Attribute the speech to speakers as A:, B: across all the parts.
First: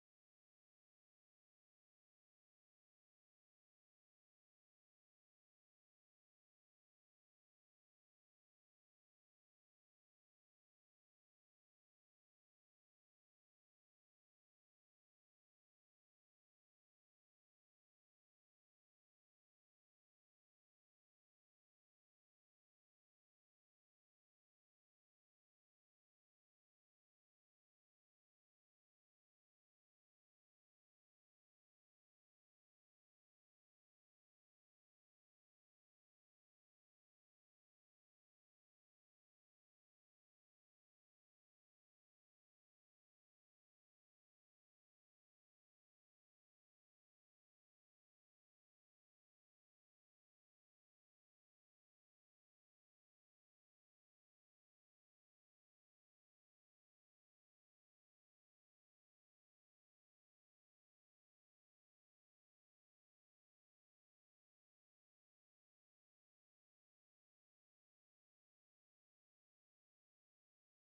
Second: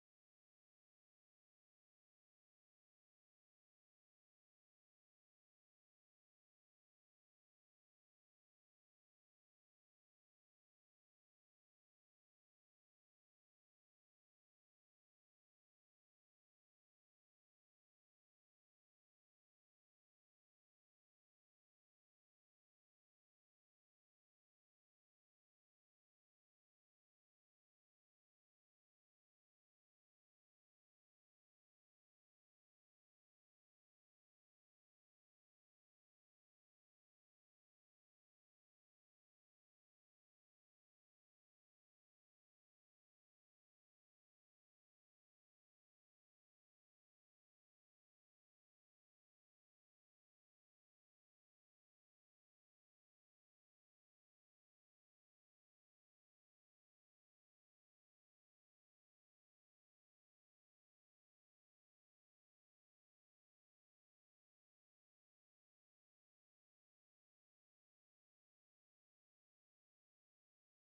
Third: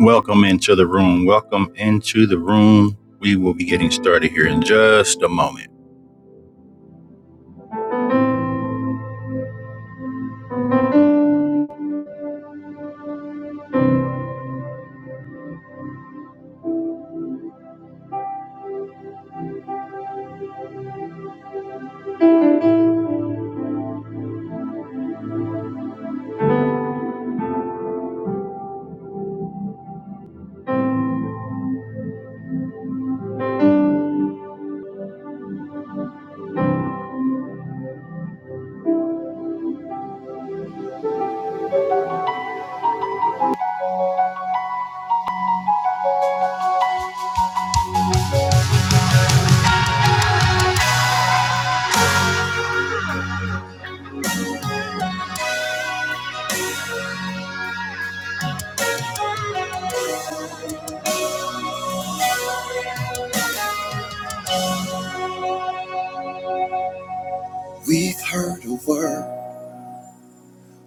A: Welcome into the room. Welcome into the room. We will be getting started here in just a moment. We've heard a word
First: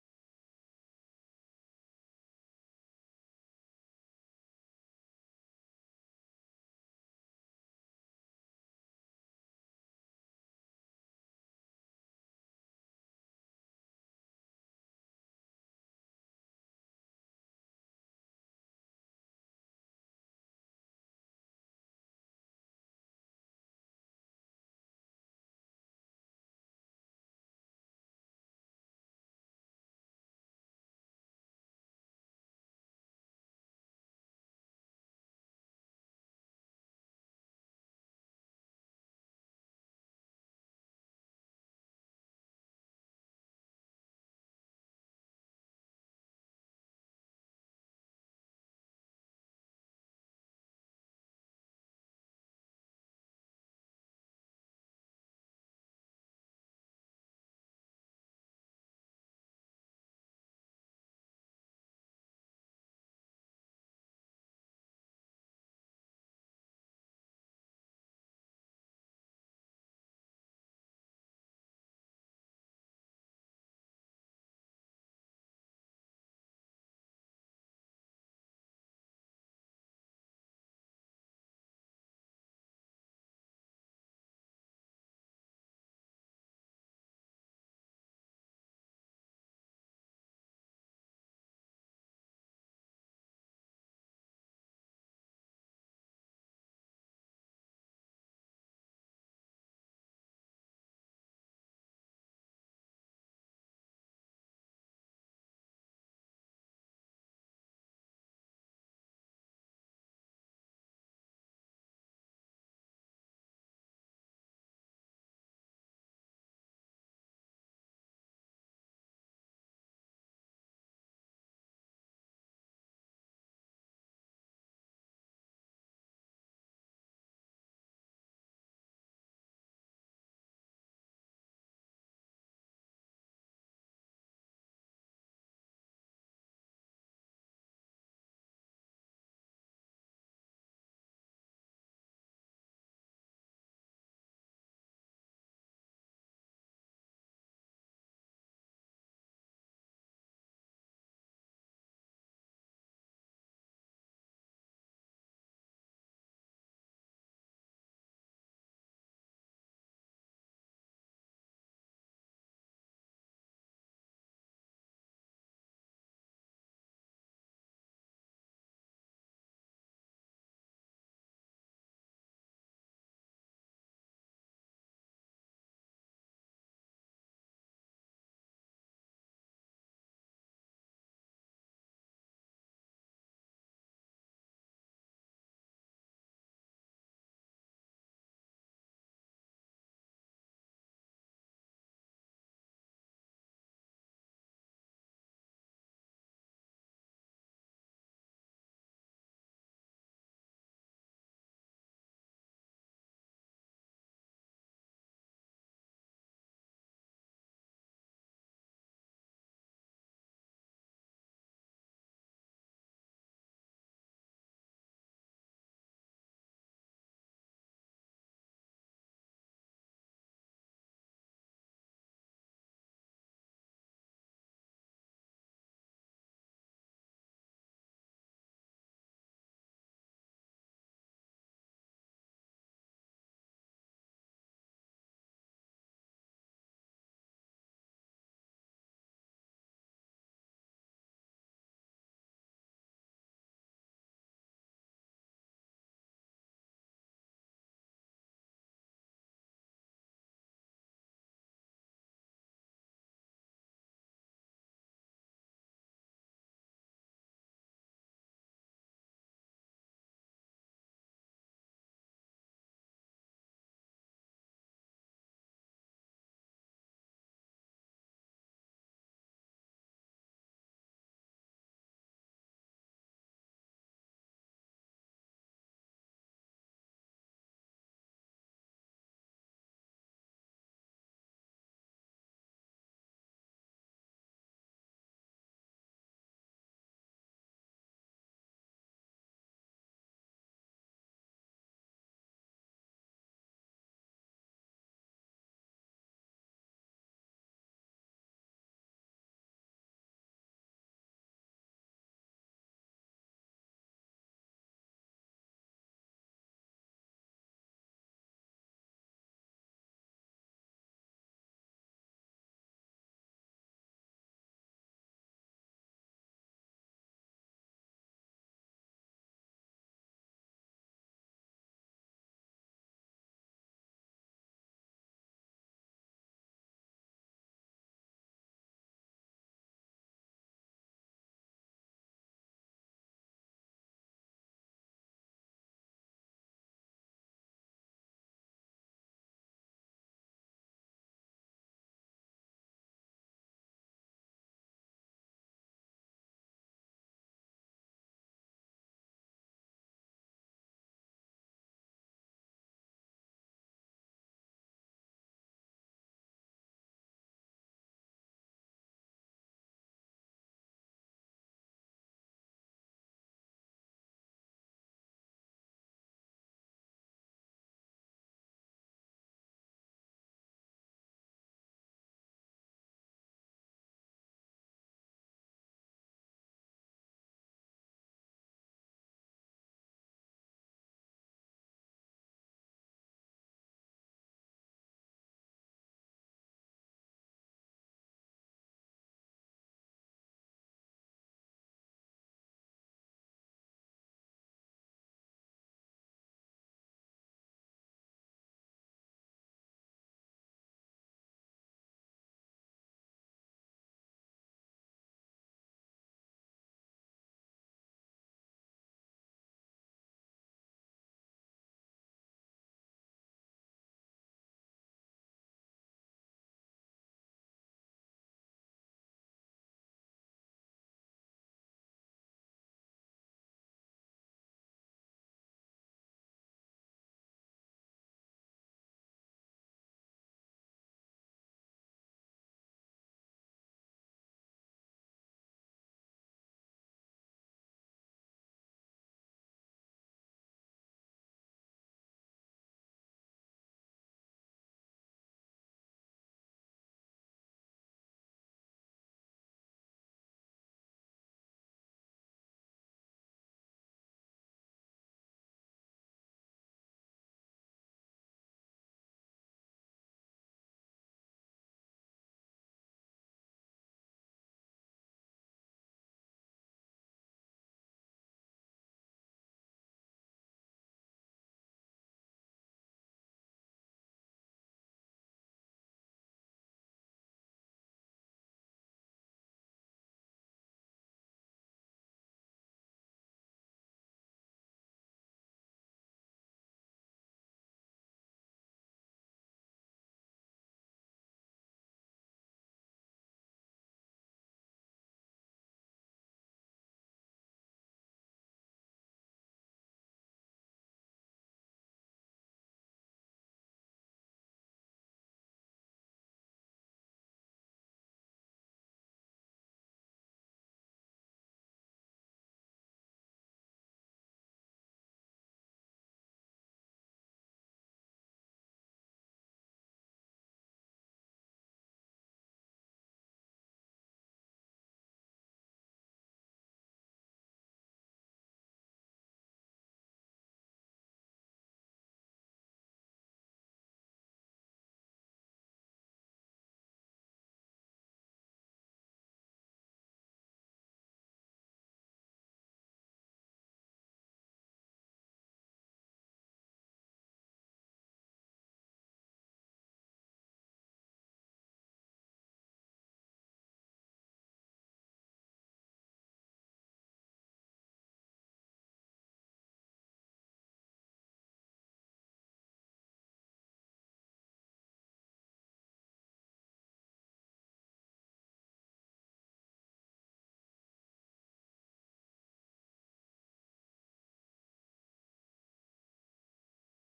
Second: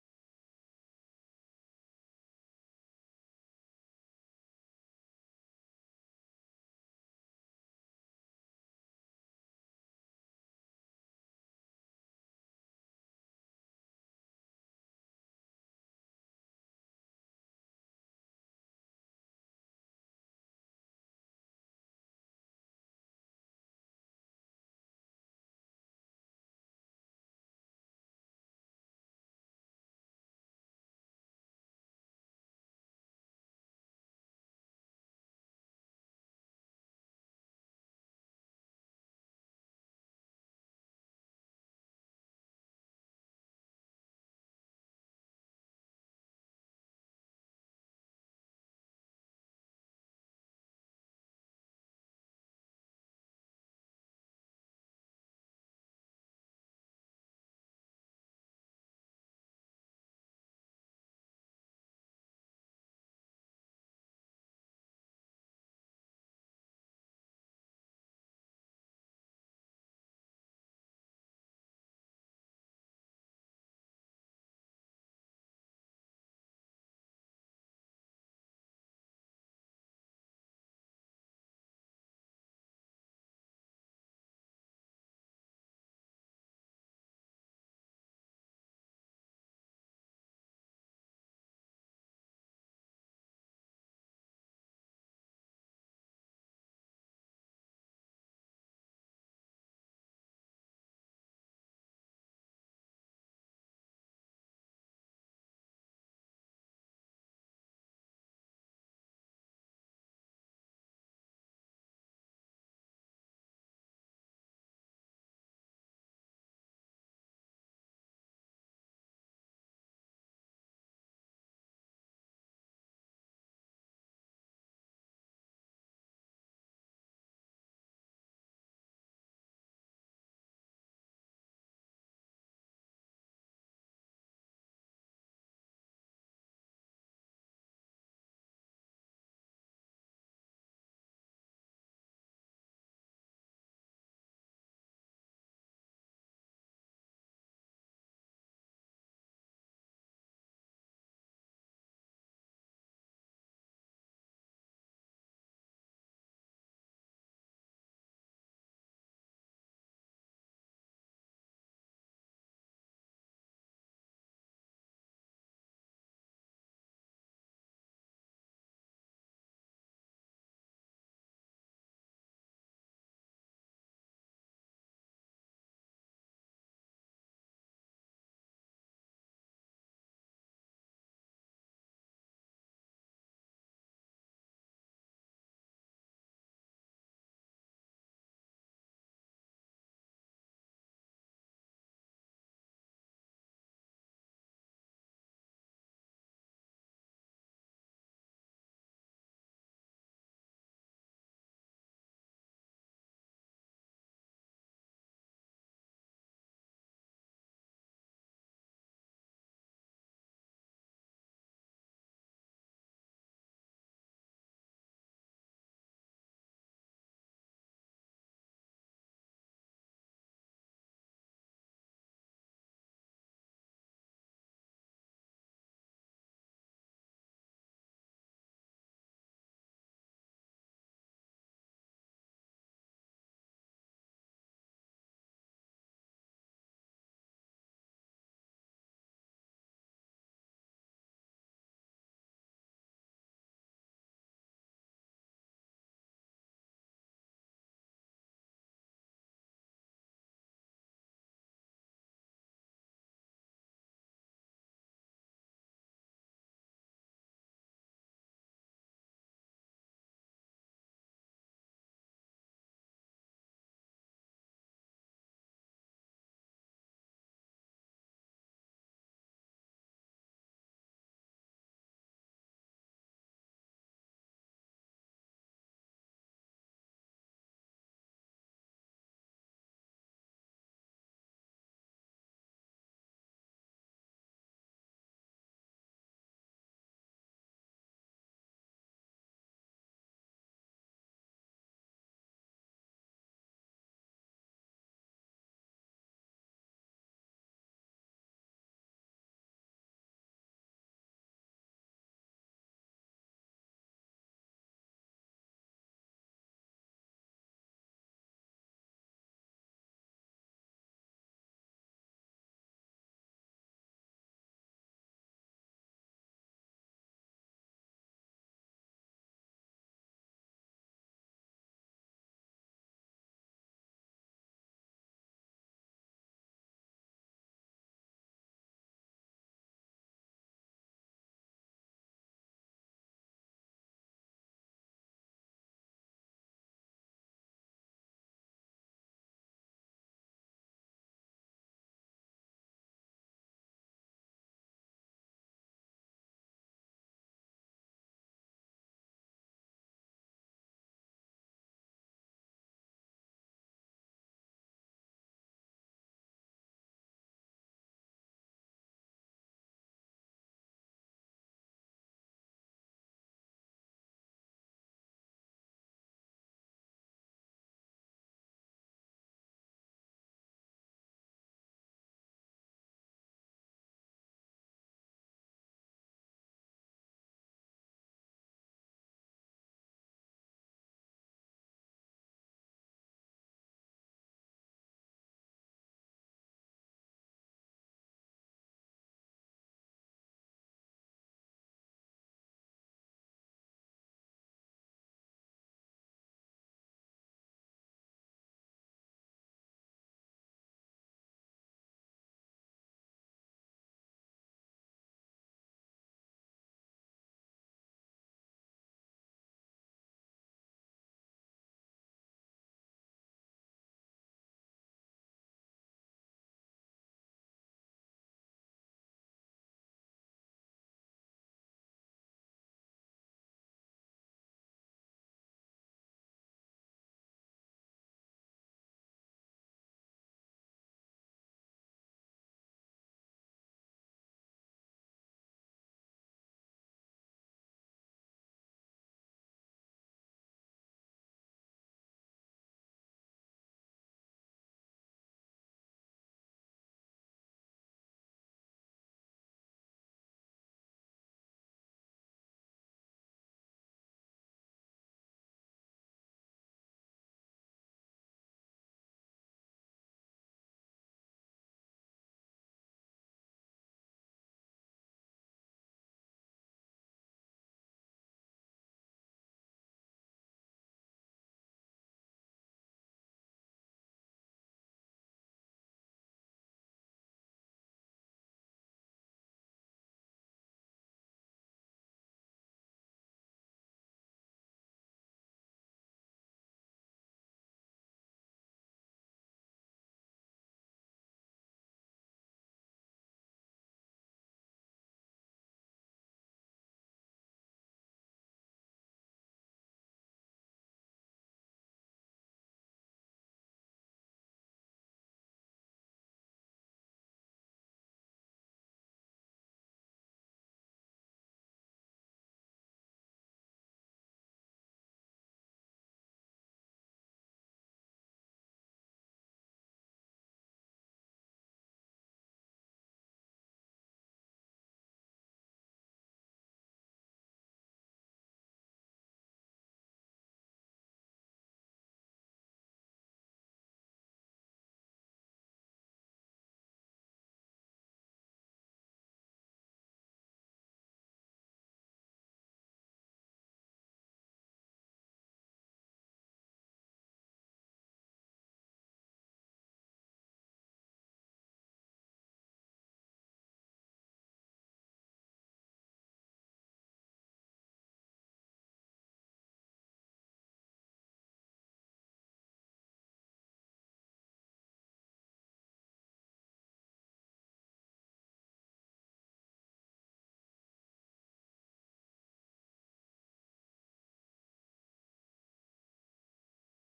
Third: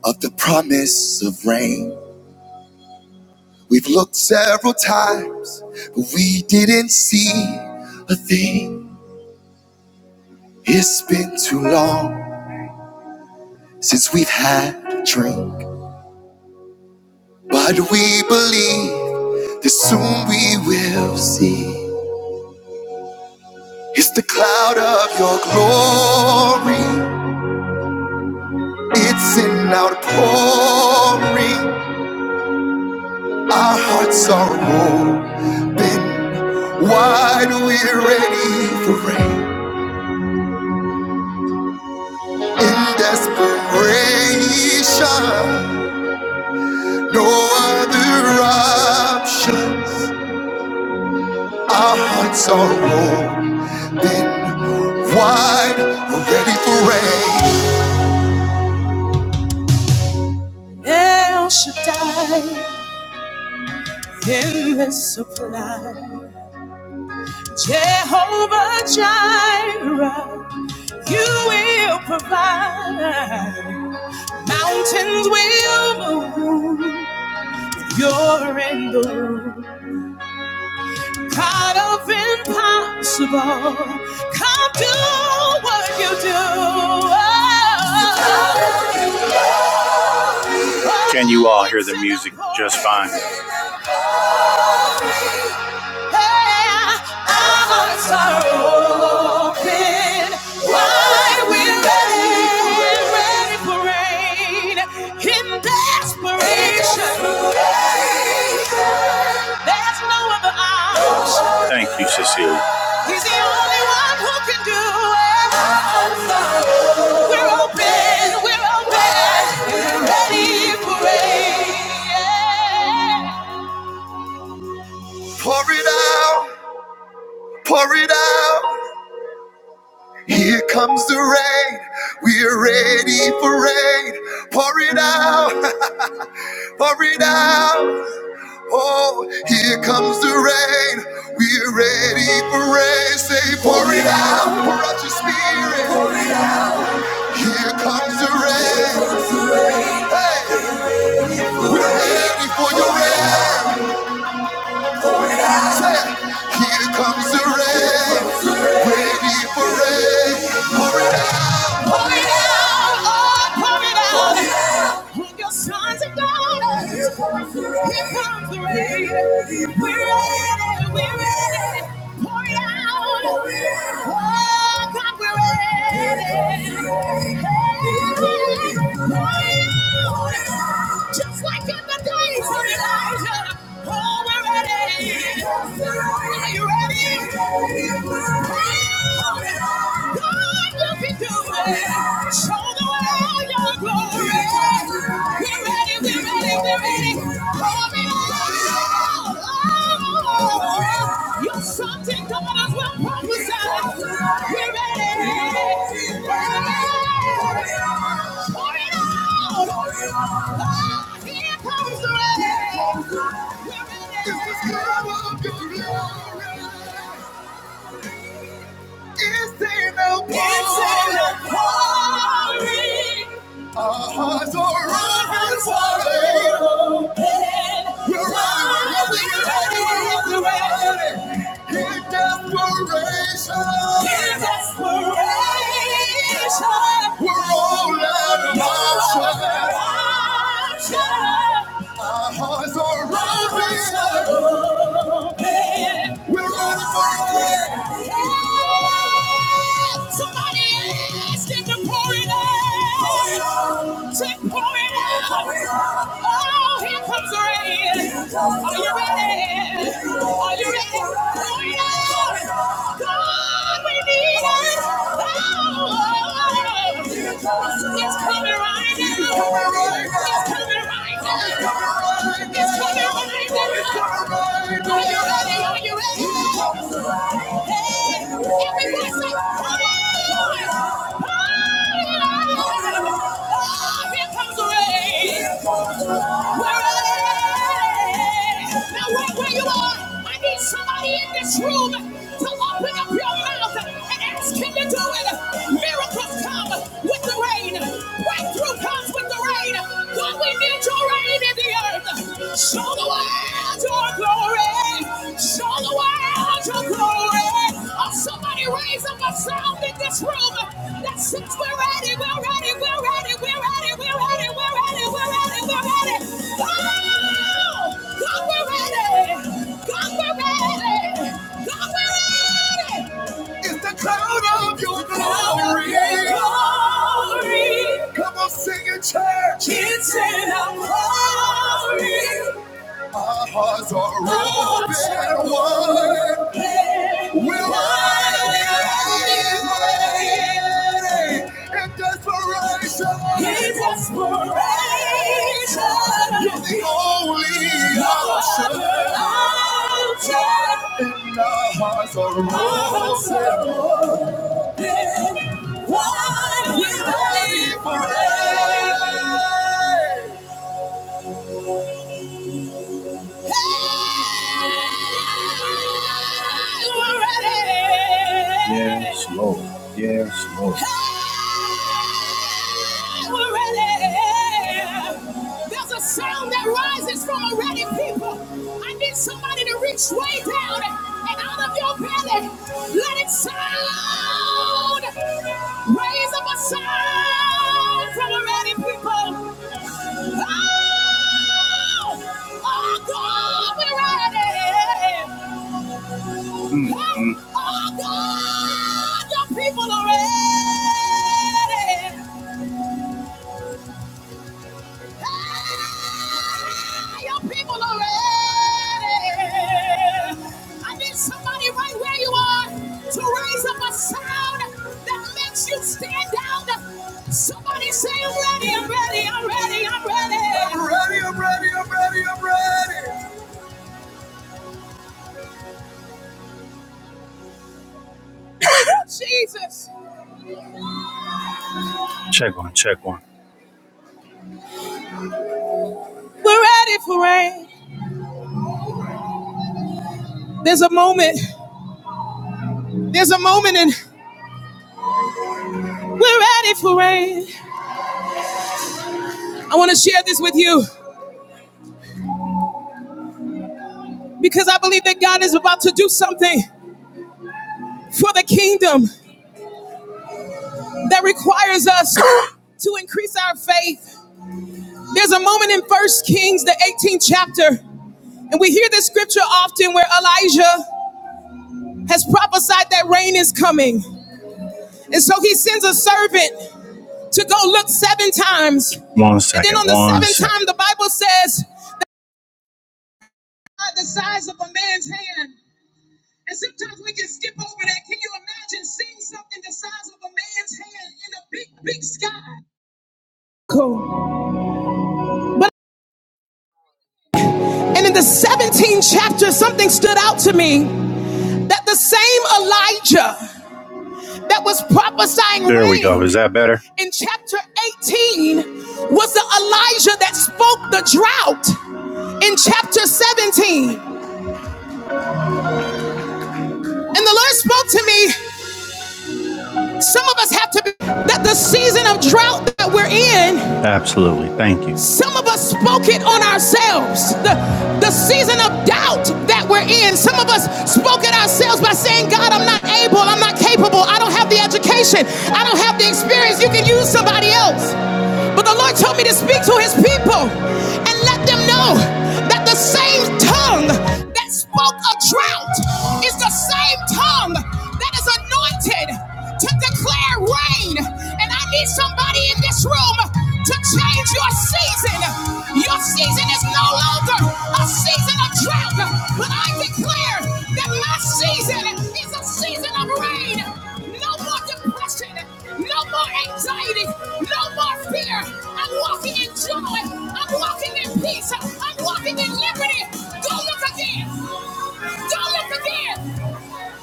A: of the promise of rain. We've looked several times, but we didn't see a thing. It's been too long since we've had a drink, but we believe that soon we will see. It's the cloud of your glory It's an outpouring. Our hearts are open, wide. We're ready for rain. In desperation, no other option. Our hearts are open, wide. We're ready for rain. El Shaddai, endless supply. Jehovah Jireh. You will provide. Mountains will move. You're in the room. God of impossible. Come do what you do. Can you all hear the music just fine? no Thank you, Cecile. He's the only one who can do it. We're open, we're open, we're ready for rain. Pour it out. Pour it out. Here comes the rain. We're ready for rain. Pour it out. Pour it out. Oh, here comes the rain. We're ready for rain. Say, pour it out. Pour out your spirit. Here comes the rain. Hey, we're ready for your rain. Say, here comes the rain. Ready for rain. Pour it out, oh, pour it out. On your sons and daughters. Here comes the rain. Here comes the rain. We're ready, we're ready. Pour it out. Oh, God, we're ready. Hey, pour it out. Just like in the days of Elijah. Oh, we're ready, we're ready, we're ready. Pour me out. Oh, oh, oh glory. Your sons and daughters will prophesy. We're ready. We're ready. Pour it out. Oh, here comes the rain. We're ready. This is God of glory. Is there no glory? Is there no quarry? Our hearts are open wide open. We're running, we're running, we're running. In desperation. In desperation. We're all out of options. Our hearts are open running we're ready for it. Yeah. Somebody ask him to pour it out. Say, pour it out. Oh, here comes rain. Are you ready? Are you ready? Pour it out. God, we need it. comes rain, we're ready. Now right Where are are? you? Now, I need somebody in this Room to open up your mouth and ask him to do it. Miracles come with the rain. Breakthrough comes with the rain. What we need to reign in the earth. Show the world your glory. Show the world your glory. Oh, somebody raise up a sound in this room that says we're ready, we're ready, we're ready, we're ready, we're ready, we're ready, we're ready, we're ready. Oh, God, we're ready. God, we're ready. God, we're ready. It's the cloud of your glory. glory. Come on, sing it, church. Our hearts are open wide. We're wide in desperation. In desperation. You're the only option. Our hearts are open wide. We're ready for it. Yes, Lord. Yes, Lord. We're ready. There's a sound that rises from a ready people. I need somebody to reach way down and out of your belly. Let it sound. Raise up a sound from a ready people. Mm, mm. Oh God, your people are ready. Hey, your people are ready. I need Somebody right where you are to raise up a sound that makes you stand out. Somebody say, I'm ready, I'm ready, I'm ready, I'm ready. I'm ready, I'm ready, I'm ready, I'm ready. Jesus. Check one, check one. We're ready for rain. There's a moment. There's a moment, and we're ready for rain. I want to share this with you because I believe that God is about to do something for the kingdom that requires us to increase our faith. There's a moment in First Kings, the 18th chapter, and we hear this scripture often where Elijah has prophesied that rain is coming. And so he sends a servant to go look seven times. One second. And then on the one seventh second. time, the Bible says, by the size of a man's hand. And sometimes we can skip over that. Can you imagine seeing something the size of a man's hand in a big, big sky? Cool. But and in the 17th chapter, something stood out to me that the same Elijah that was prophesying There we go. Is that better? in chapter 18 was the Elijah that spoke the drought in chapter 17. And the Lord spoke to me. Some of us have to be that the season of drought that we're in, Absolutely. Thank you. some of us spoke it on ourselves. The, the season of doubt that we're in, some of us spoke it ourselves by saying, God, I'm not able, I'm not capable, I don't have the education, I don't have the experience. You can use somebody else. But the Lord told me to speak to his people and let them know that the same tongue that spoke a drought is the same tongue that is anointed anointed to declare rain. And I need somebody in this room to change your season. Your season is no longer a season of drought, but I declare that my season is a season of rain. No more depression, no more anxiety, no more fear. I'm walking in joy, I'm walking in peace, I'm walking in liberty. Go look again, go look again,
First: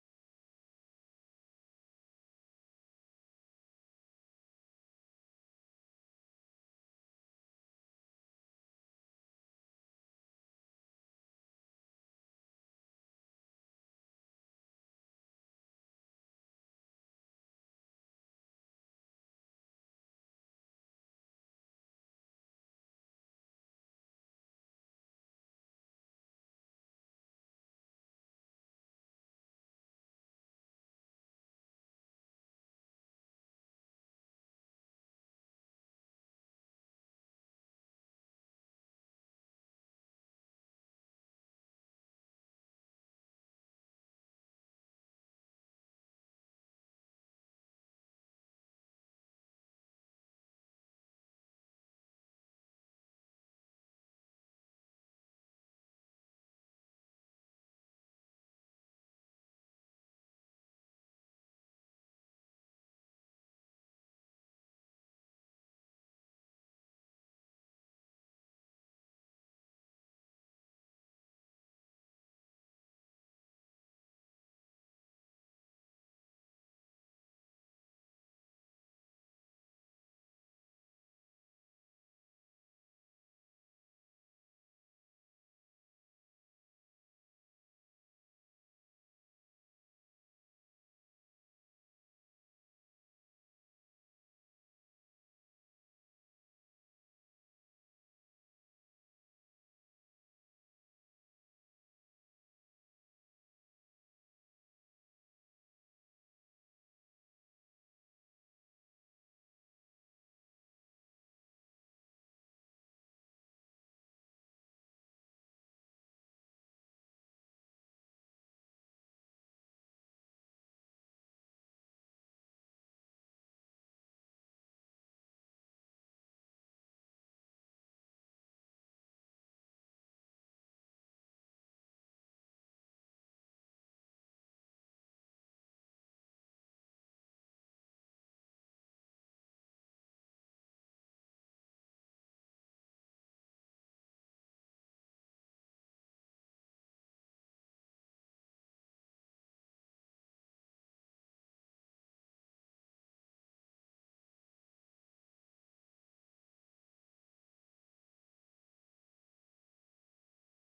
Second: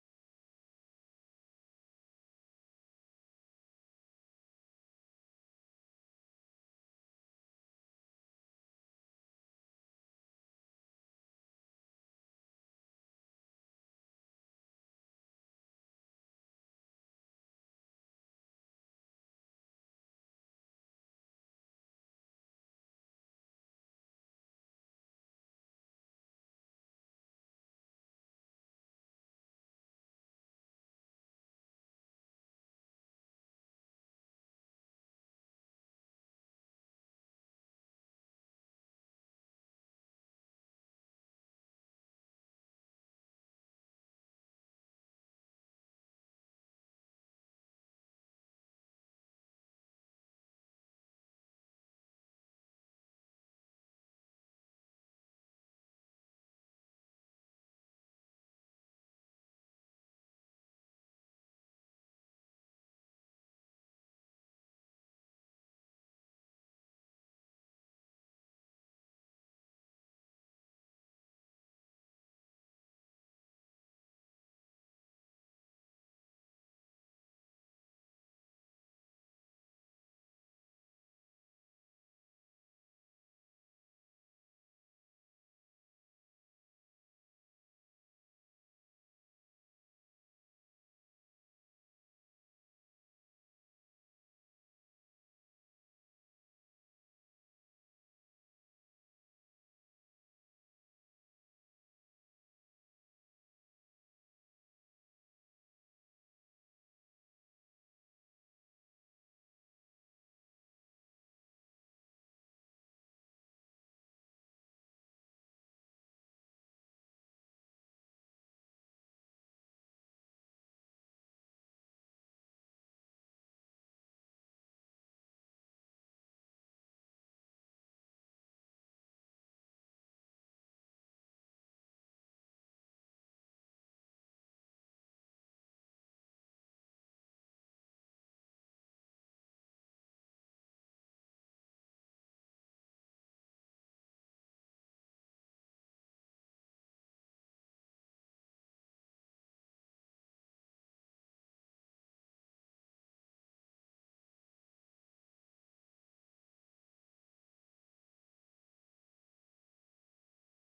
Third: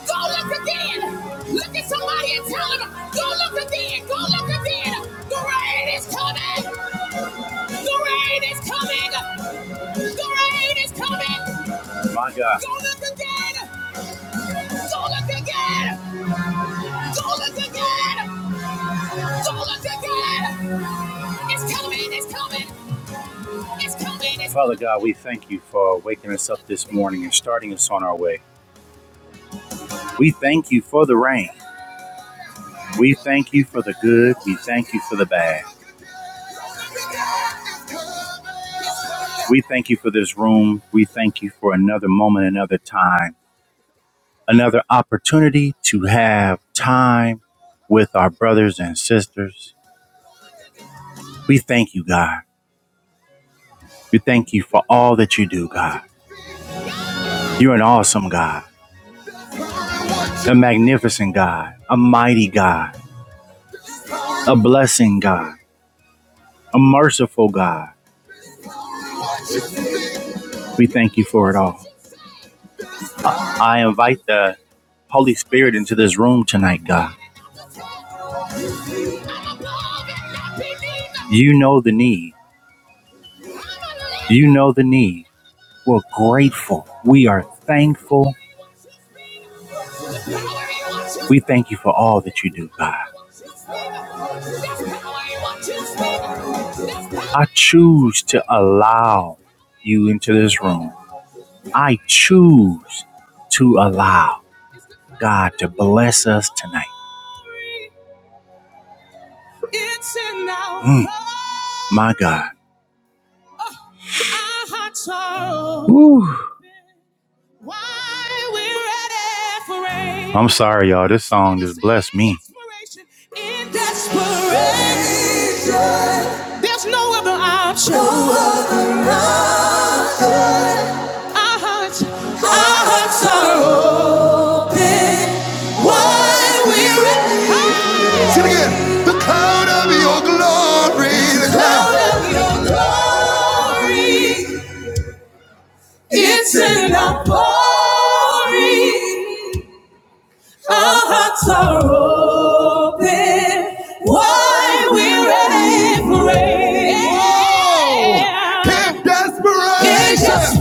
A: go look again. Look at somebody and tell them, go look within, go look within. The rain is coming. The rain is coming. The rain is coming. My God. Go look again. Go look again. Go look again. Go look again. It's coming. It's coming. It's coming. It's Father God, we thank you for waking us up this morning and starting us on our way. We thank you for the rain. We thank you for the good. We thank you for the bad. We thank you for this room. We thank you for another moment, another time, another opportunity to have time with our brothers and sisters. We thank you, God. We thank you for all that you do, God. You're an awesome God, a magnificent God, a mighty God, a blessing God, a merciful God. We thank you for it all. I invite the Holy Spirit into this room tonight, God. You know the need. You know the need. We're grateful. We are thankful. We thank you for all that you do, God. I choose to allow you into this room. I choose to allow God to bless us tonight. Mm, my God. Whew. I'm sorry, y'all. This song just blessed me. there's no other option. Our hearts, our hearts are wide. We're ready. Say it again. The cloud of your glory. The cloud of your glory. It's an outpouring. Our hearts are open. Why we're Can't desperation.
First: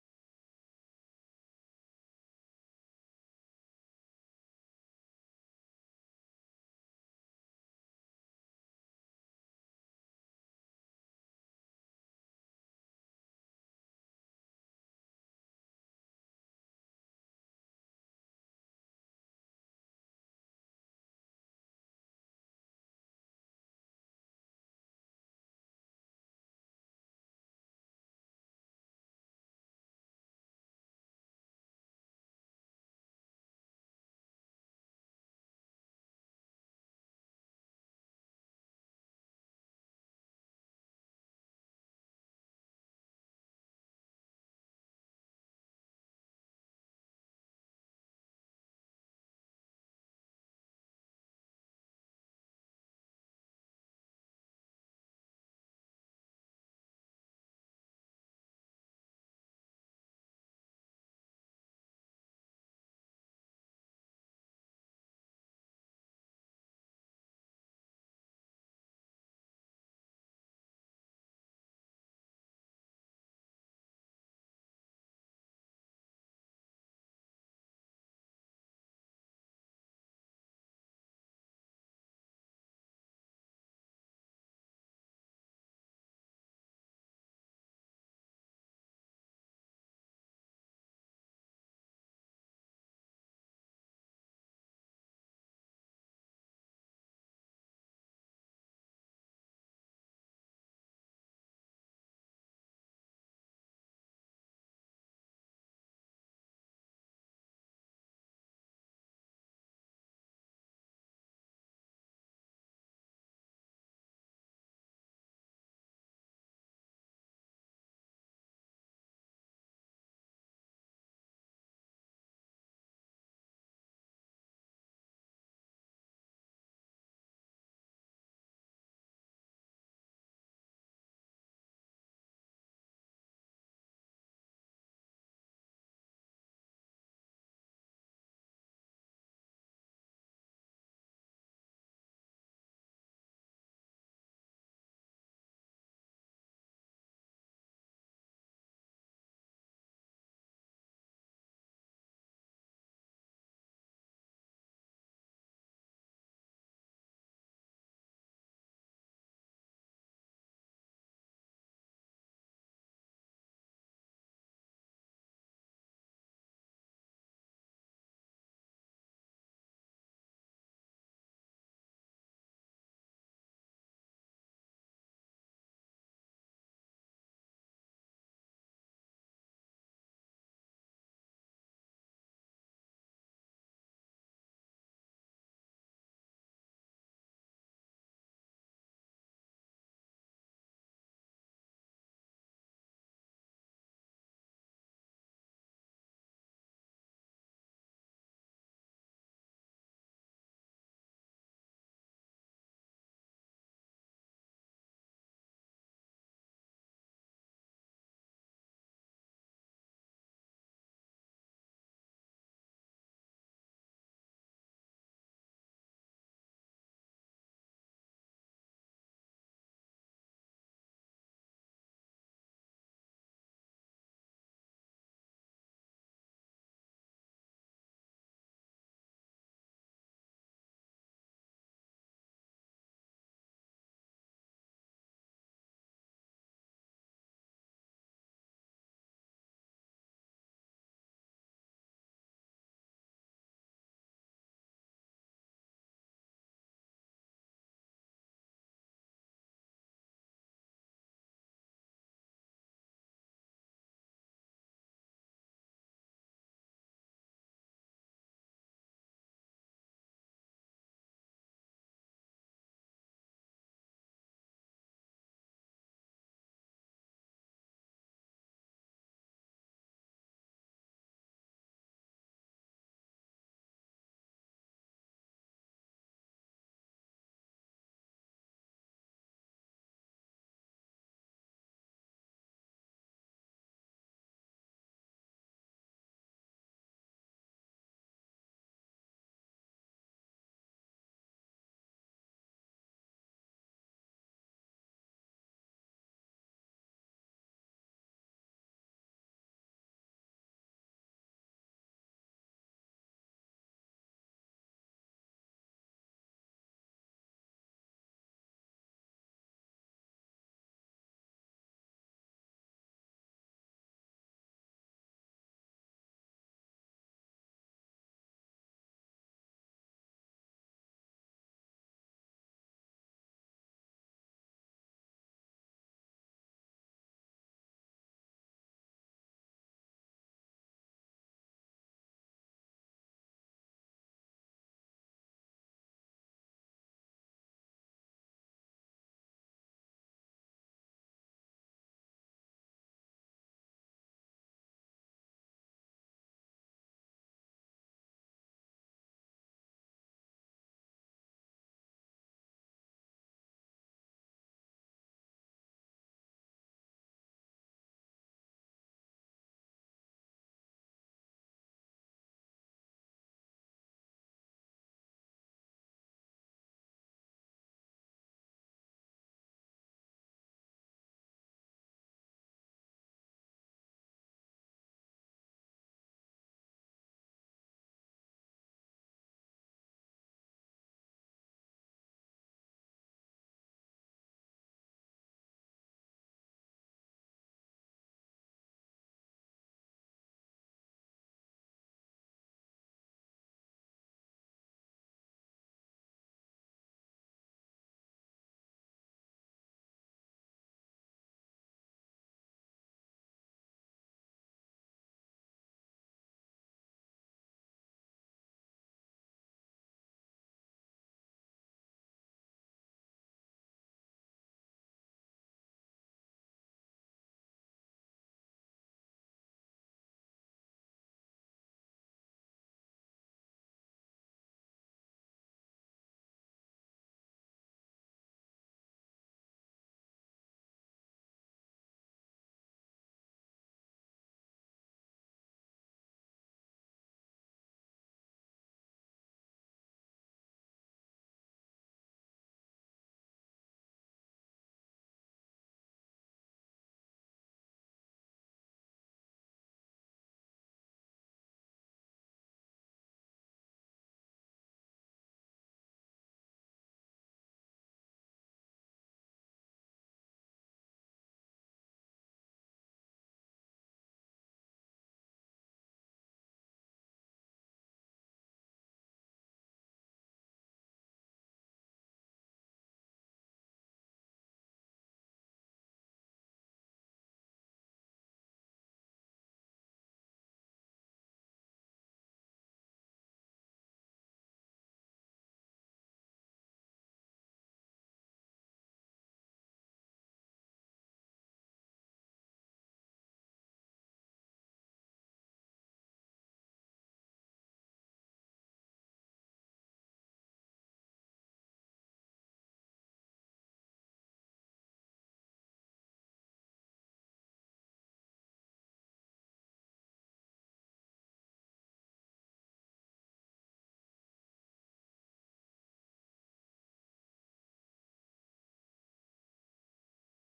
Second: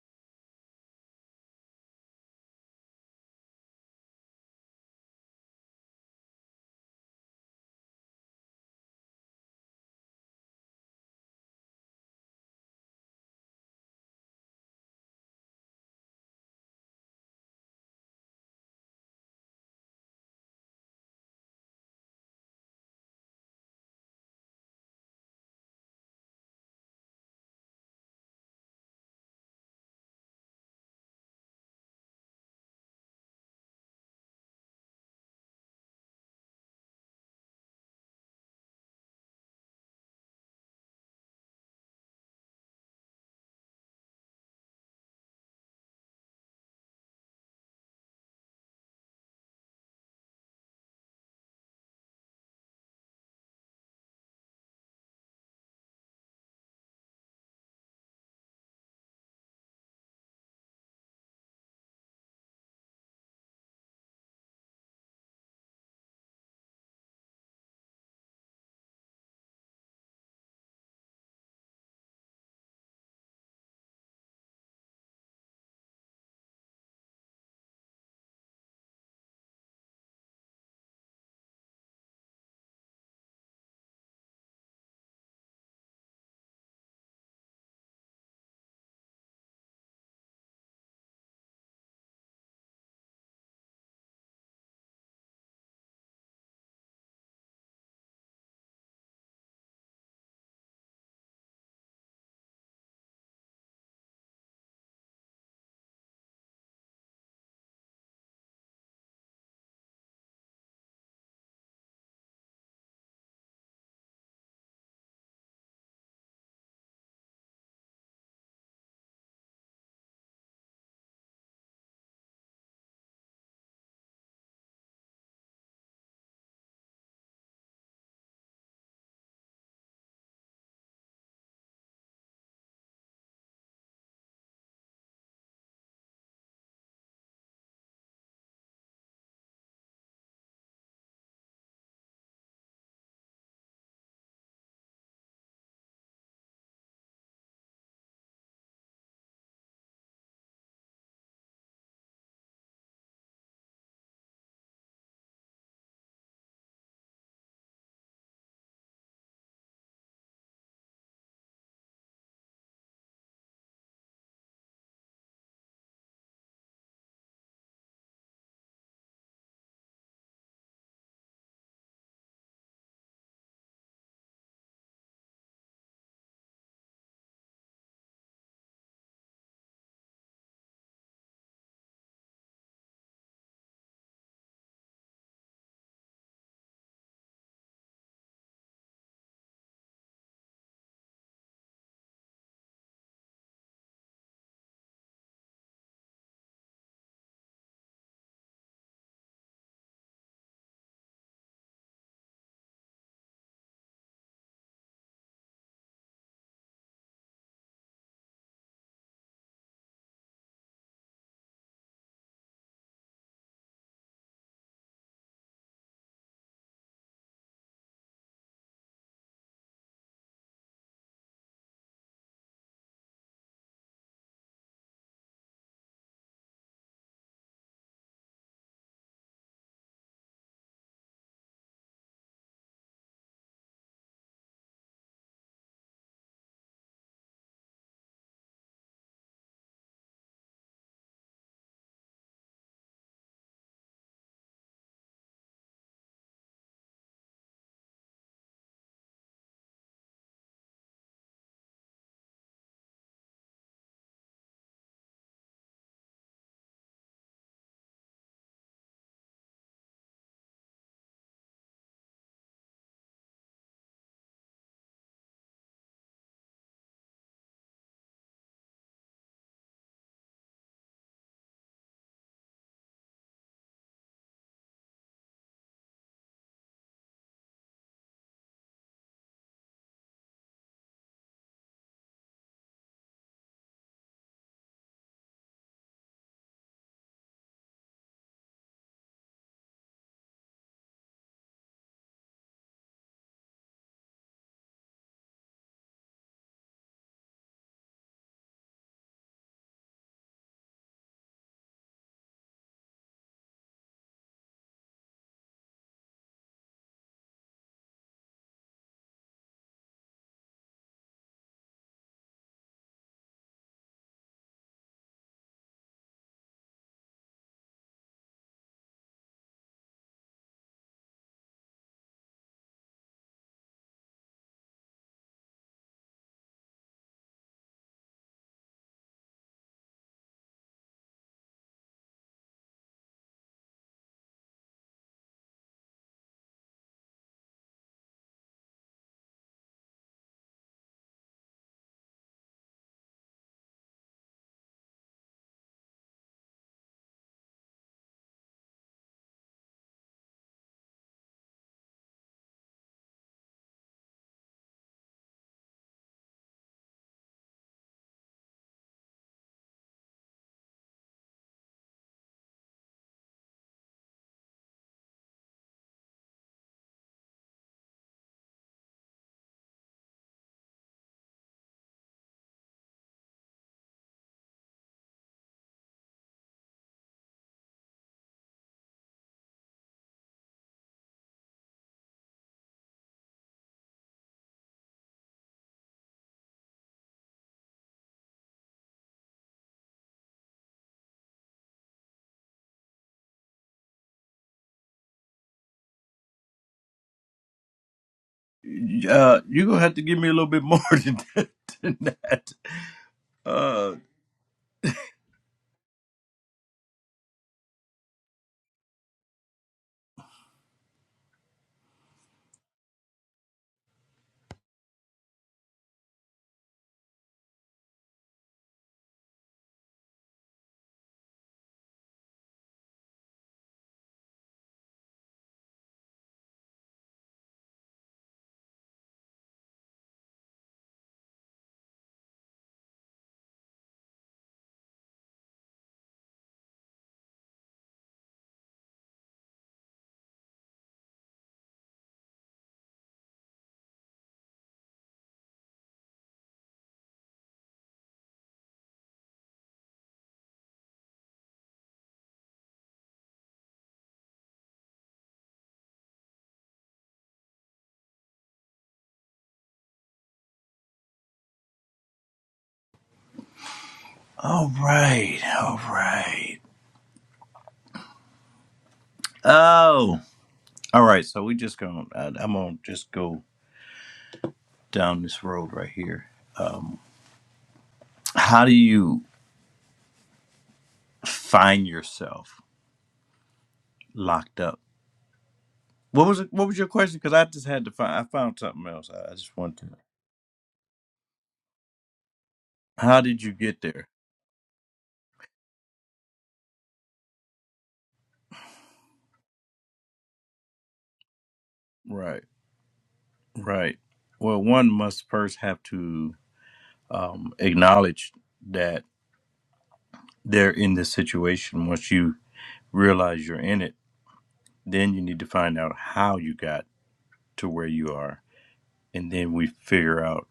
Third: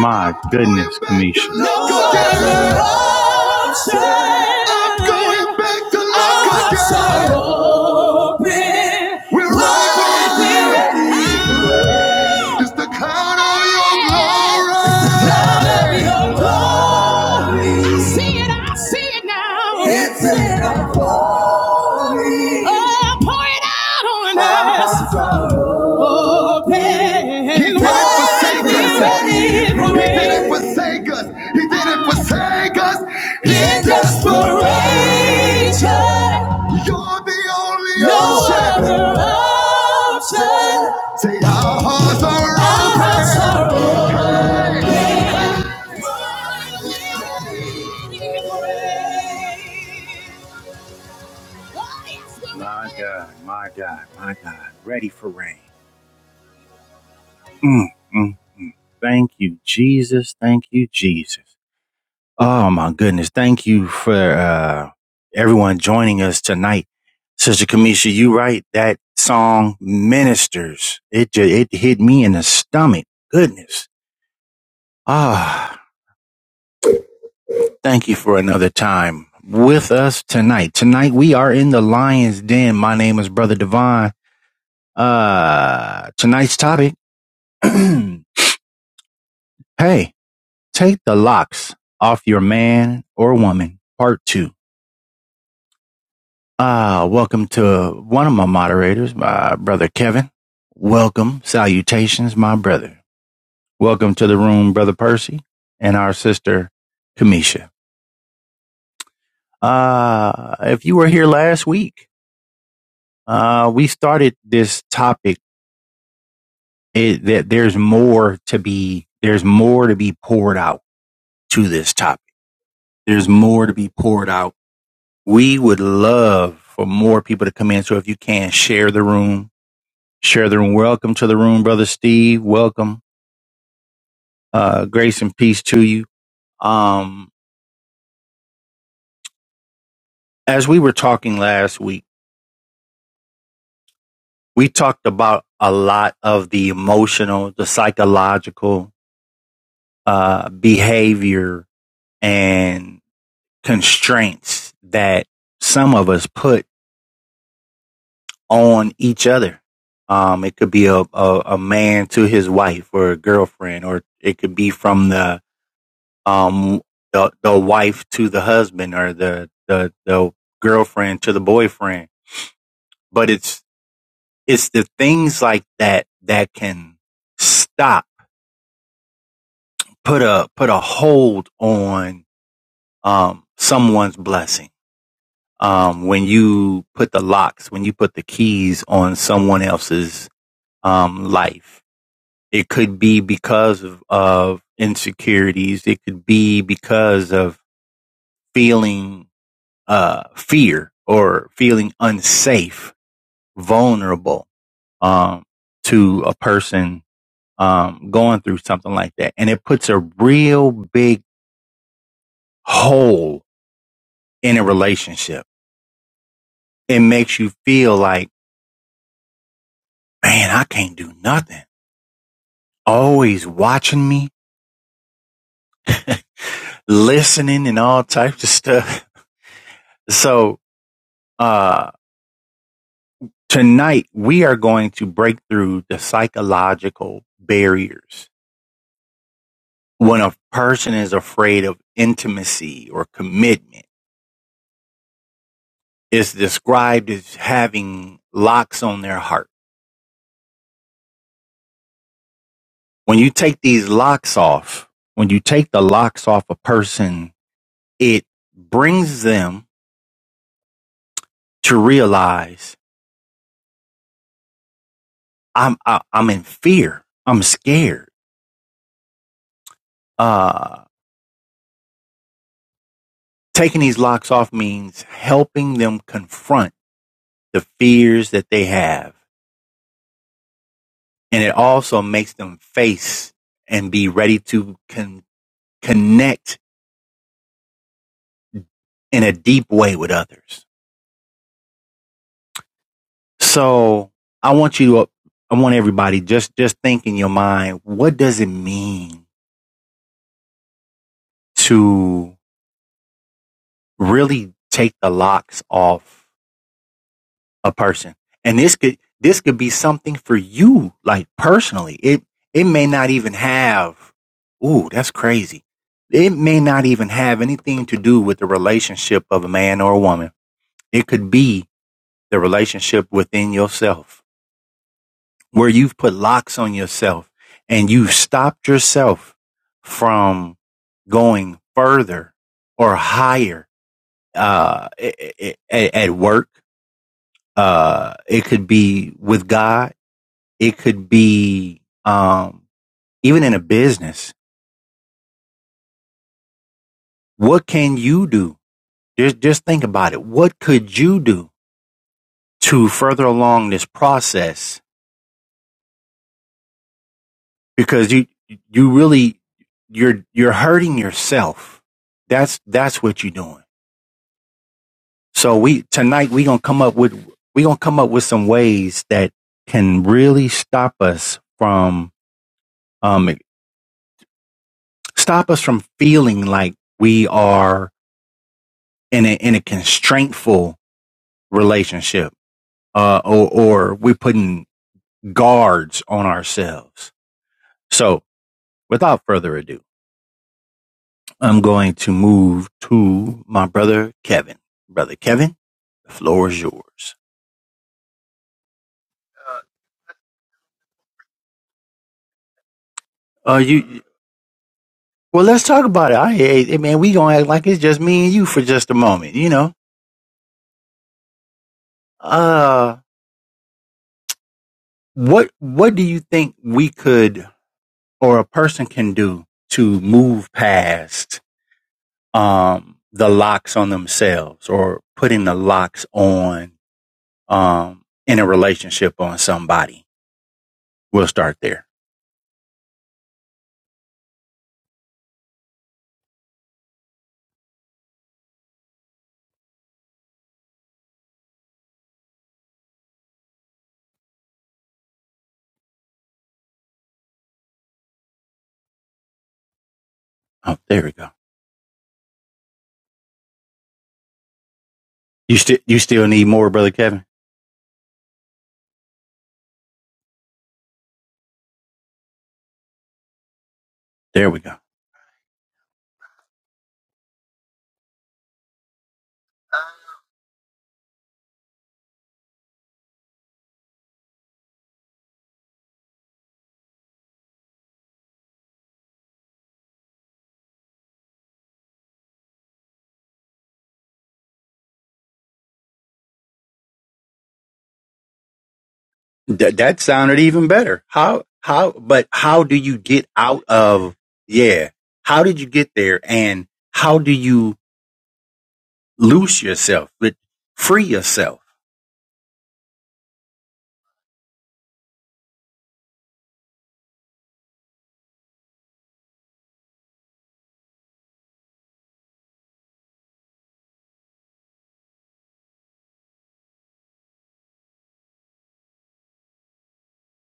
A: My goodness, Kanisha. No other option. I'm going back to Our hearts are open. We're ready. It's the cloud of your glory. Cloud of your glory. I see it, I see it now. It's Oh, pour it out on us. Open. He didn't forsake us. He didn't forsake us. He didn't forsake us. He just for Rachel. You're the only option. no Other option. Say our hearts are open. My God, my God, my God. Ready for rain. Mm, mm. Thank you, Jesus. Thank you, Jesus. Oh my goodness. Thank you for uh, everyone joining us tonight. Sister Kamisha, you right. That song ministers. It ju- it hit me in the stomach. Goodness. Ah, thank you for another time with us tonight. Tonight we are in the lion's den. My name is Brother Devon. Uh, tonight's topic. hey, take the locks off your man or woman. Part two. Uh, welcome to one of my moderators, my brother Kevin. Welcome. Salutations, my brother. Welcome to the room, brother Percy, and our sister, Kamisha. Uh, if you were here last week, uh, we started this topic it, that there's more to be, there's more to be poured out to this topic. There's more to be poured out. We would love for more people to come in. So if you can share the room, share the room. Welcome to the room, brother Steve. Welcome. Uh, grace and peace to you. Um, as we were talking last week, we talked about a lot of the emotional, the psychological, uh, behavior and constraints that some of us put on each other. Um, it could be a, a, a man to his wife or a girlfriend, or it could be from the, um the the wife to the husband or the the the girlfriend to the boyfriend but it's it's the things like that that can stop put a put a hold on um someone's blessing um when you put the locks when you put the keys on someone else's um life it could be because of, of insecurities it could be because of feeling uh, fear or feeling unsafe, vulnerable, um, to a person, um, going through something like that. And it puts a real big hole in a relationship. It makes you feel like, man, I can't do nothing. Always watching me, listening and all types of stuff. So, uh, tonight we are going to break through the psychological barriers when a person is afraid of intimacy or commitment, it's described as having locks on their heart. When you take these locks off, when you take the locks off a person, it brings them to realize I'm I, I'm in fear. I'm scared. Uh, taking these locks off means helping them confront the fears that they have, and it also makes them face and be ready to con- connect in a deep way with others. So I want you to, I want everybody just, just think in your mind, what does it mean to really take the locks off a person? And this could, this could be something for you, like personally. It, it may not even have, ooh, that's crazy. It may not even have anything to do with the relationship of a man or a woman. It could be the relationship within yourself where you've put locks on yourself and you've stopped yourself from going further or higher uh, at work. Uh, it could be with God. It could be um, even in a business. What can you do? Just, just think about it. What could you do to further along this process? Because you, you really, you're, you're hurting yourself. That's, that's what you're doing So we tonight we gonna come up with we gonna come up with some ways that can really stop us from um stop us from feeling like we are in a in a constraintful relationship uh or or we're putting guards on ourselves. So without further ado, I'm going to move to my brother Kevin. Brother Kevin, the floor is yours.
B: Uh, you're gonna have to give me a little bit more than that. Than that.
A: Uh you
B: Uh,
A: Well, let's talk about it. I hate man. We gonna act like it's just me and you for just a moment. You know, uh, what what do you think we could or a person can do to move past um the locks on themselves or putting the locks on um in a relationship on somebody? We'll start there. Oh, there we go. You still you still need more, brother Kevin. There we
B: all
A: go.
B: right, all right. Oh, all right. So we just gonna. I, I'm gonna just go down this road right here. Um, how do you find yourself locked up? What was it, what was your question? Because I just had to find. I found something else. I I just
A: That
B: wanted to.
A: that sounded even better. How how but how do you
B: How
A: get
B: did you
A: out
B: get there?
A: of yeah? How did you get there and how do you loose yourself, but free yourself?
B: Right, right. Well, one must first have to um, acknowledge that. they're in this situation, once you realize you're in it, then you need to find out how you got to where you are. And then we figure out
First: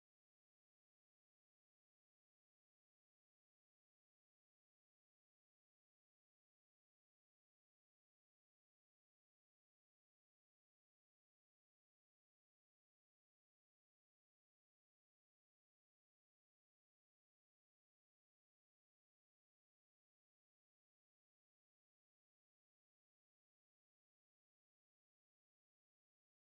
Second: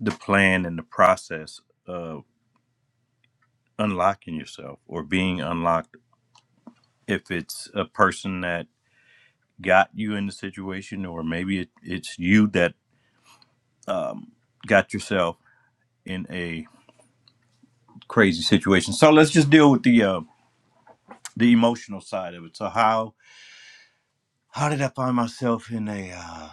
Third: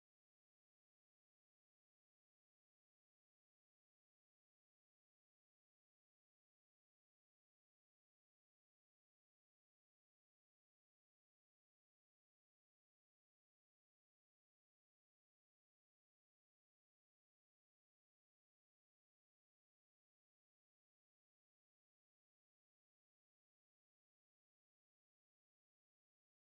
B: the plan and the process of unlocking yourself or being unlocked. If it's a person that got you in the situation, or maybe it, it's you that um, got yourself in a crazy situation. So let's just deal with the uh, the emotional side of it. So how how did I find myself in a uh,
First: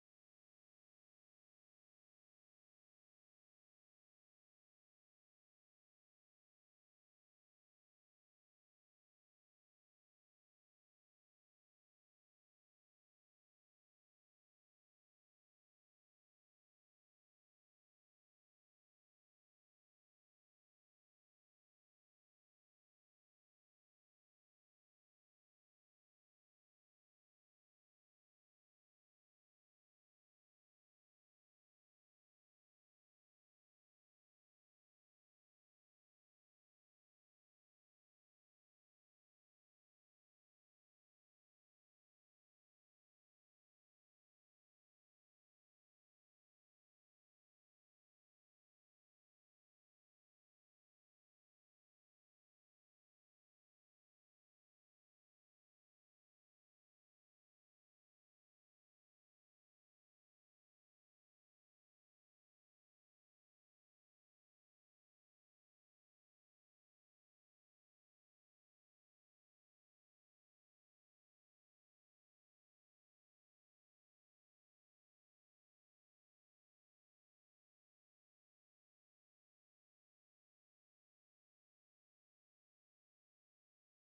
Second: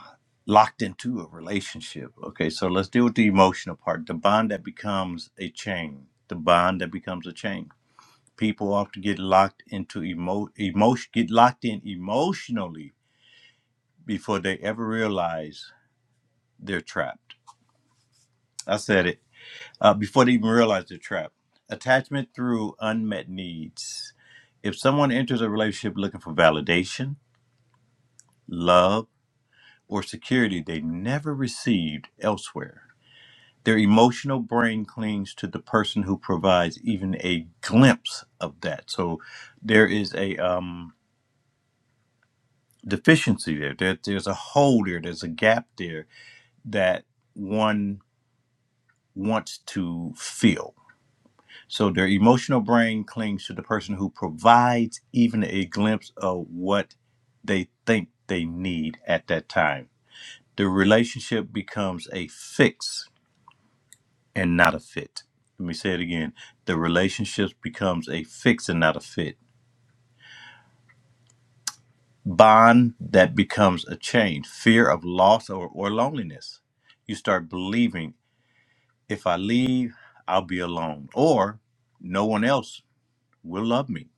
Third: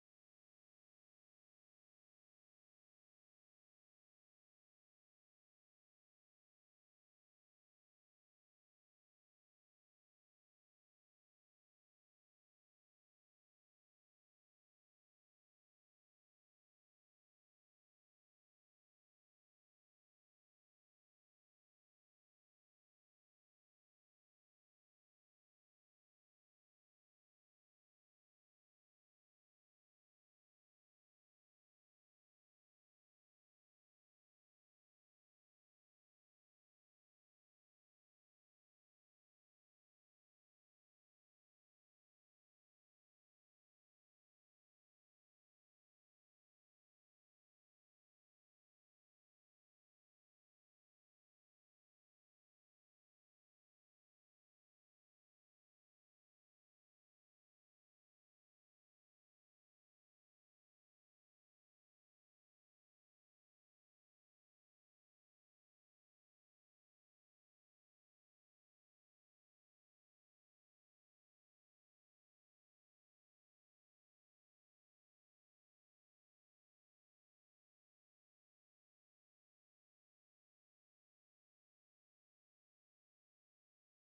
B: locked into a relationship? Okay, so let's deal with the emotional part. The bond that becomes a chain. The bond that becomes a chain. People often get locked into emo emotion get locked in emotionally before they ever realize they're trapped. I said it. Uh, before they even realize they're trapped. Attachment through unmet needs. If someone enters a relationship looking for validation, love or security they never received elsewhere. Their emotional brain clings to the person who provides even a glimpse of that. So there is a um, deficiency there. there. There's a hole there. There's a gap there that one wants to fill. So their emotional brain clings to the person who provides even a glimpse of what they think they need at that time. The relationship becomes a fix and not a fit. Let me say it again. The relationships becomes a fix and not a fit. Bond that becomes a change. Fear of loss or, or loneliness. You start believing if I leave, I'll be alone. Or no one else will love me.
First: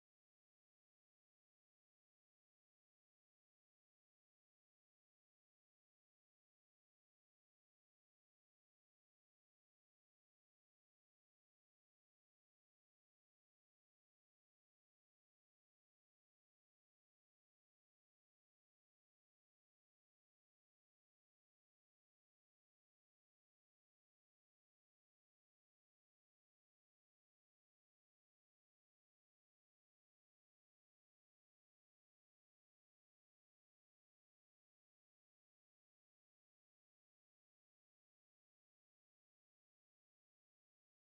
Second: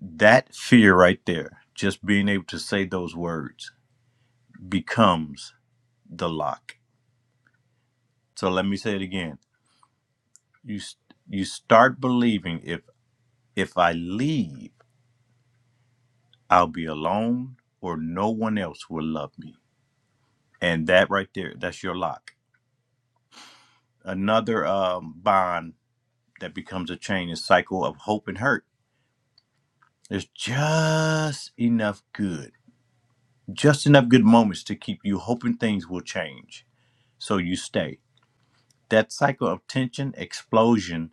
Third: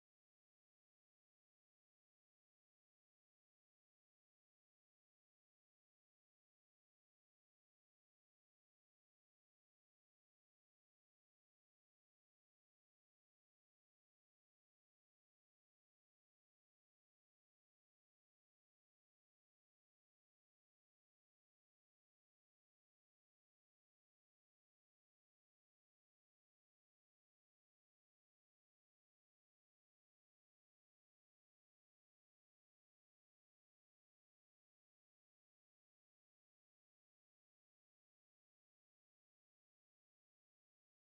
B: That fear right there, just being able to say those words, becomes the lock. So let me say it again. You s- you start believing if if I leave. I'll be alone or no one else will love me. And that right there, that's your lock. Another um, bond that becomes a chain is cycle of hope and hurt. There's just enough good, just enough good moments to keep you hoping things will change. So you stay. That cycle of tension, explosion,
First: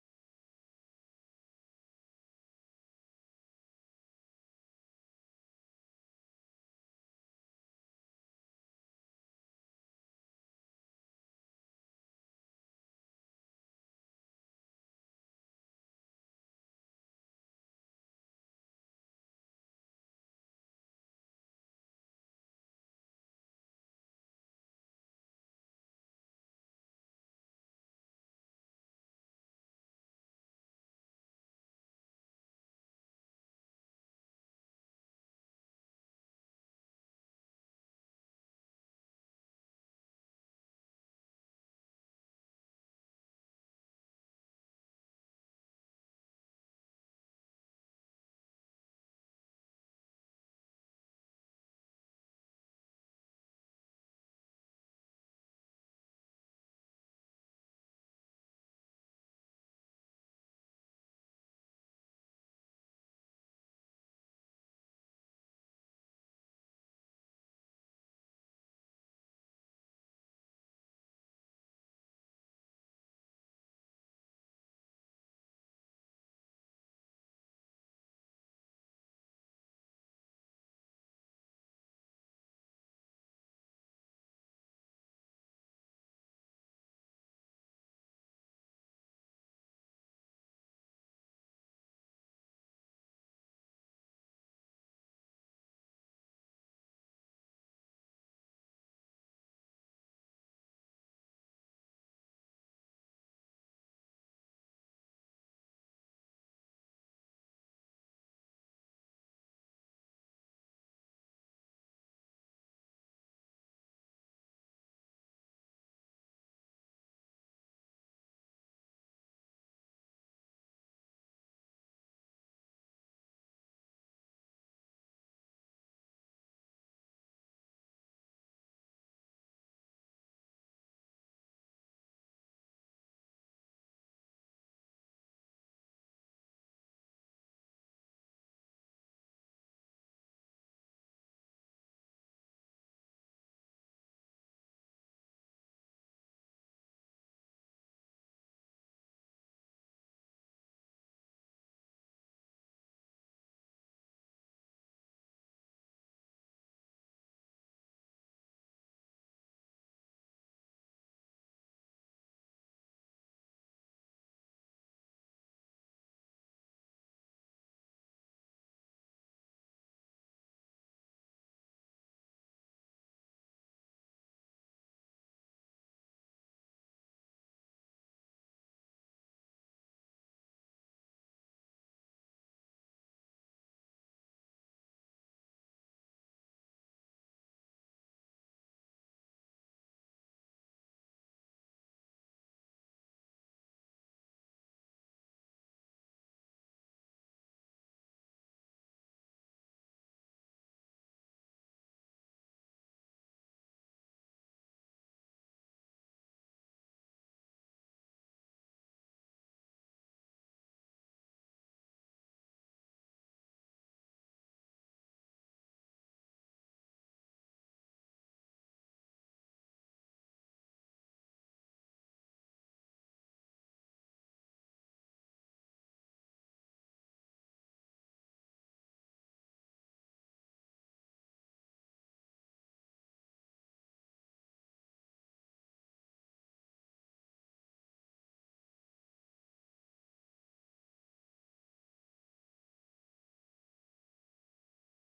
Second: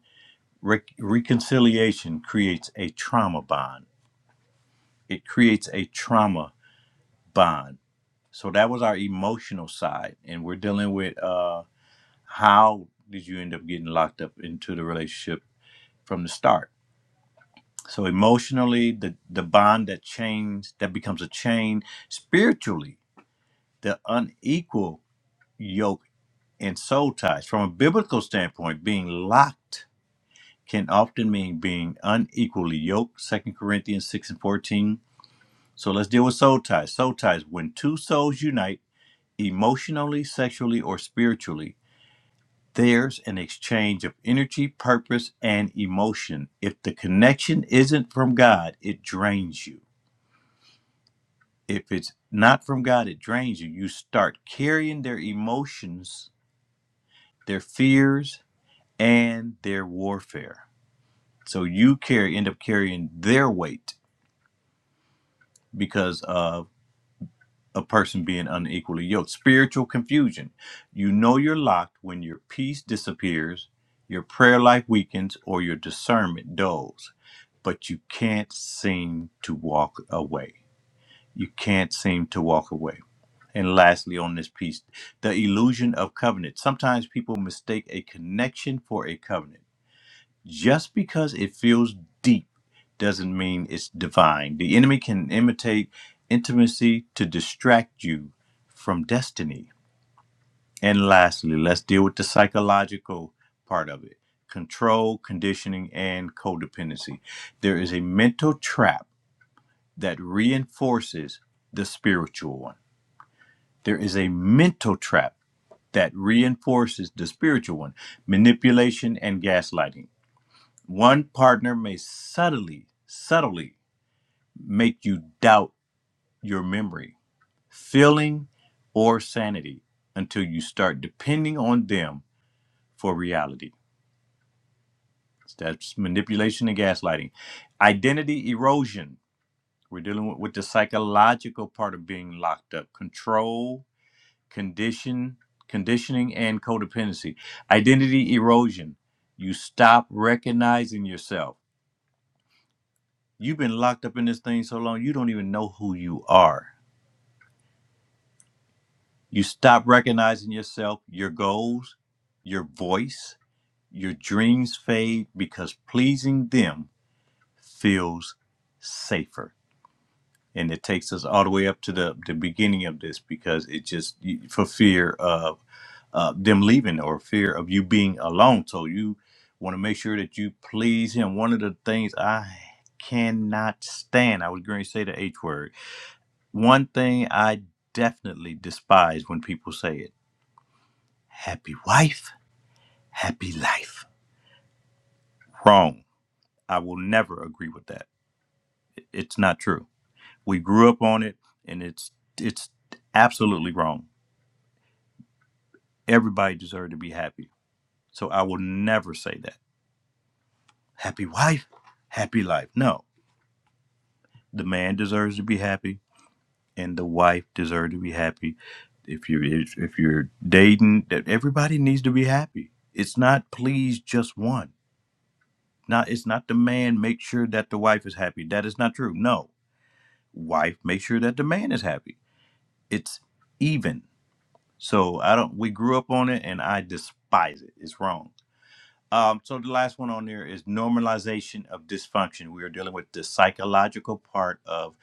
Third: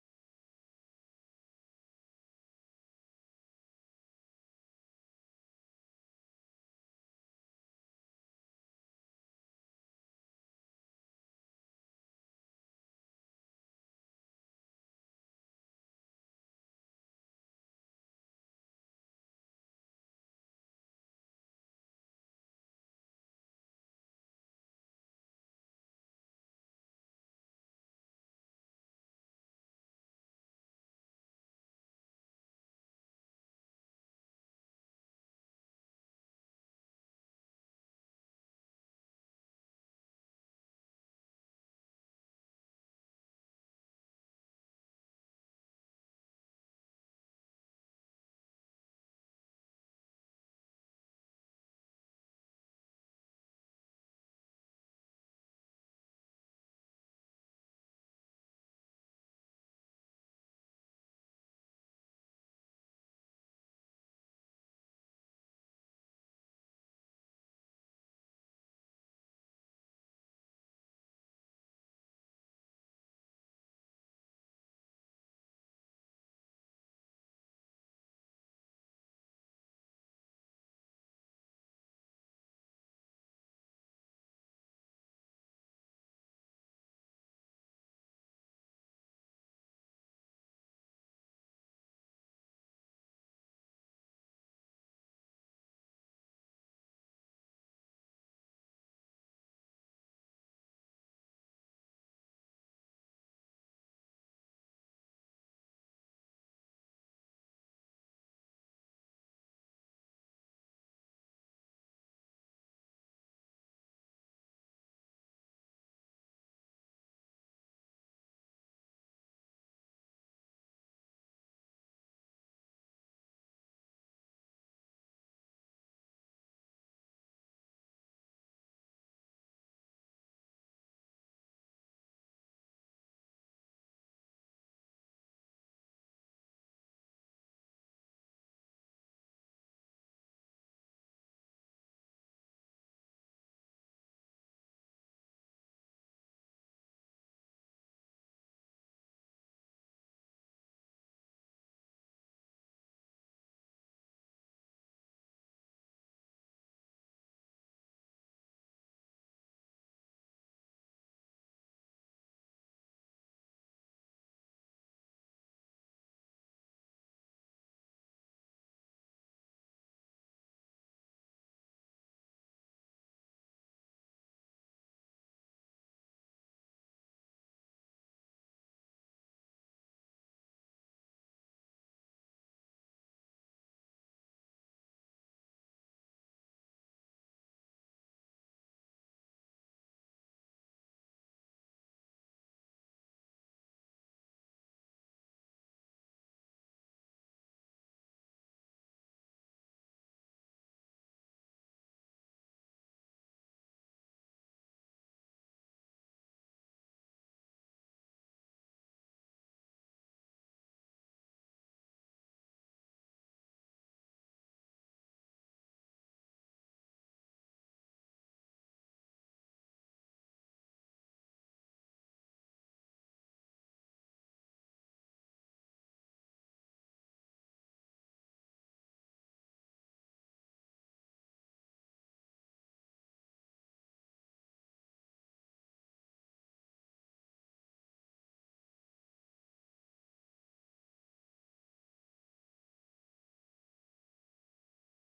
B: re- reconciliation creates a trauma bond. It creates a trauma bond. So that was our emotional side. And we're dealing with. Uh, how did you end up getting locked up into the relationship from the start so emotionally the the bond that chains that becomes a chain spiritually the unequal yoke and soul ties from a biblical standpoint being locked can often mean being unequally yoked Second corinthians 6 and 14 so let's deal with soul ties soul ties when two souls unite emotionally sexually or spiritually There's an exchange of energy, purpose, and emotion. If the connection isn't from God, it drains you. If it's not from God, it drains you. You start carrying their emotions, their fears, and their warfare. So you carry end up carrying their weight because of a person being unequally yoked. Spiritual confusion. You know you're locked when your peace disappears, your prayer life weakens, or your discernment dulls. but you can't seem to walk away. You can't seem to walk away. And lastly, on this piece, the illusion of covenant. Sometimes people mistake a connection for a covenant. Just because it feels deep doesn't mean it's divine. The enemy can imitate intimacy to distract you from destiny. And lastly, let's deal with the psychological part of it control, conditioning, and codependency. There is a mental trap that reinforces the spiritual one. There is a mental trap that reinforces the spiritual one manipulation and gaslighting. One partner may subtly, subtly make you doubt your memory, feeling, or sanity until you start depending on them for reality. That's manipulation and gaslighting. Identity erosion. We're dealing with, with the psychological part of being locked up, control, condition conditioning and codependency identity erosion you stop recognizing yourself you've been locked up in this thing so long you don't even know who you are you stop recognizing yourself your goals your voice your dreams fade because pleasing them feels safer and it takes us all the way up to the, the beginning of this because it just for fear of uh, them leaving or fear of you being alone so you want to make sure that you please him one of the things i cannot stand i was going to say the h word one thing i definitely despise when people say it happy wife happy life wrong i will never agree with that it's not true we grew up on it and it's it's absolutely wrong Everybody deserves to be happy. So I will never say that. Happy wife, happy life. No, the man deserves to be happy, and the wife deserves to be happy. If you if if you're dating, that everybody needs to be happy. It's not please just one. Not it's not the man make sure that the wife is happy. That is not true. No, wife make sure that the man is happy. It's even. So I don't. We grew up on it, and I despise it. It's wrong. Um, so the last one on there is normalization of dysfunction. We are dealing with the psychological part of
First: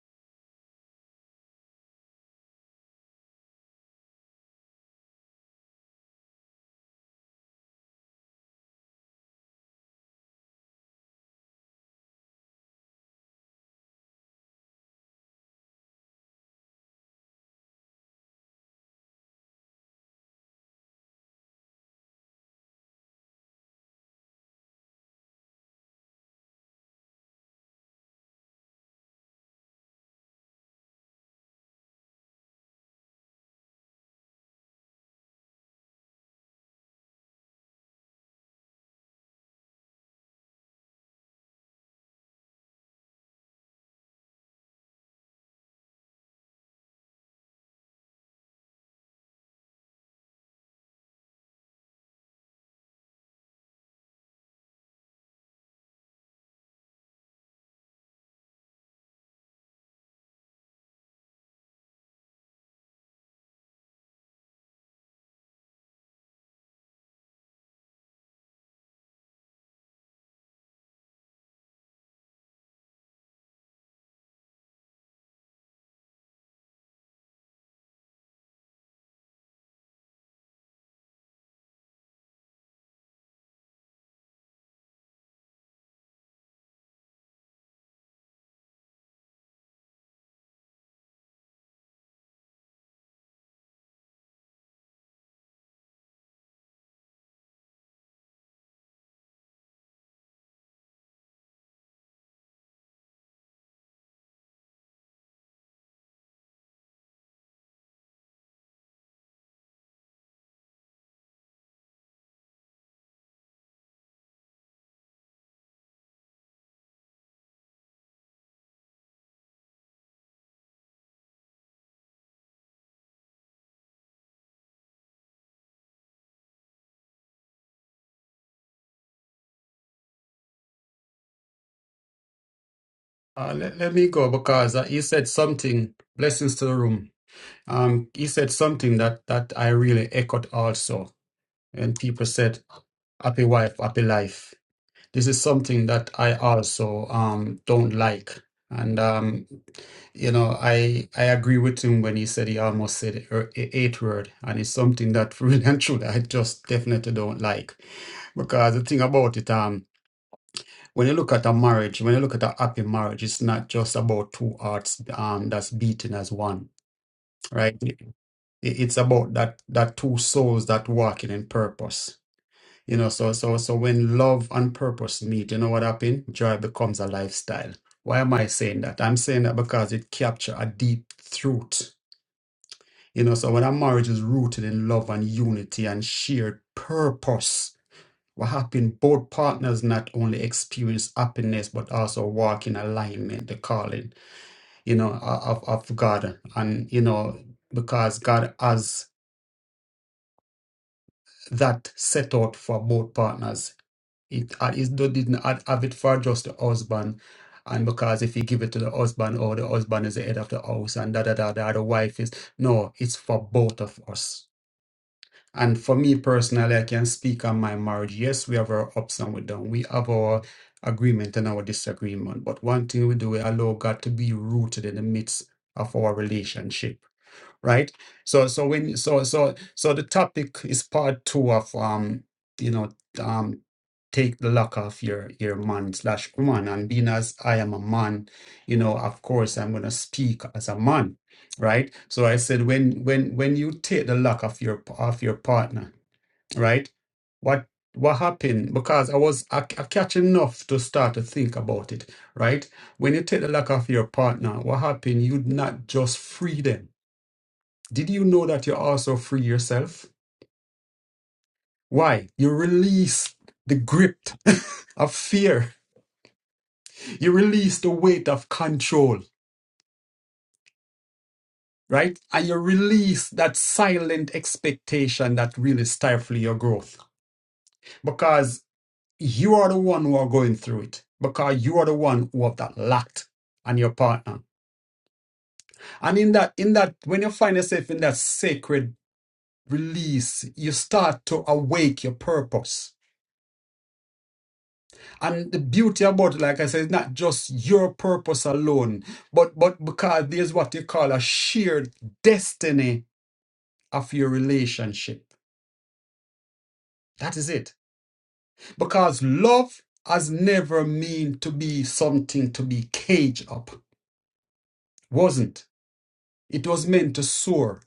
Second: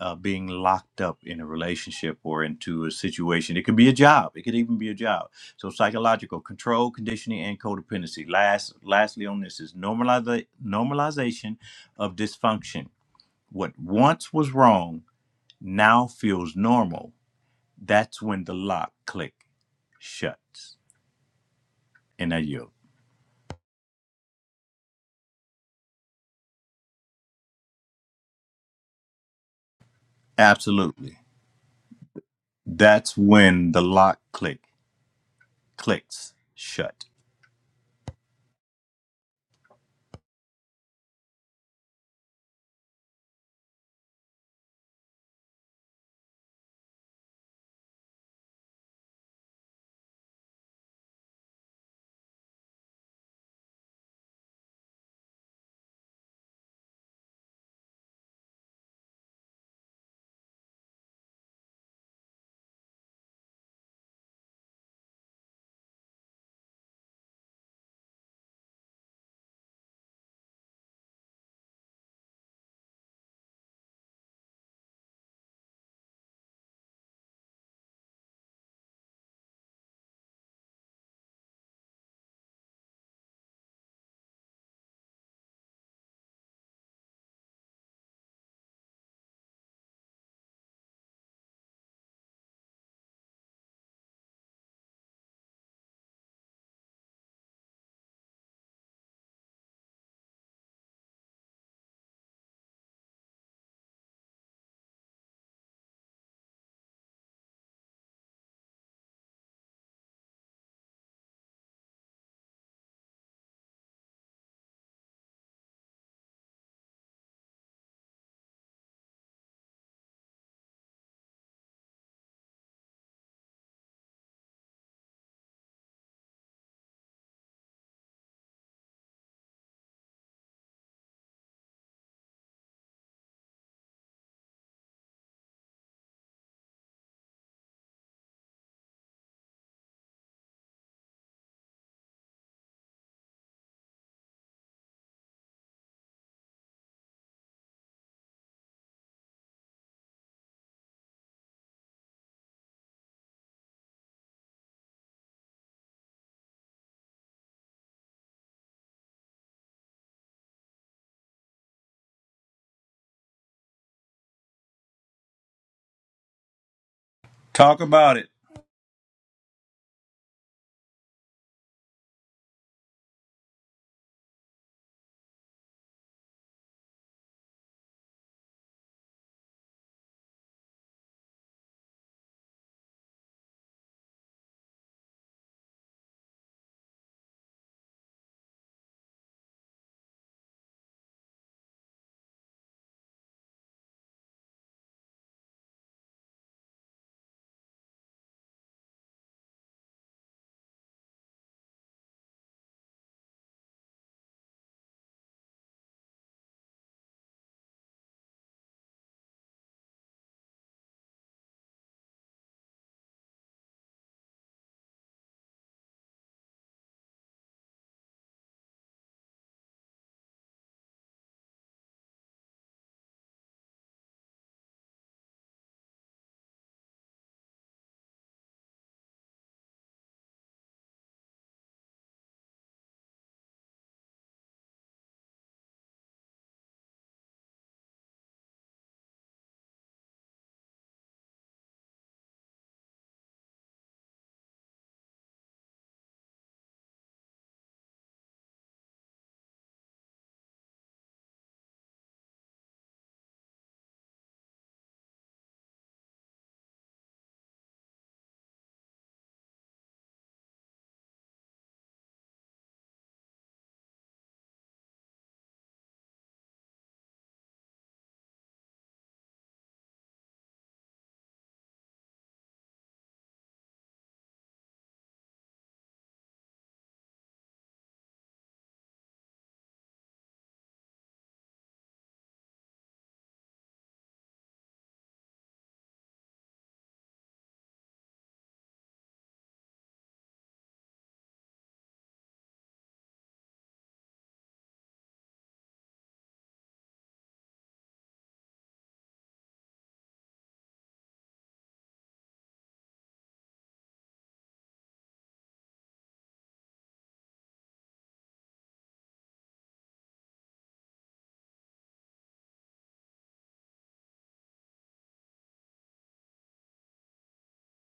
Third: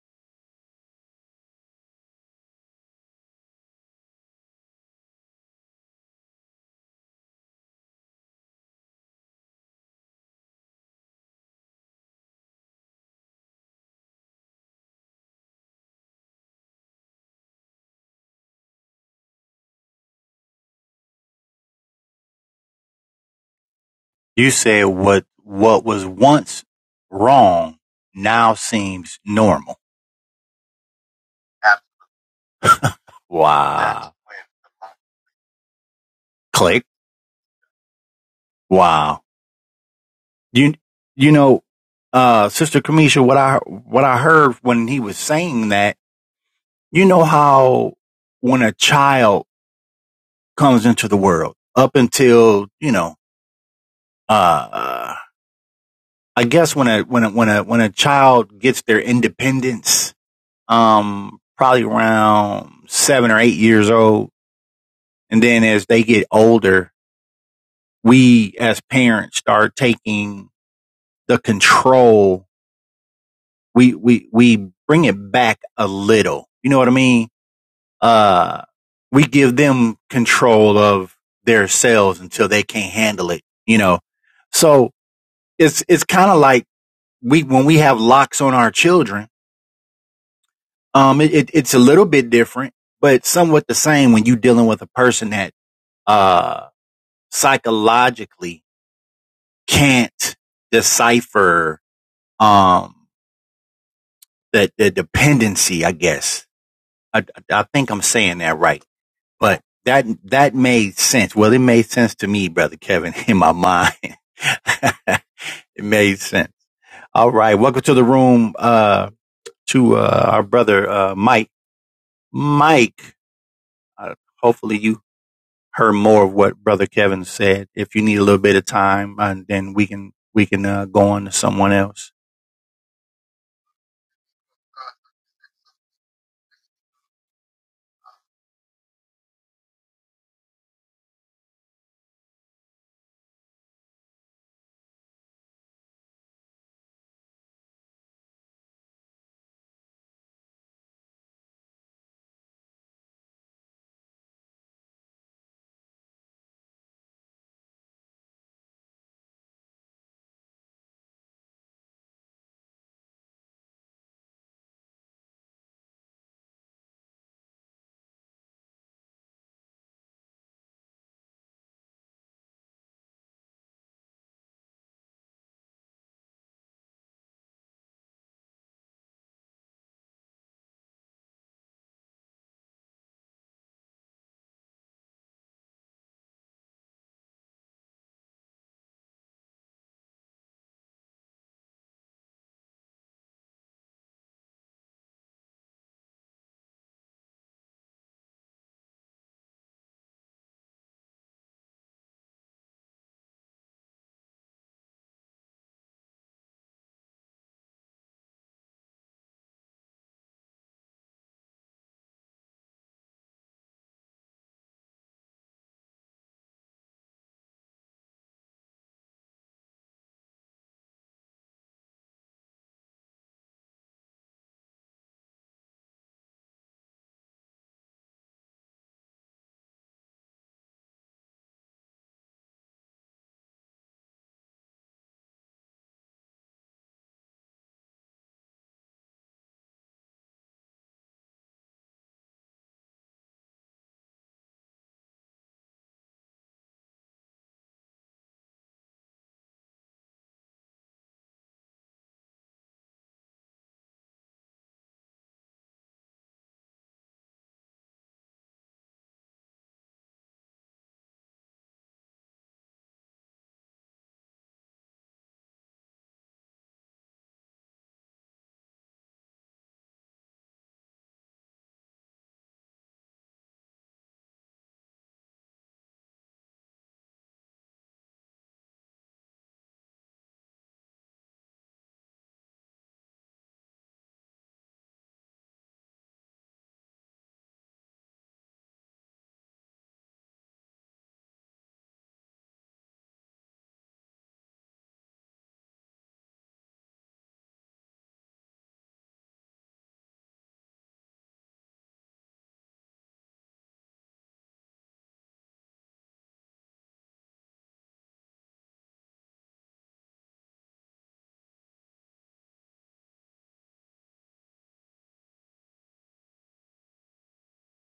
B: uh, being locked up in a relationship or into a situation. It could be a job. It could even be a job. So psychological control, conditioning, and codependency. Last, lastly on this is normaliza- normalization of dysfunction. What once was wrong now feels normal. That's when the lock click shuts. And I yield.
A: You said what what was once wrong now seems normal.
B: Absolutely. That's when the
A: Wow.
B: lock click clicks
A: Click.
B: shut.
A: Wow. You you know uh sister Kamisha what I what I heard when he was saying that, you know how when a child comes into the world up until you know uh i guess when a when a when a when a child gets their independence um probably around seven or eight years old and then as they get older we as parents start taking the control we we we bring it back a little you know what i mean uh we give them control of their selves until they can't handle it you know so it's it's kind of like we when we have locks on our children. Um, it, it it's a little bit different, but somewhat the same when you're dealing with a person that uh psychologically can't decipher um the the dependency. I guess I I think I'm saying that right, but that that made sense. Well, it made sense to me, brother Kevin, in my mind. it made sense. All right, welcome to the room. Uh, to uh, our brother uh, Mike. Mike, uh, hopefully you heard more of what Brother Kevin said. If you need a little bit of time, uh, then we can we can uh, go on to someone else.
C: Uh, let, let me go because uh, you said something. Blessings to the room. Um, he said something that that I really echoed also, and people said, "Happy wife, happy life." This is something that I also um don't like, and um, you know, I I agree with him when he said he almost said it, er, e- eight word, and it's something that really and truly I just definitely don't like, because the thing about it um when you look at a marriage, when you look at a happy marriage, it's not just about two hearts um, that's beating as one, right?
B: Talk
C: It-
B: about it.
C: It's about that that two souls that working in purpose. You know, so so so when love and purpose meet, you know what happens? Joy becomes a lifestyle. Why am I saying that? I'm saying that because it captures a deep truth. You know, so when a marriage is rooted in love and unity and shared purpose, what happened? Both partners not only experience happiness but also walk in alignment, the calling, you know, of, of God. And, you know, because God has that set out for both partners. It, uh, it do- didn't have have it for just the husband. And because if you give it to the husband, or the husband is the head of the house, and da da da da, the wife is. No, it's for both of us And for me personally, I can speak on my marriage. Yes, we have our ups and we don't. We have our agreement and our disagreement. But one thing we do, we allow God to be rooted in the midst of our relationship right so so when so so so the topic is part two of um you know um take the lock off your your man slash woman and being as i am a man you know of course i'm going to speak as a man right so i said when when when you take the lock off your off your partner right what what happened because i was I, I catch enough to start to think about it right when you take the lock off your partner what happened you not just free them did you know that you're also free yourself? Why? You release the grip of fear. You release the weight of control, right? And you release that silent expectation that really stifles your growth because you are the one who are going through it because you are the one who have that lacked and your partner. And in that, in that, when you find yourself in that sacred release, you start to awake your purpose And the beauty about it, like I said, it's not just your purpose alone, but but because there's what you call a shared destiny of your relationship. That is it. Because love has never meant to be something to be caged up. Wasn't. It was meant to soar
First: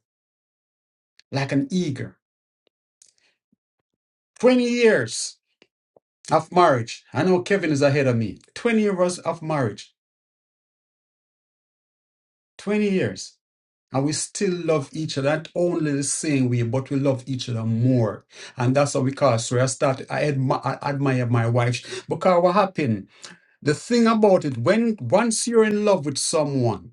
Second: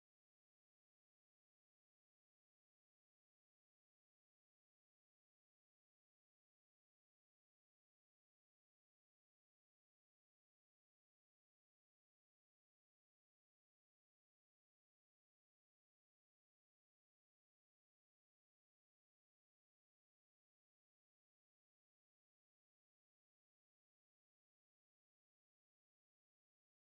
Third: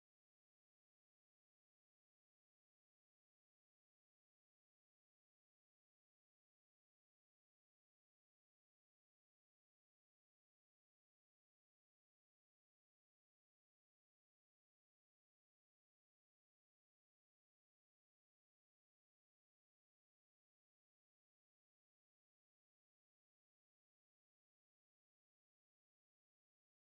C: like an eagle. 20 years of marriage. I know Kevin is ahead of me. 20 years of marriage. 20 years. And we still love each other, not only the same way, but we love each other more. And that's how we call So I start, I, admi- I admire my wife. Because what happened? The thing about it, when once you're in love with someone,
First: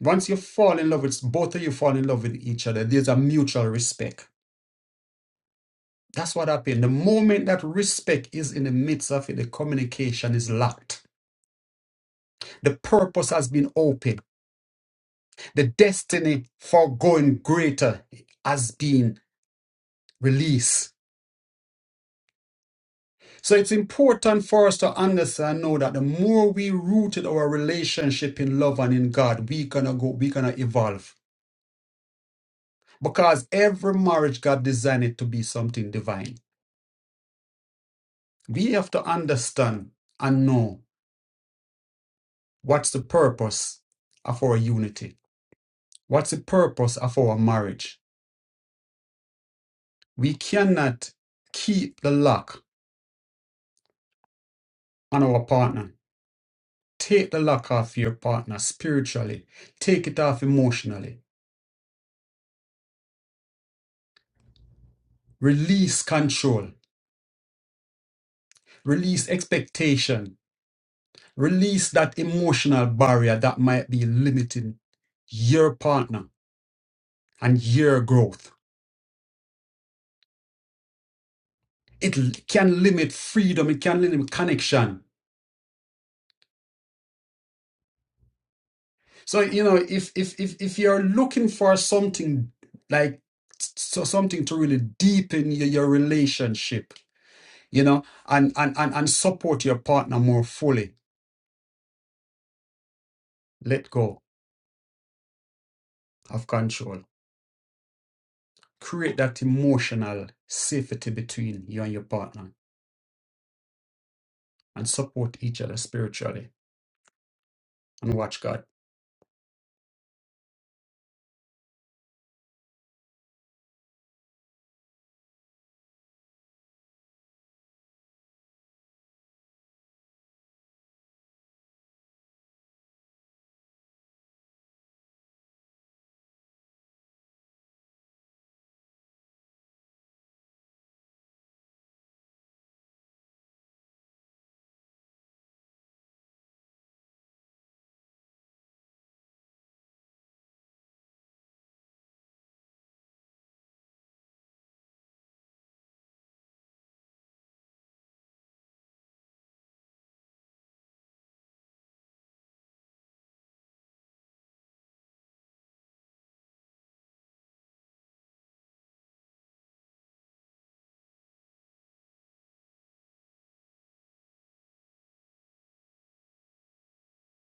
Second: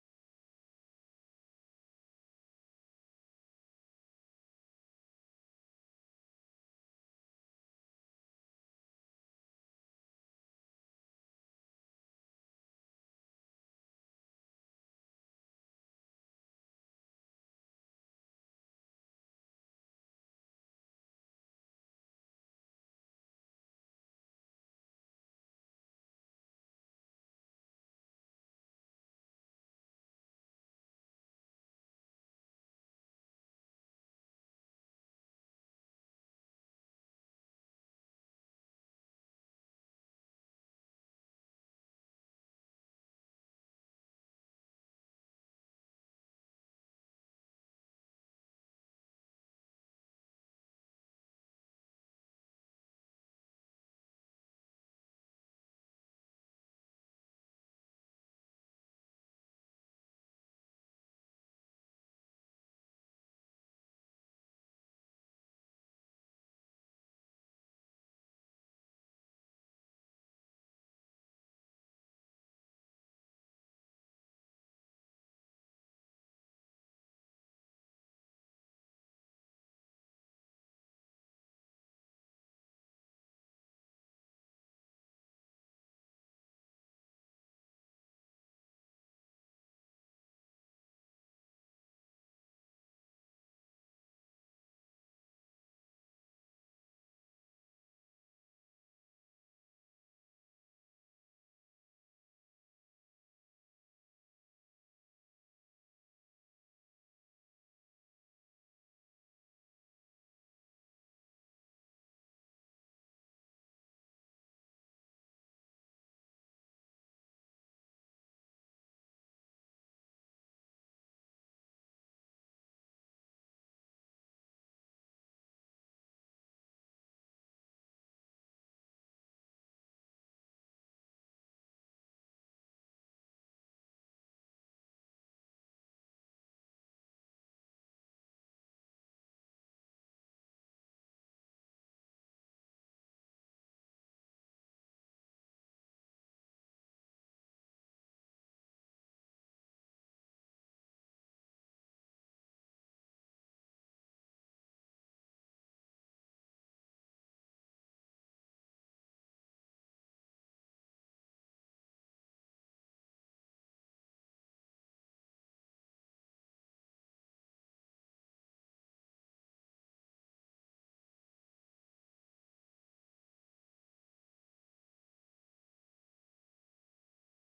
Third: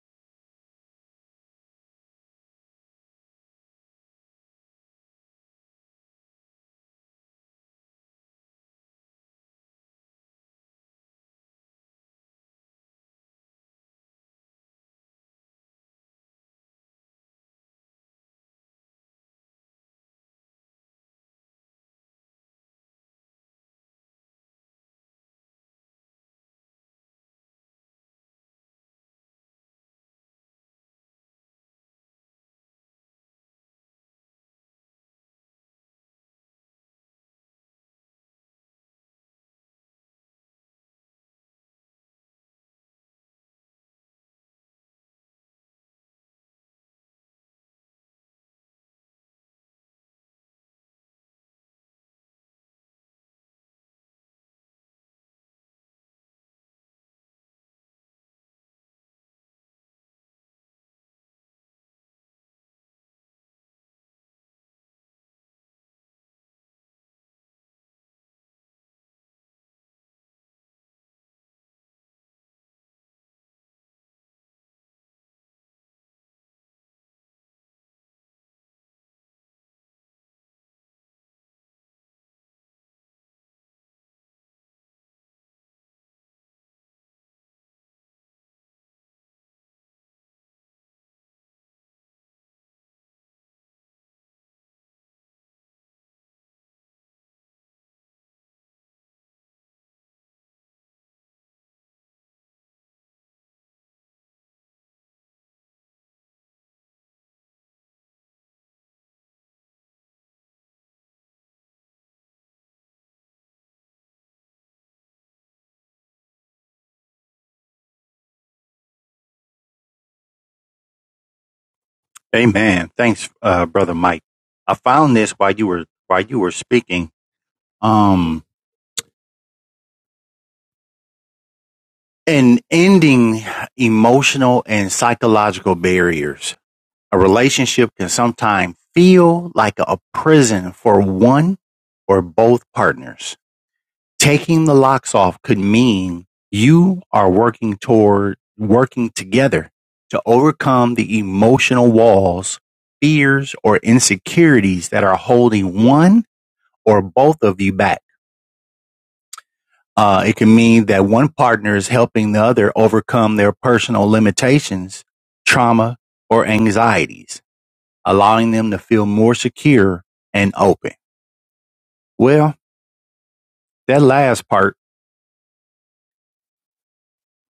C: once you fall in love with both of you fall in love with each other, there's a mutual respect. That's what happened. The moment that respect is in the midst of it, the communication is locked. The purpose has been opened. The destiny for going greater has been released So it's important for us to understand and know that the more we rooted our relationship in love and in God, we gonna go, we gonna evolve. Because every marriage God designed it to be something divine. We have to understand and know what's the purpose of our unity. What's the purpose of our marriage? We cannot keep the lock on our partner. Take the lock off your partner spiritually. Take it off emotionally. Release control Release expectation. Release that emotional barrier that might be limiting your partner and your growth. It l- can limit freedom. It can limit connection. So you know, if if if if you're looking for something like so something to really deepen your, your relationship, you know, and, and and and support your partner more fully, let go of control. Create that emotional safety between you and your partner and support each other spiritually and watch God.
A: Amen. Thanks, uh, Brother Mike. I found this while you were while you were speaking. Um, and ending emotional and psychological barriers. A relationship can sometimes feel like a prison for one or both partners taking the locks off could mean you are working toward working together to overcome the emotional walls, fears, or insecurities that are holding one or both of you back. Uh, it can mean that one partner is helping the other overcome their personal limitations, trauma, or anxieties, allowing them to feel more secure and open. Well, that last part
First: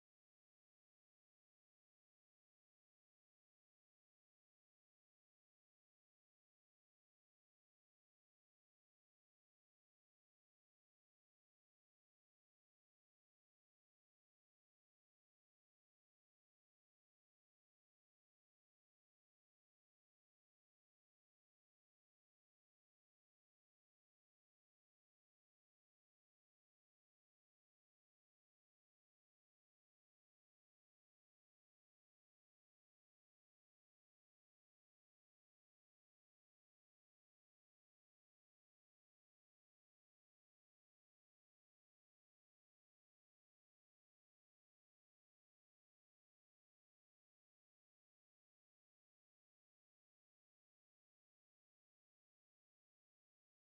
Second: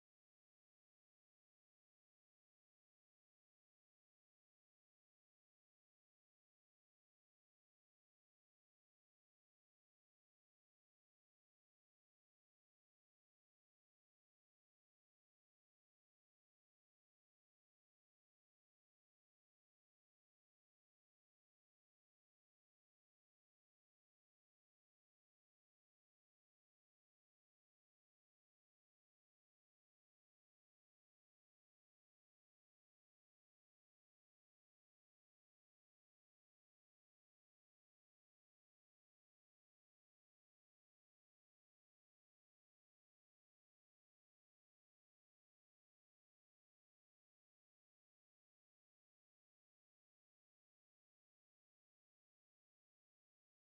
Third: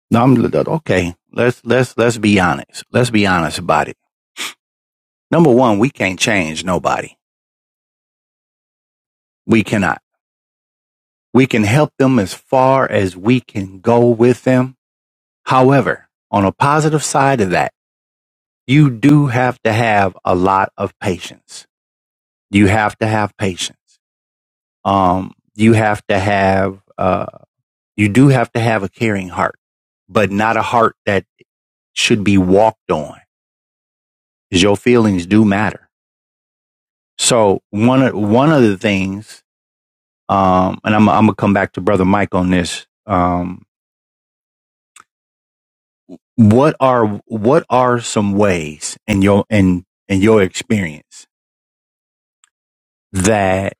A: No, I'm okay. Let's let's let's be honest. Let's be honest about it. Number one, we can't change nobody. We cannot. We can help them as far as we can go with them. However, on a positive side of that, you do have to have a lot of patience. You have to have patience. Um, you have to have uh, you do have to have a caring heart, but not a heart that should be walked on. Because your feelings do matter So one of one of the things, um, and I'm I'm gonna come back to brother Mike on this. Um, what are what are some ways in your in in your experience that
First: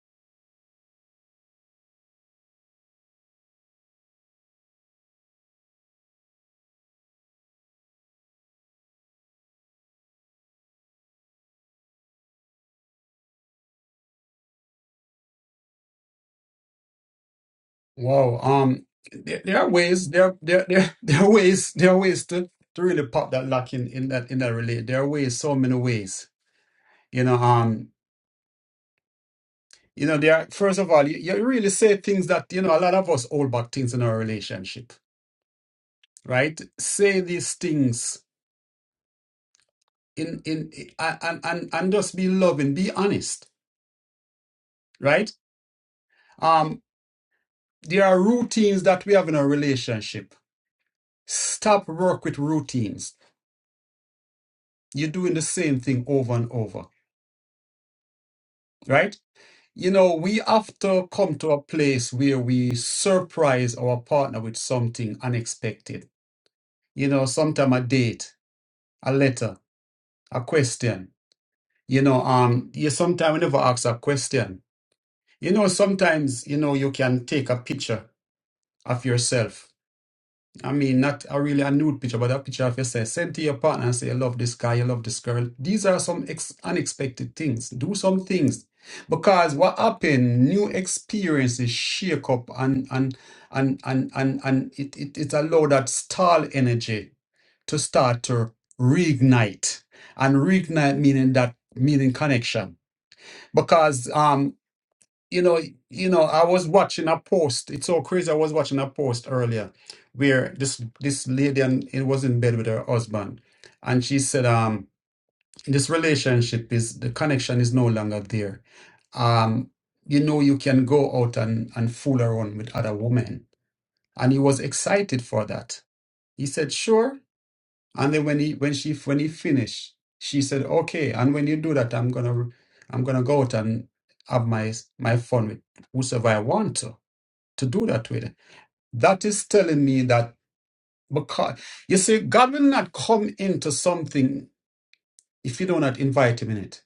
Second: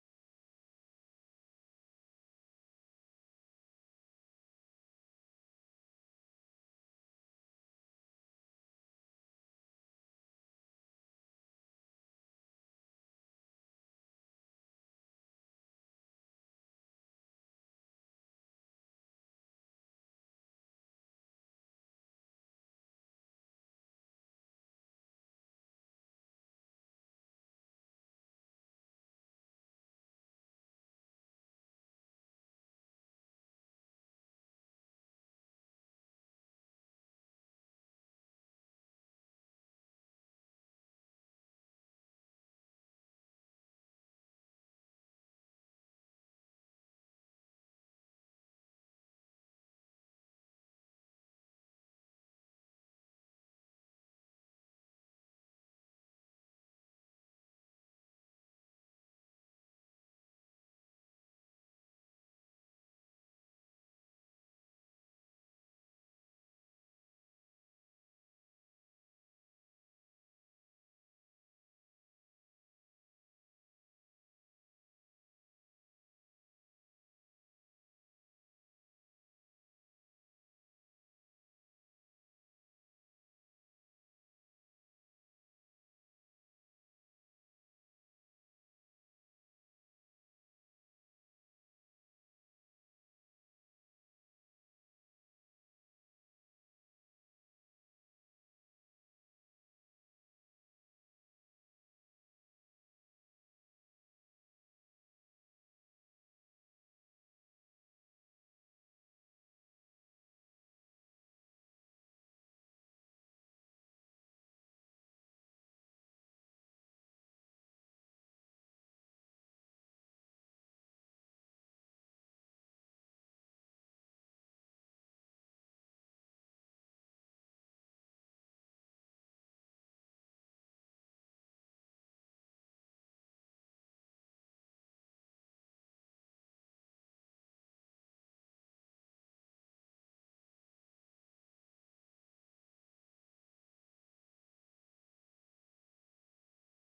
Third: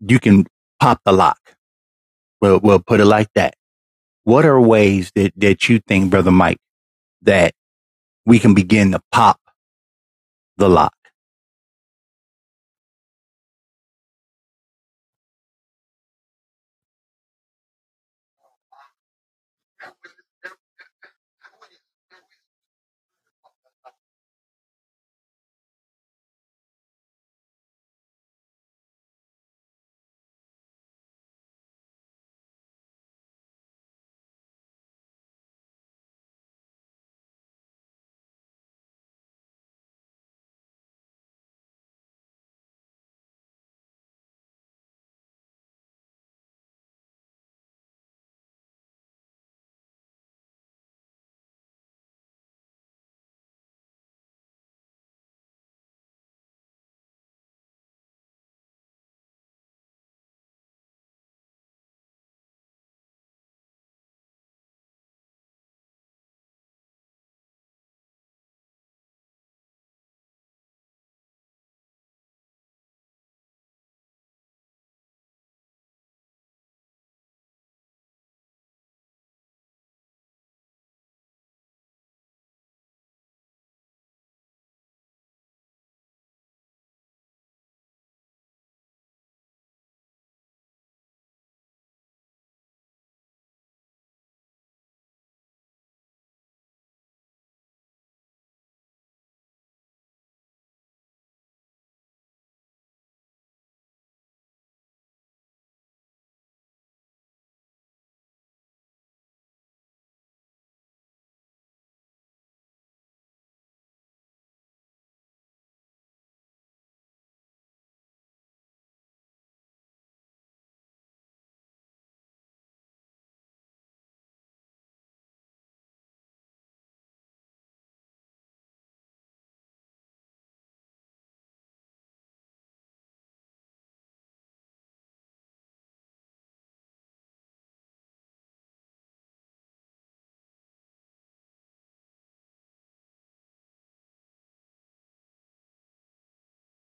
A: you can pop the lock? We'll we'll put it like that. What are ways that that you think, brother Mike, that we can begin to pop the lock?
C: Wow. Um there, there are ways there there there there are ways there are ways to, to really pop that lock in, in that in that relate. There are ways, so many ways. You know, um you know, there are, first of all, you, you really say things that, you know, a lot of us hold back things in our relationship, right? Say these things in in i- and and and just be loving, be honest, right? Um there are routines that we have in our relationship. Stop work with routines You're doing the same thing over and over, right? You know, we have to come to a place where we surprise our partner with something unexpected. You know, sometime a date, a letter, a question. You know, um, you sometimes never ask a question. You know, sometimes, you know, you can take a picture of yourself I mean, not a really a nude picture, but a picture of yourself. Send to your partner and say, I love this guy, I love this girl. These are some ex unexpected things. Do some things. Because what happened, new experiences shake up and and and and and, and it, it, it allow that stall energy to start to reignite. And reignite meaning that meaning connection. Because um you know, you know, I was watching a post. It's so crazy. I was watching a post earlier where this this lady and it was in bed with her husband, and she said, um, this relationship is the connection is no longer there. Um, you know, you can go out and and fool around with other women, and he was excited for that. He said, sure. And then when he when she when he finished, she said, "Okay, and when you do that, I'm gonna I'm gonna go out and have my my fun with whosoever I want to to do that with." That is telling me that because you see, God will not come into something if you do not invite Him in it.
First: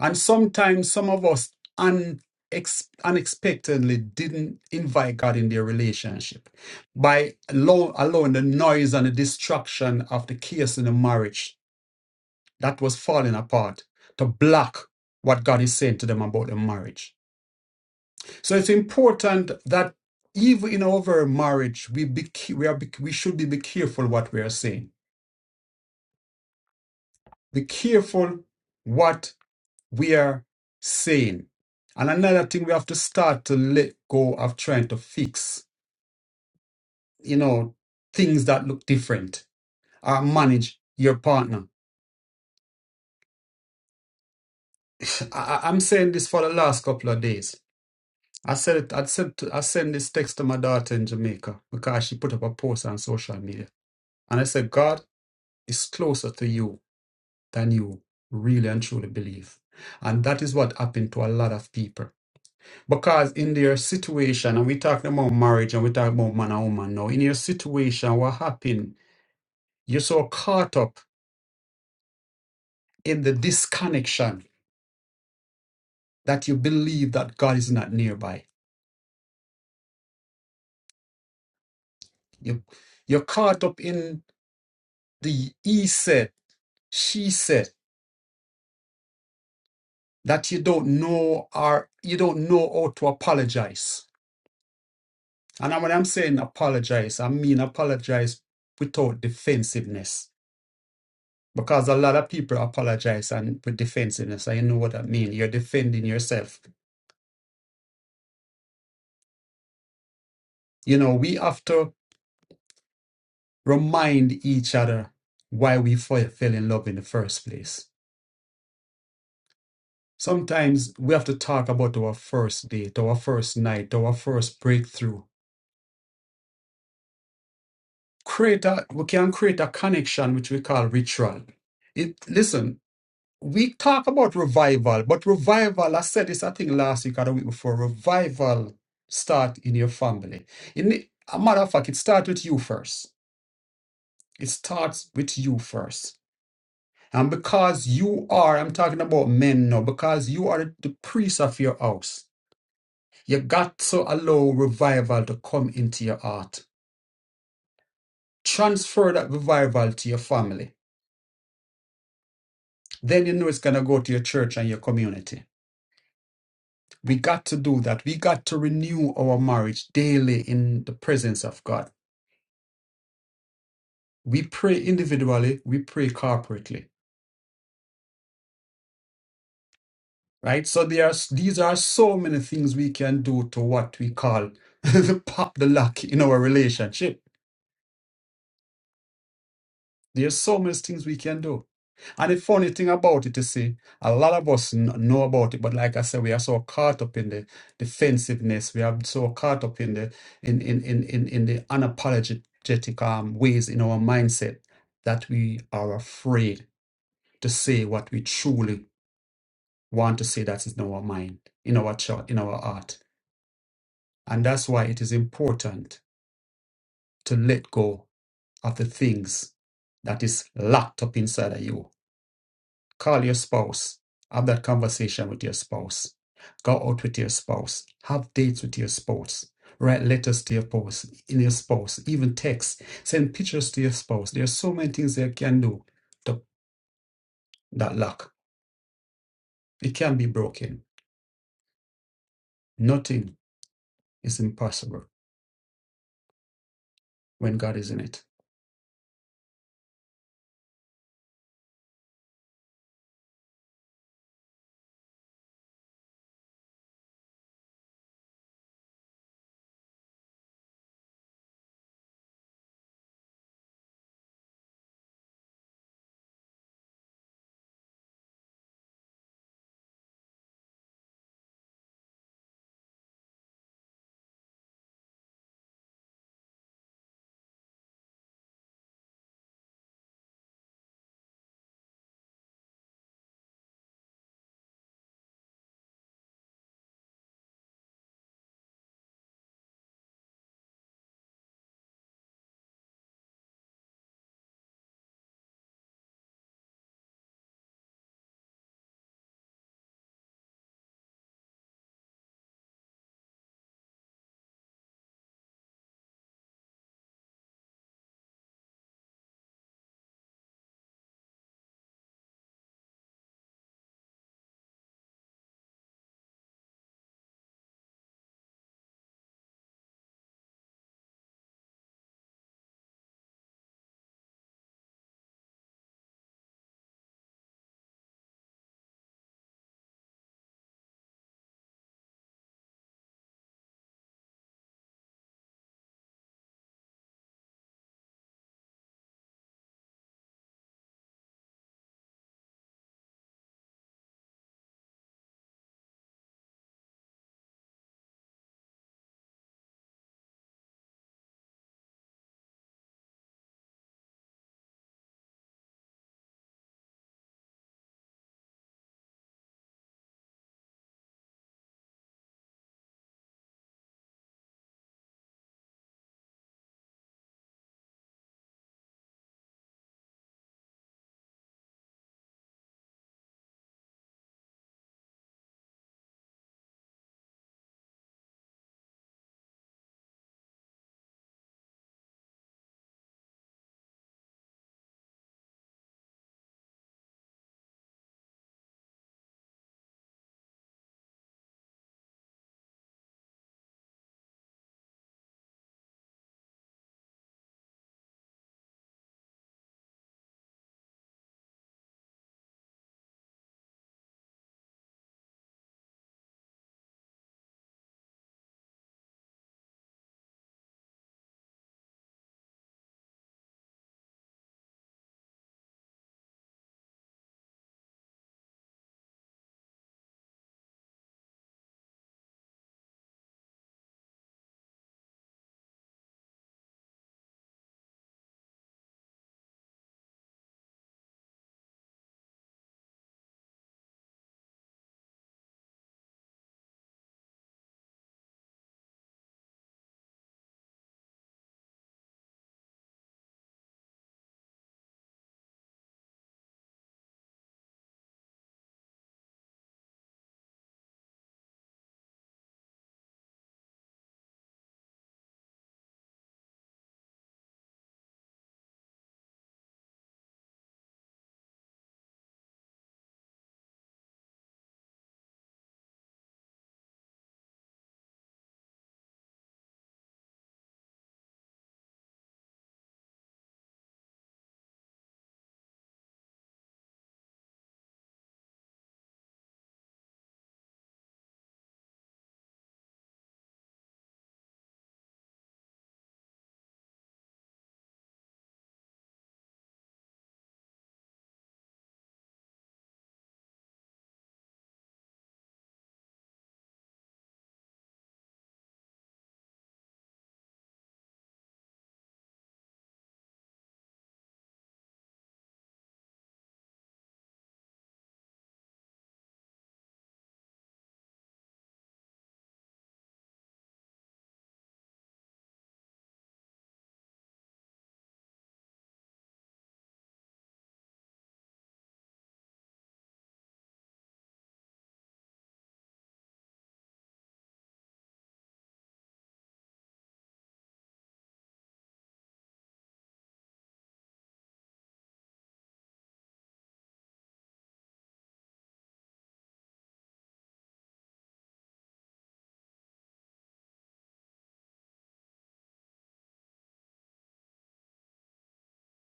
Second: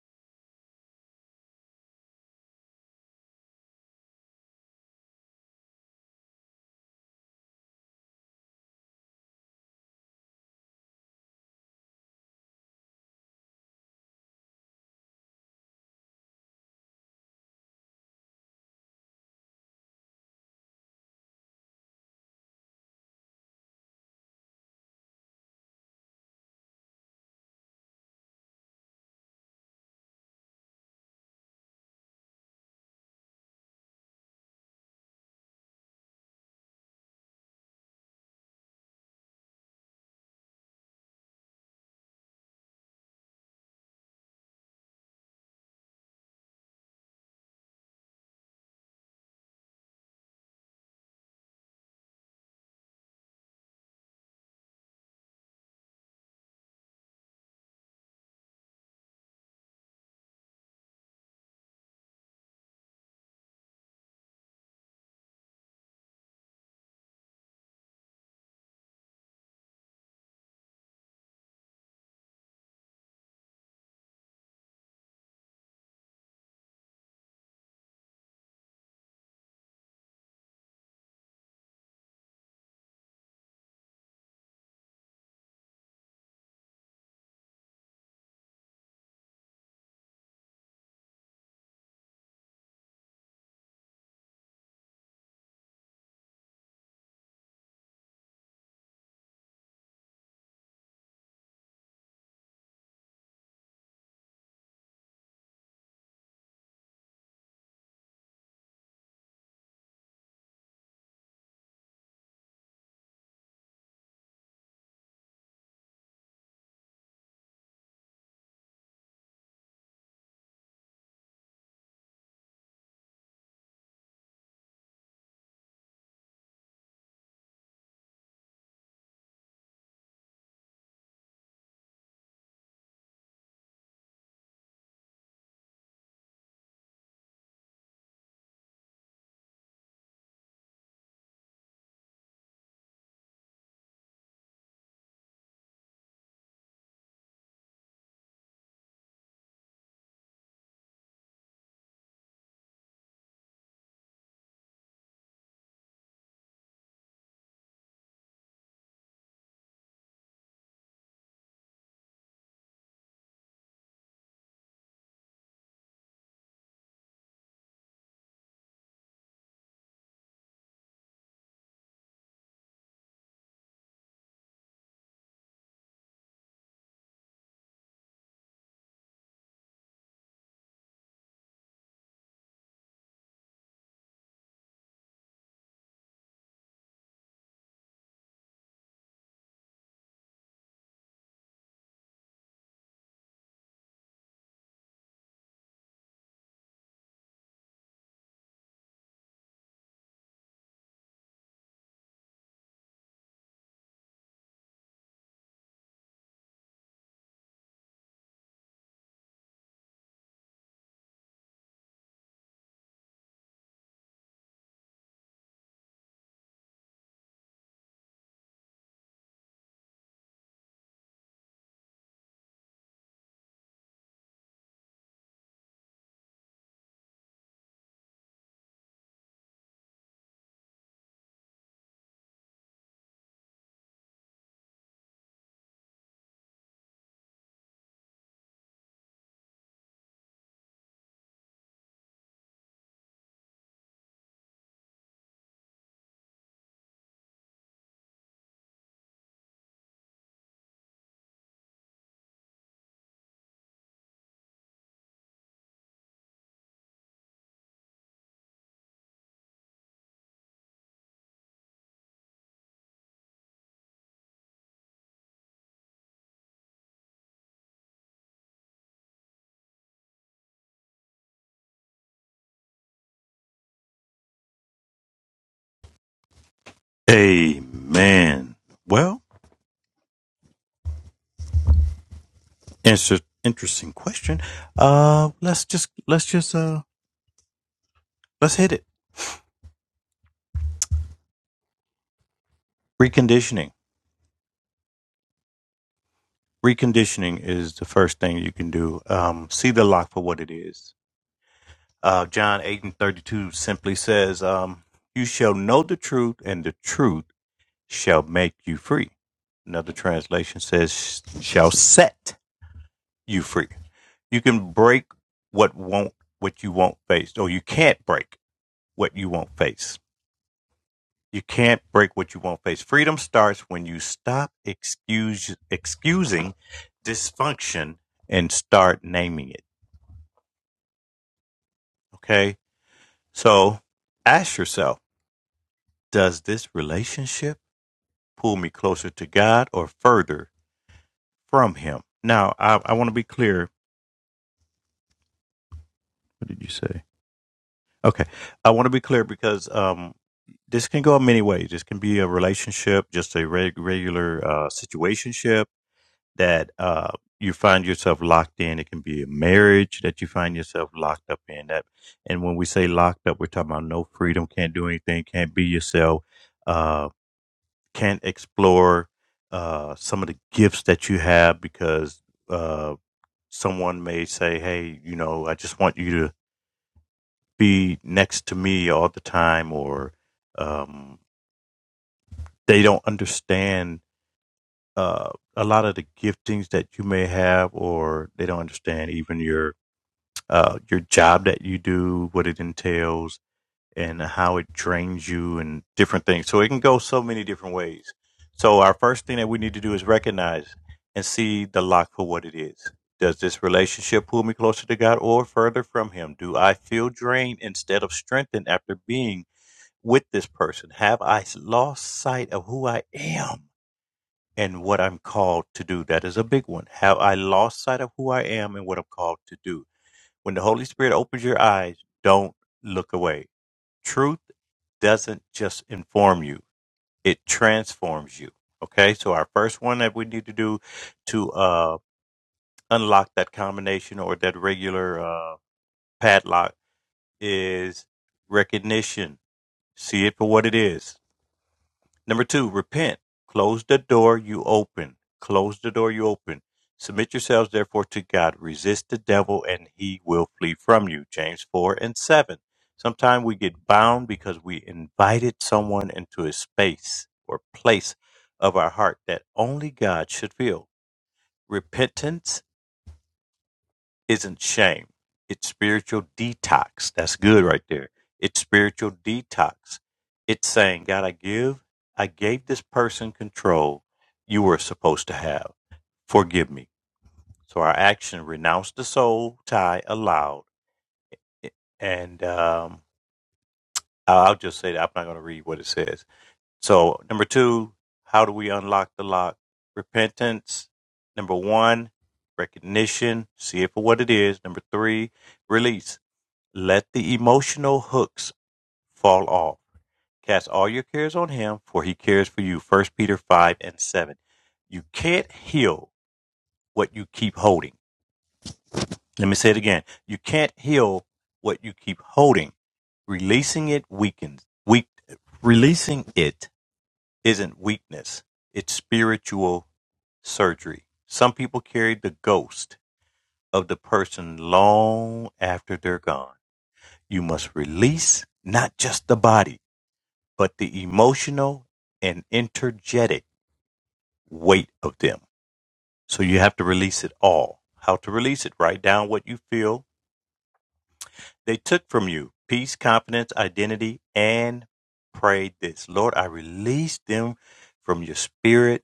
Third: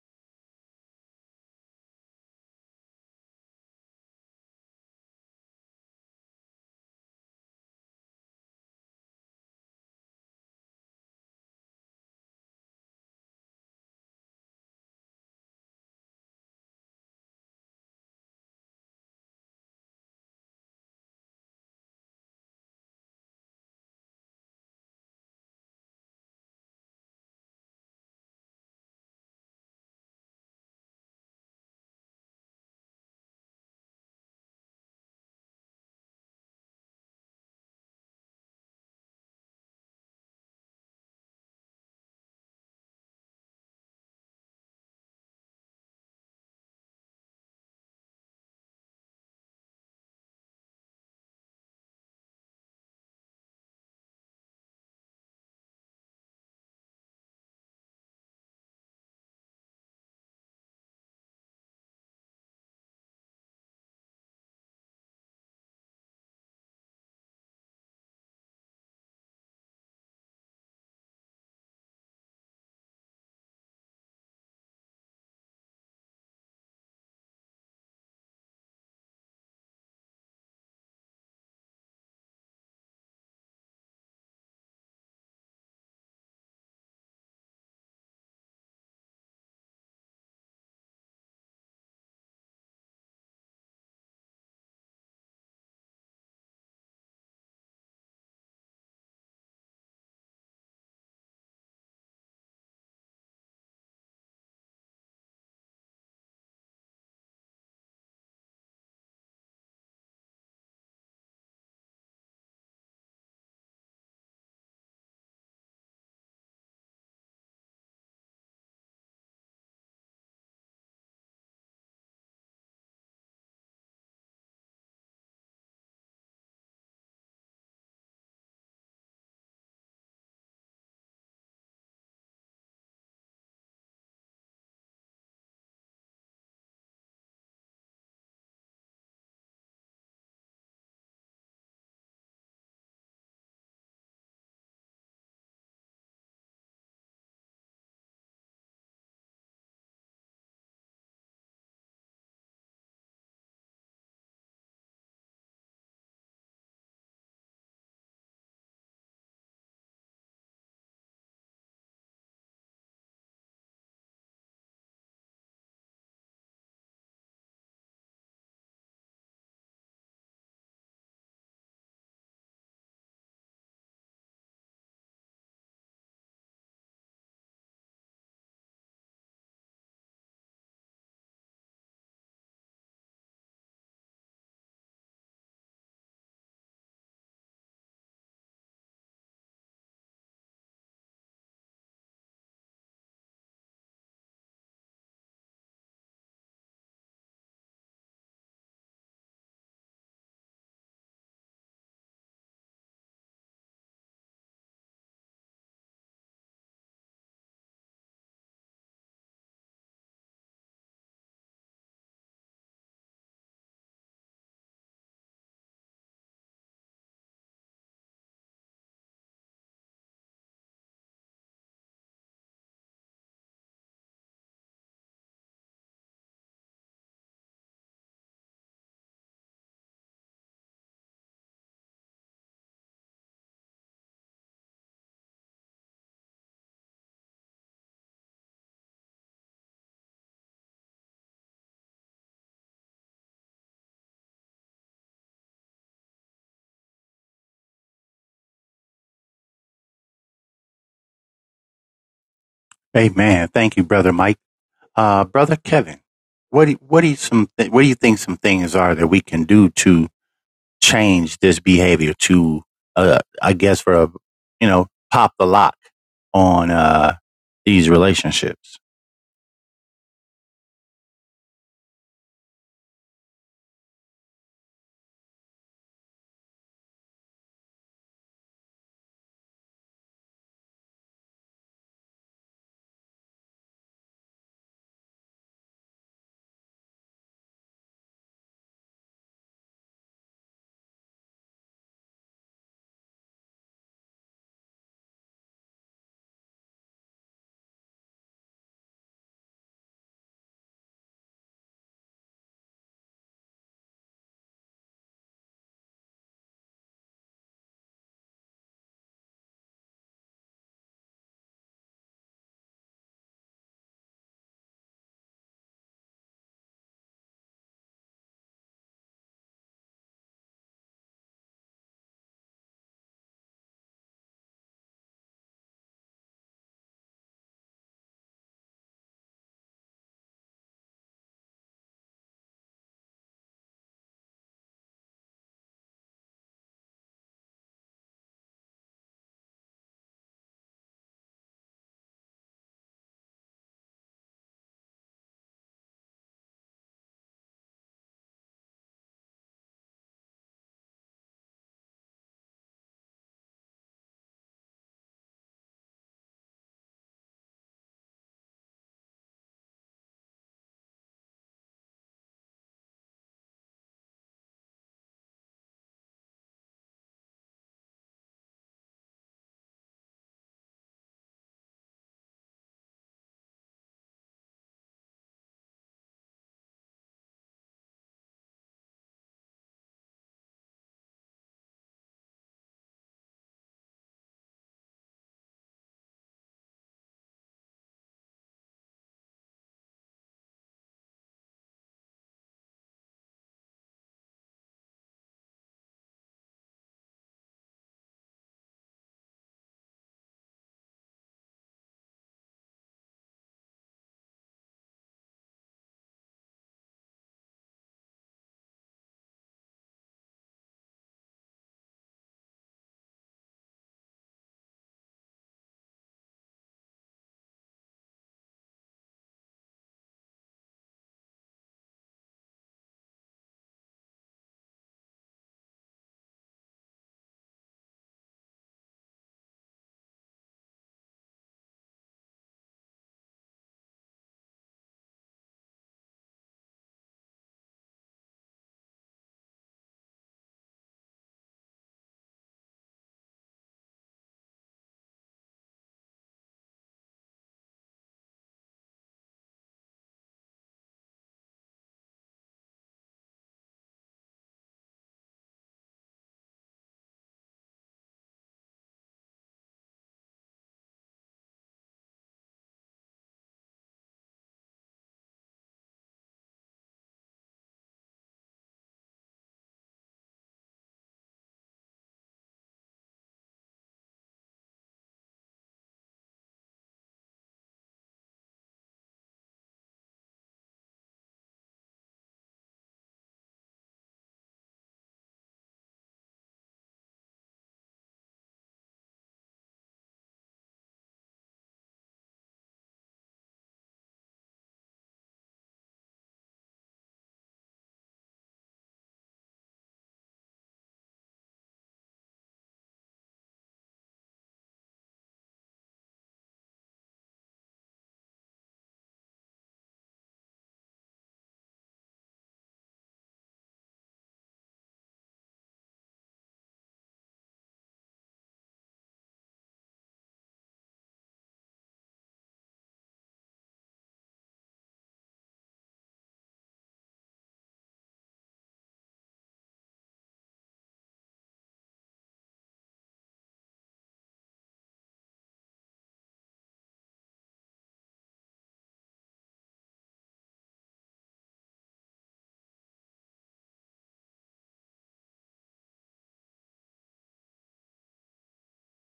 C: And sometimes some of us un, ex, unexpectedly didn't invite God in their relationship by allow, allowing the noise and the distraction of the chaos in the marriage that was falling apart to block what God is saying to them about their marriage. So it's important that even in our very marriage, we be, we, are, we should be, be careful what we are saying. Be careful what we are saying. And another thing we have to start to let go of trying to fix, you know, things that look different or manage your partner. I, I- I'm saying this for the last couple of days I said it. I said to, I sent this text to my daughter in Jamaica because she put up a post on social media, and I said, God is closer to you than you really and truly believe, and that is what happened to a lot of people because in their situation, and we talking about marriage and we talking about man and woman now. In your situation, what happened? You're so caught up in the disconnection that you believe that God is not nearby. You you're caught up in the he said, she said. that you don't know or you don't know how to apologize. And when I'm saying apologize, I mean apologize without defensiveness. Because a lot of people apologize and with defensiveness. I know what I mean. You're defending yourself. You know, we have to remind each other why we fe- fell in love in the first place. Sometimes we have to talk about our first date, our first night, our first breakthrough create a we can create a connection which we call ritual. It listen, we talk about revival, but revival, I said this I think last week or the week before, revival start in your family. In the- a matter of fact, it starts with you first. It starts with you first. And because you are, I'm talking about men now, because you are the priest of your house, you got to allow revival to come into your heart. Transfer that revival to your family then you know it's going to go to your church and your community. We got to do that. We got to renew our marriage daily in the presence of God. We pray individually, we pray corporately, right? So there are these are so many things we can do to what we call the pop the lock in our relationship. There's so many things we can do. And the funny thing about it, you see, a lot of us n- know about it, but like I said, we are so caught up in the defensiveness. We are so caught up in the in in in in, in the unapologetic um, ways in our mindset that we are afraid to say what we truly want to say. That is in our mind, in our thought, in our heart, and that's why it is important to let go of the things that is locked up inside of you Call your spouse. Have that conversation with your spouse. Go out with your spouse. Have dates with your spouse. Write letters to your spouse, in your spouse, even text. Send pictures to your spouse. There are so many things they can do to that lock. It can be broken. Nothing is impossible when God is in it.
A: Amen. Thank you, brother Mike. Uh, brother Kevin, what do, what do you some th- what do you think some things are that we can do to change this behavior to, uh, I guess, for a, you know, pop the lock on uh, these relationships.
B: Amen. Well, inter- interesting question. Uh, let's just let's just uh let's hit it. Reconditioning. Reconditioning is the first thing you can do. Um, see the lock for what it is. Uh, John eight and thirty two simply says, um, "You shall know the truth, and the truth shall make you free." Another translation says, "Shall set." you free. You can break what won't what you won't face, or you can't break what you won't face. You can't break what you won't face. Freedom starts when you stop excuse excusing dysfunction and start naming it. Okay? So ask yourself, does this relationship pull me closer to God or further from him? Now I, I want to be clear. What did you say? Okay. I want to be clear because um this can go many ways. This can be a relationship, just a reg- regular uh, situationship that uh, you find yourself locked in. It can be a marriage that you find yourself locked up in. That, and when we say locked up, we're talking about no freedom, can't do anything, can't be yourself, uh, can't explore uh, some of the gifts that you have because uh, someone may say, "Hey, you know, I just want you to be next to me all the time," or um, they don't understand uh, a lot of the giftings that you may have, or they don't understand even your uh, your job that you do, what it entails, and how it drains you, and different things. So it can go so many different ways. So our first thing that we need to do is recognize and see the lock for what it is. Does this relationship pull me closer to God or further from Him? Do I feel drained instead of strengthened after being with this person? Have I lost sight of who I am? and what I'm called to do. That is a big one. Have I lost sight of who I am and what I'm called to do? When the Holy Spirit opens your eyes, don't look away. Truth doesn't just inform you, it transforms you. Okay, so our first one that we need to do to uh, unlock that combination or that regular uh, padlock is recognition. See it for what it is. Number two, repent. Close the door you open. Close the door you open. Submit yourselves therefore to God. Resist the devil and he will flee from you. James 4 and 7. Sometimes we get bound because we invited someone into a space or place of our heart that only God should fill. Repentance isn't shame. It's spiritual detox. That's good right there. It's spiritual detox. It's saying, God, I give, I gave this person control you were supposed to have. Forgive me. So our action renounced the soul tie aloud, And um, I'll just say that I'm not going to read what it says. So number two, how do we unlock the lock? Repentance. Number one, recognition. See it for what it is. Number three, release Let the emotional hooks fall off. Cast all your cares on him, for he cares for you. First Peter 5 and 7. You can't heal what you keep holding. Let me say it again. You can't heal what you keep holding. Releasing it weakens. Weak, releasing it isn't weakness, it's spiritual surgery. Some people carry the ghost of the person long after they're gone. You must release not just the body. but the emotional and energetic weight of them. So you have to release it all. How to release it? Write down what you feel they took from you peace, confidence, identity, and pray this Lord, I release them from your spirit.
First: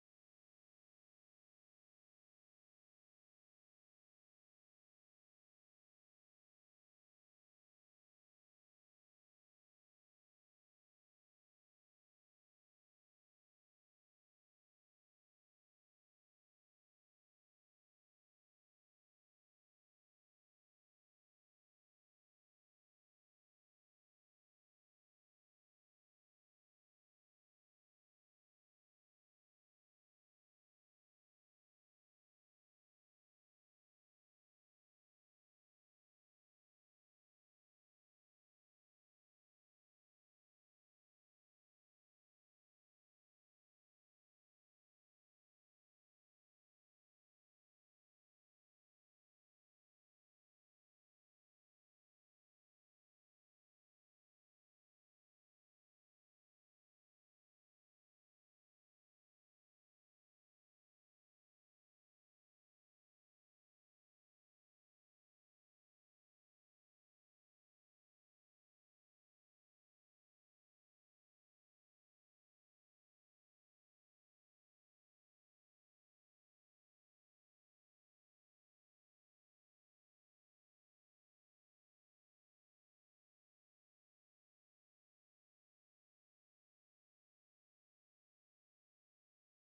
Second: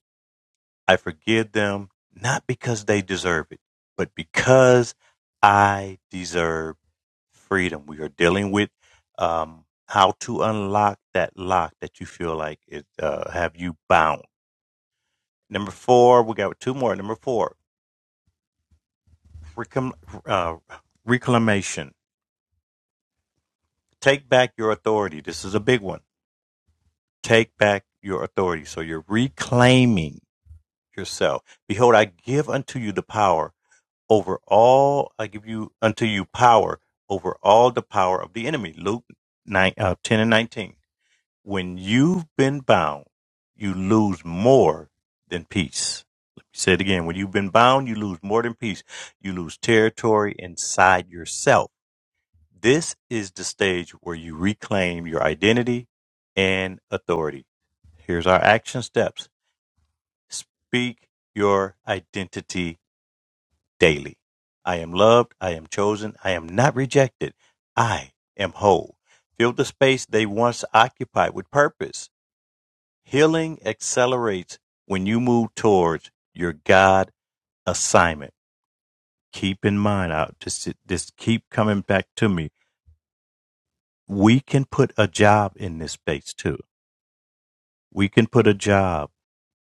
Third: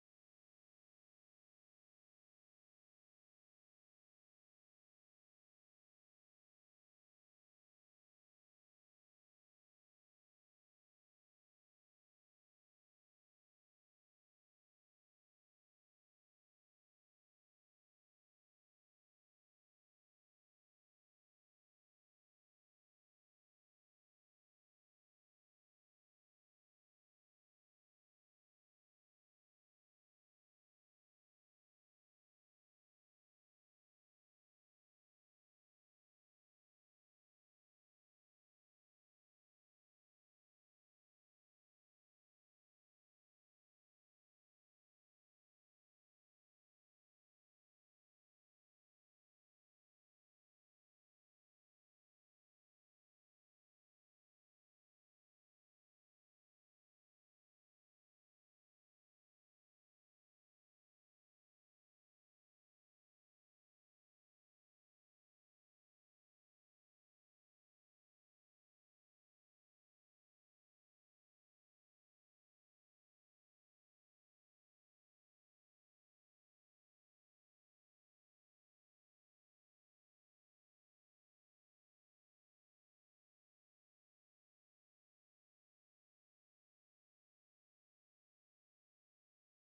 B: I forgive them, not because they deserve it, but because I deserve freedom. We are dealing with um, how to unlock that lock that you feel like it uh, have you bound Number four, we got two more. Number four, reclam- uh, reclamation. Take back your authority. This is a big one. Take back your authority. So you're reclaiming yourself. Behold, I give unto you the power over all. I give you unto you power over all the power of the enemy. Luke 9, uh, 10 and 19. When you've been bound, you lose more than peace. Let me say it again. When you've been bound, you lose more than peace. You lose territory inside yourself. This is the stage where you reclaim your identity and authority. Here's our action steps speak your identity daily. I am loved. I am chosen. I am not rejected. I am whole. Fill the space they once occupied with purpose. Healing accelerates when you move towards your God assignment. Keep in mind, I just this keep coming back to me. We can put a job in this space too. We can put a job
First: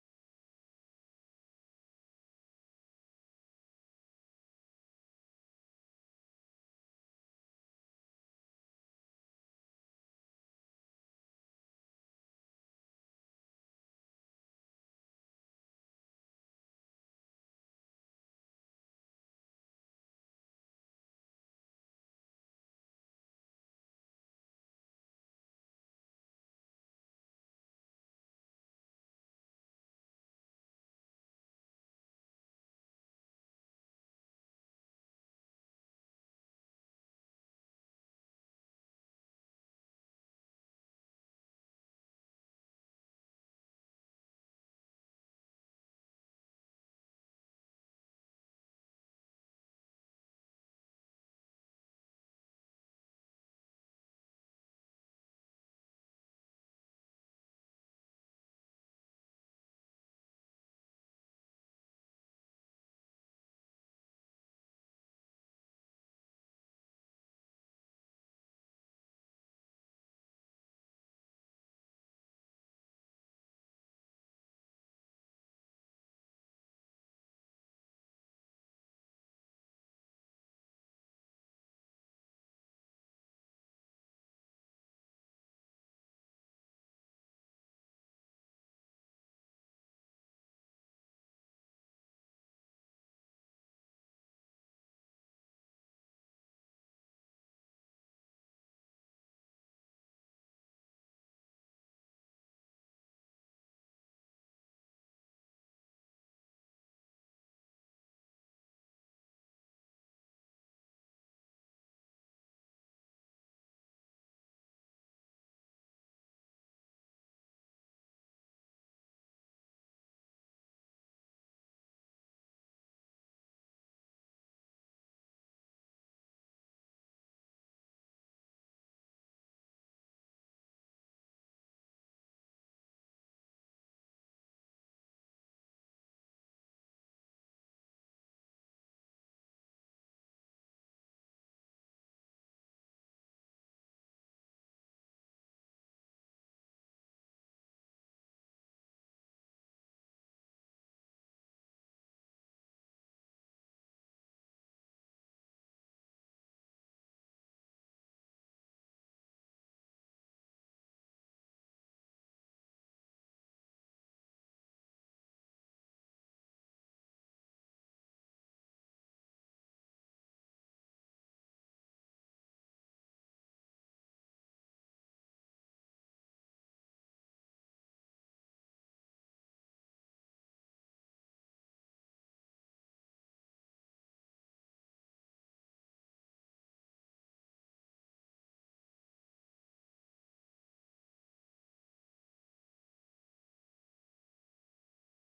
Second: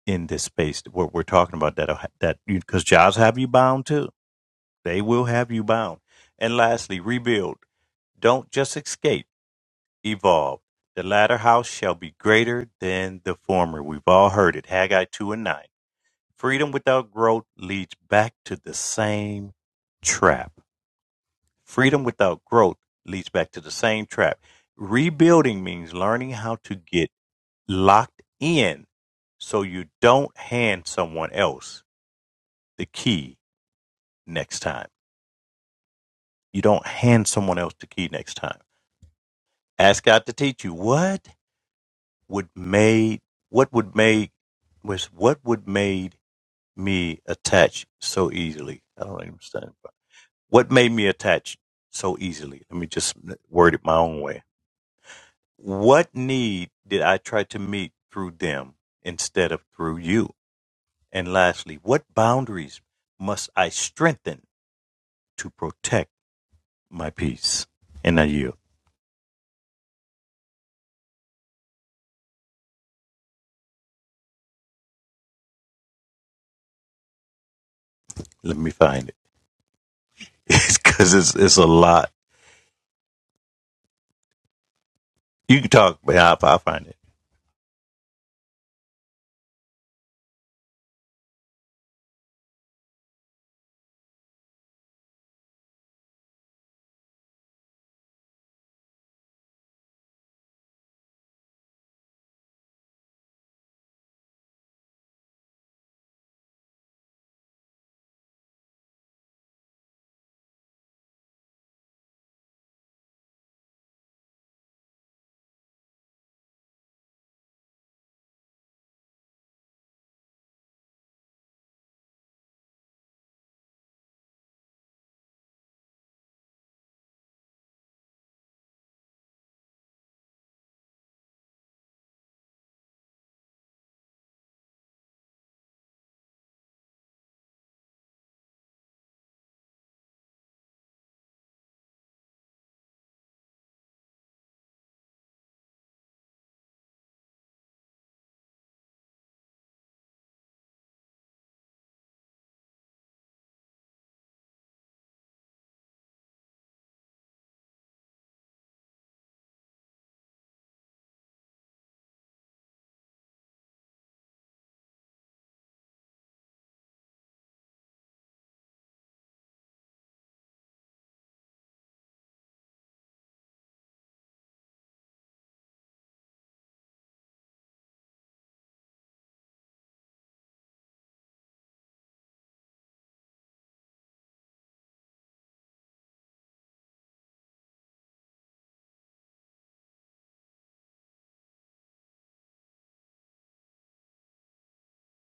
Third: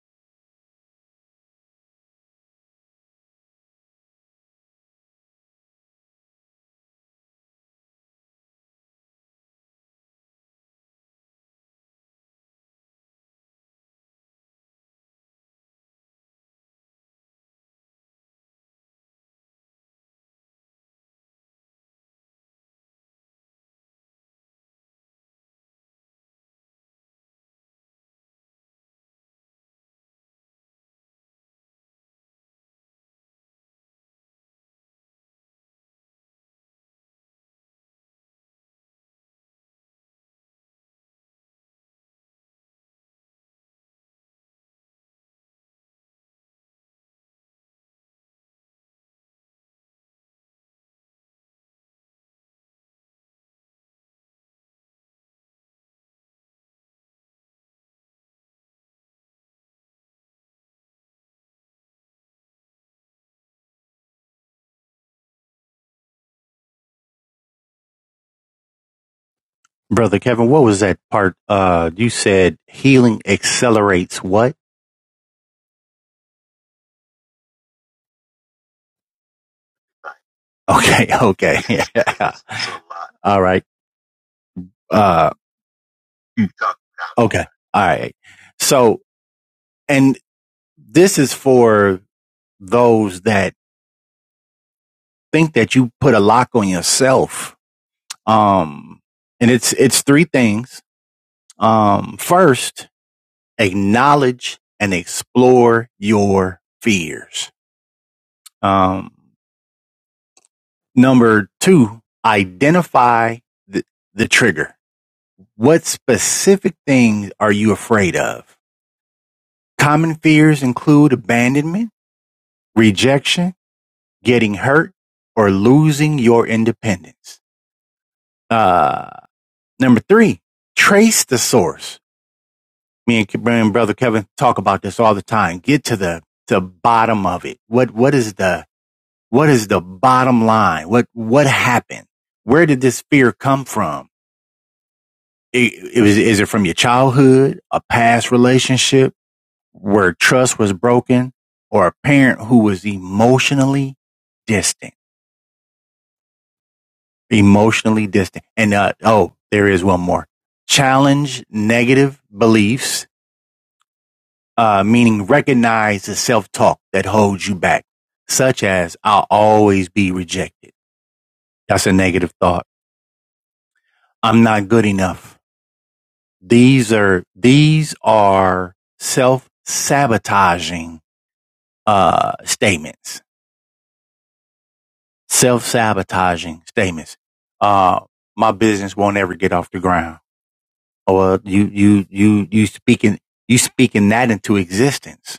B: in this space what we're talking about that that because jobs have you bound too. They will have you bound. And lastly, rebuild. Don't just escape, evolve. The latter house shall be greater than the former. We've all heard it. Haggai 2 and 9. Freedom without growth leads back to the same trap. Freedom without growth leads back to the same trap. Rebuilding means learning how to get locked in so you don't hand someone else the key next time. You don't hand someone else the key next time. Ask God to teach you what would made what would make was what would made me attach so easily. I don't even understand. What made me attach so easily? Let me just word it my own way. What need did I try to meet through them instead of through you? And lastly, what boundaries must I strengthen to protect my peace? And I yield.
A: Brother Kevin, what was that part? Uh, you said healing accelerates what?
B: Let me find it.
A: Okay,
B: because it's, it's
A: okay.
B: a lot.
A: Yeah. All right. Uh,
B: You can talk, but I'll, I'll find it.
A: okay. All right. So, and this is for those that think that you put a lock on yourself. Um, and it's, it's three things. Um, first, acknowledge and explore your fears. Um, number two, identify the, the trigger. What specific things are you afraid of? Common fears include abandonment, rejection, getting hurt, or losing your independence. Uh, number three, trace the source. Me and, me and brother Kevin talk about this all the time. Get to the, the bottom of it. What, what is the, What is the bottom line? What, what happened? Where did this fear come from? It, it was, is it from your childhood, a past relationship where trust was broken or a parent who was emotionally distant, emotionally distant? And, uh, oh, there is one more challenge negative beliefs, uh, meaning recognize the self talk that holds you back, such as I'll always be rejected. That's a negative thought. I'm not good enough. These are these are self sabotaging uh, statements. Self sabotaging statements. Uh, my business won't ever get off the ground. Or you you you you speaking you speaking that into existence.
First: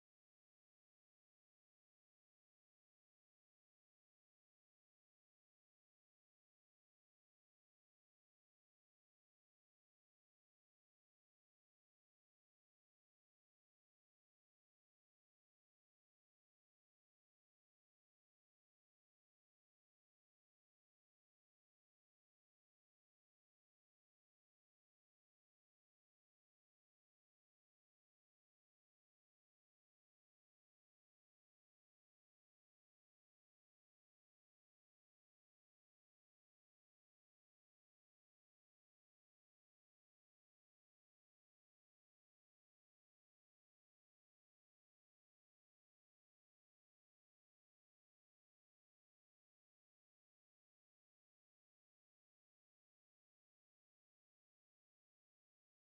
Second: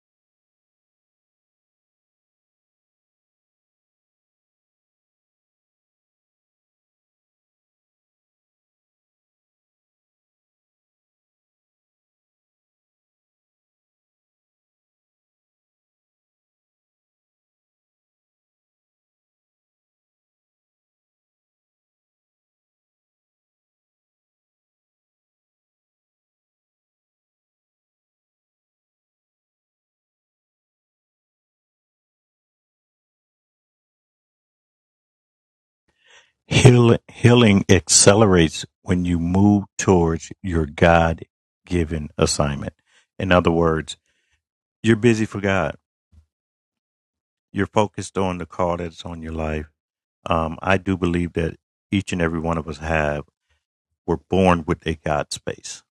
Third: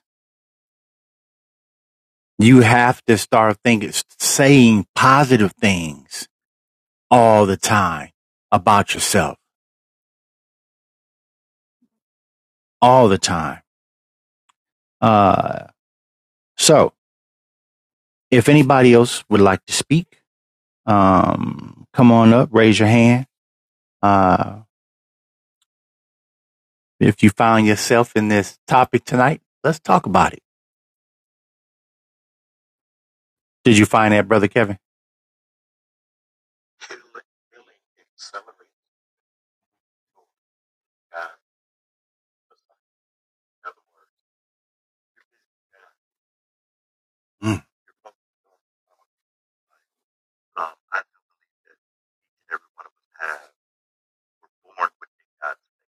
A: You have to start thinking, saying positive things all the time about yourself, all the time. Uh, so if anybody else would like to speak, um, come on up, raise your hand. Uh, if you found yourself in this topic tonight, let's talk about it. Did you find that, Brother Kevin?
B: Heal, healing accelerates when you move towards your God given assignment. In other words, you're busy for God
A: Mm,
B: you're focused on the call that's on your life. Um, I do believe that each and every one of us have, we're born with a God space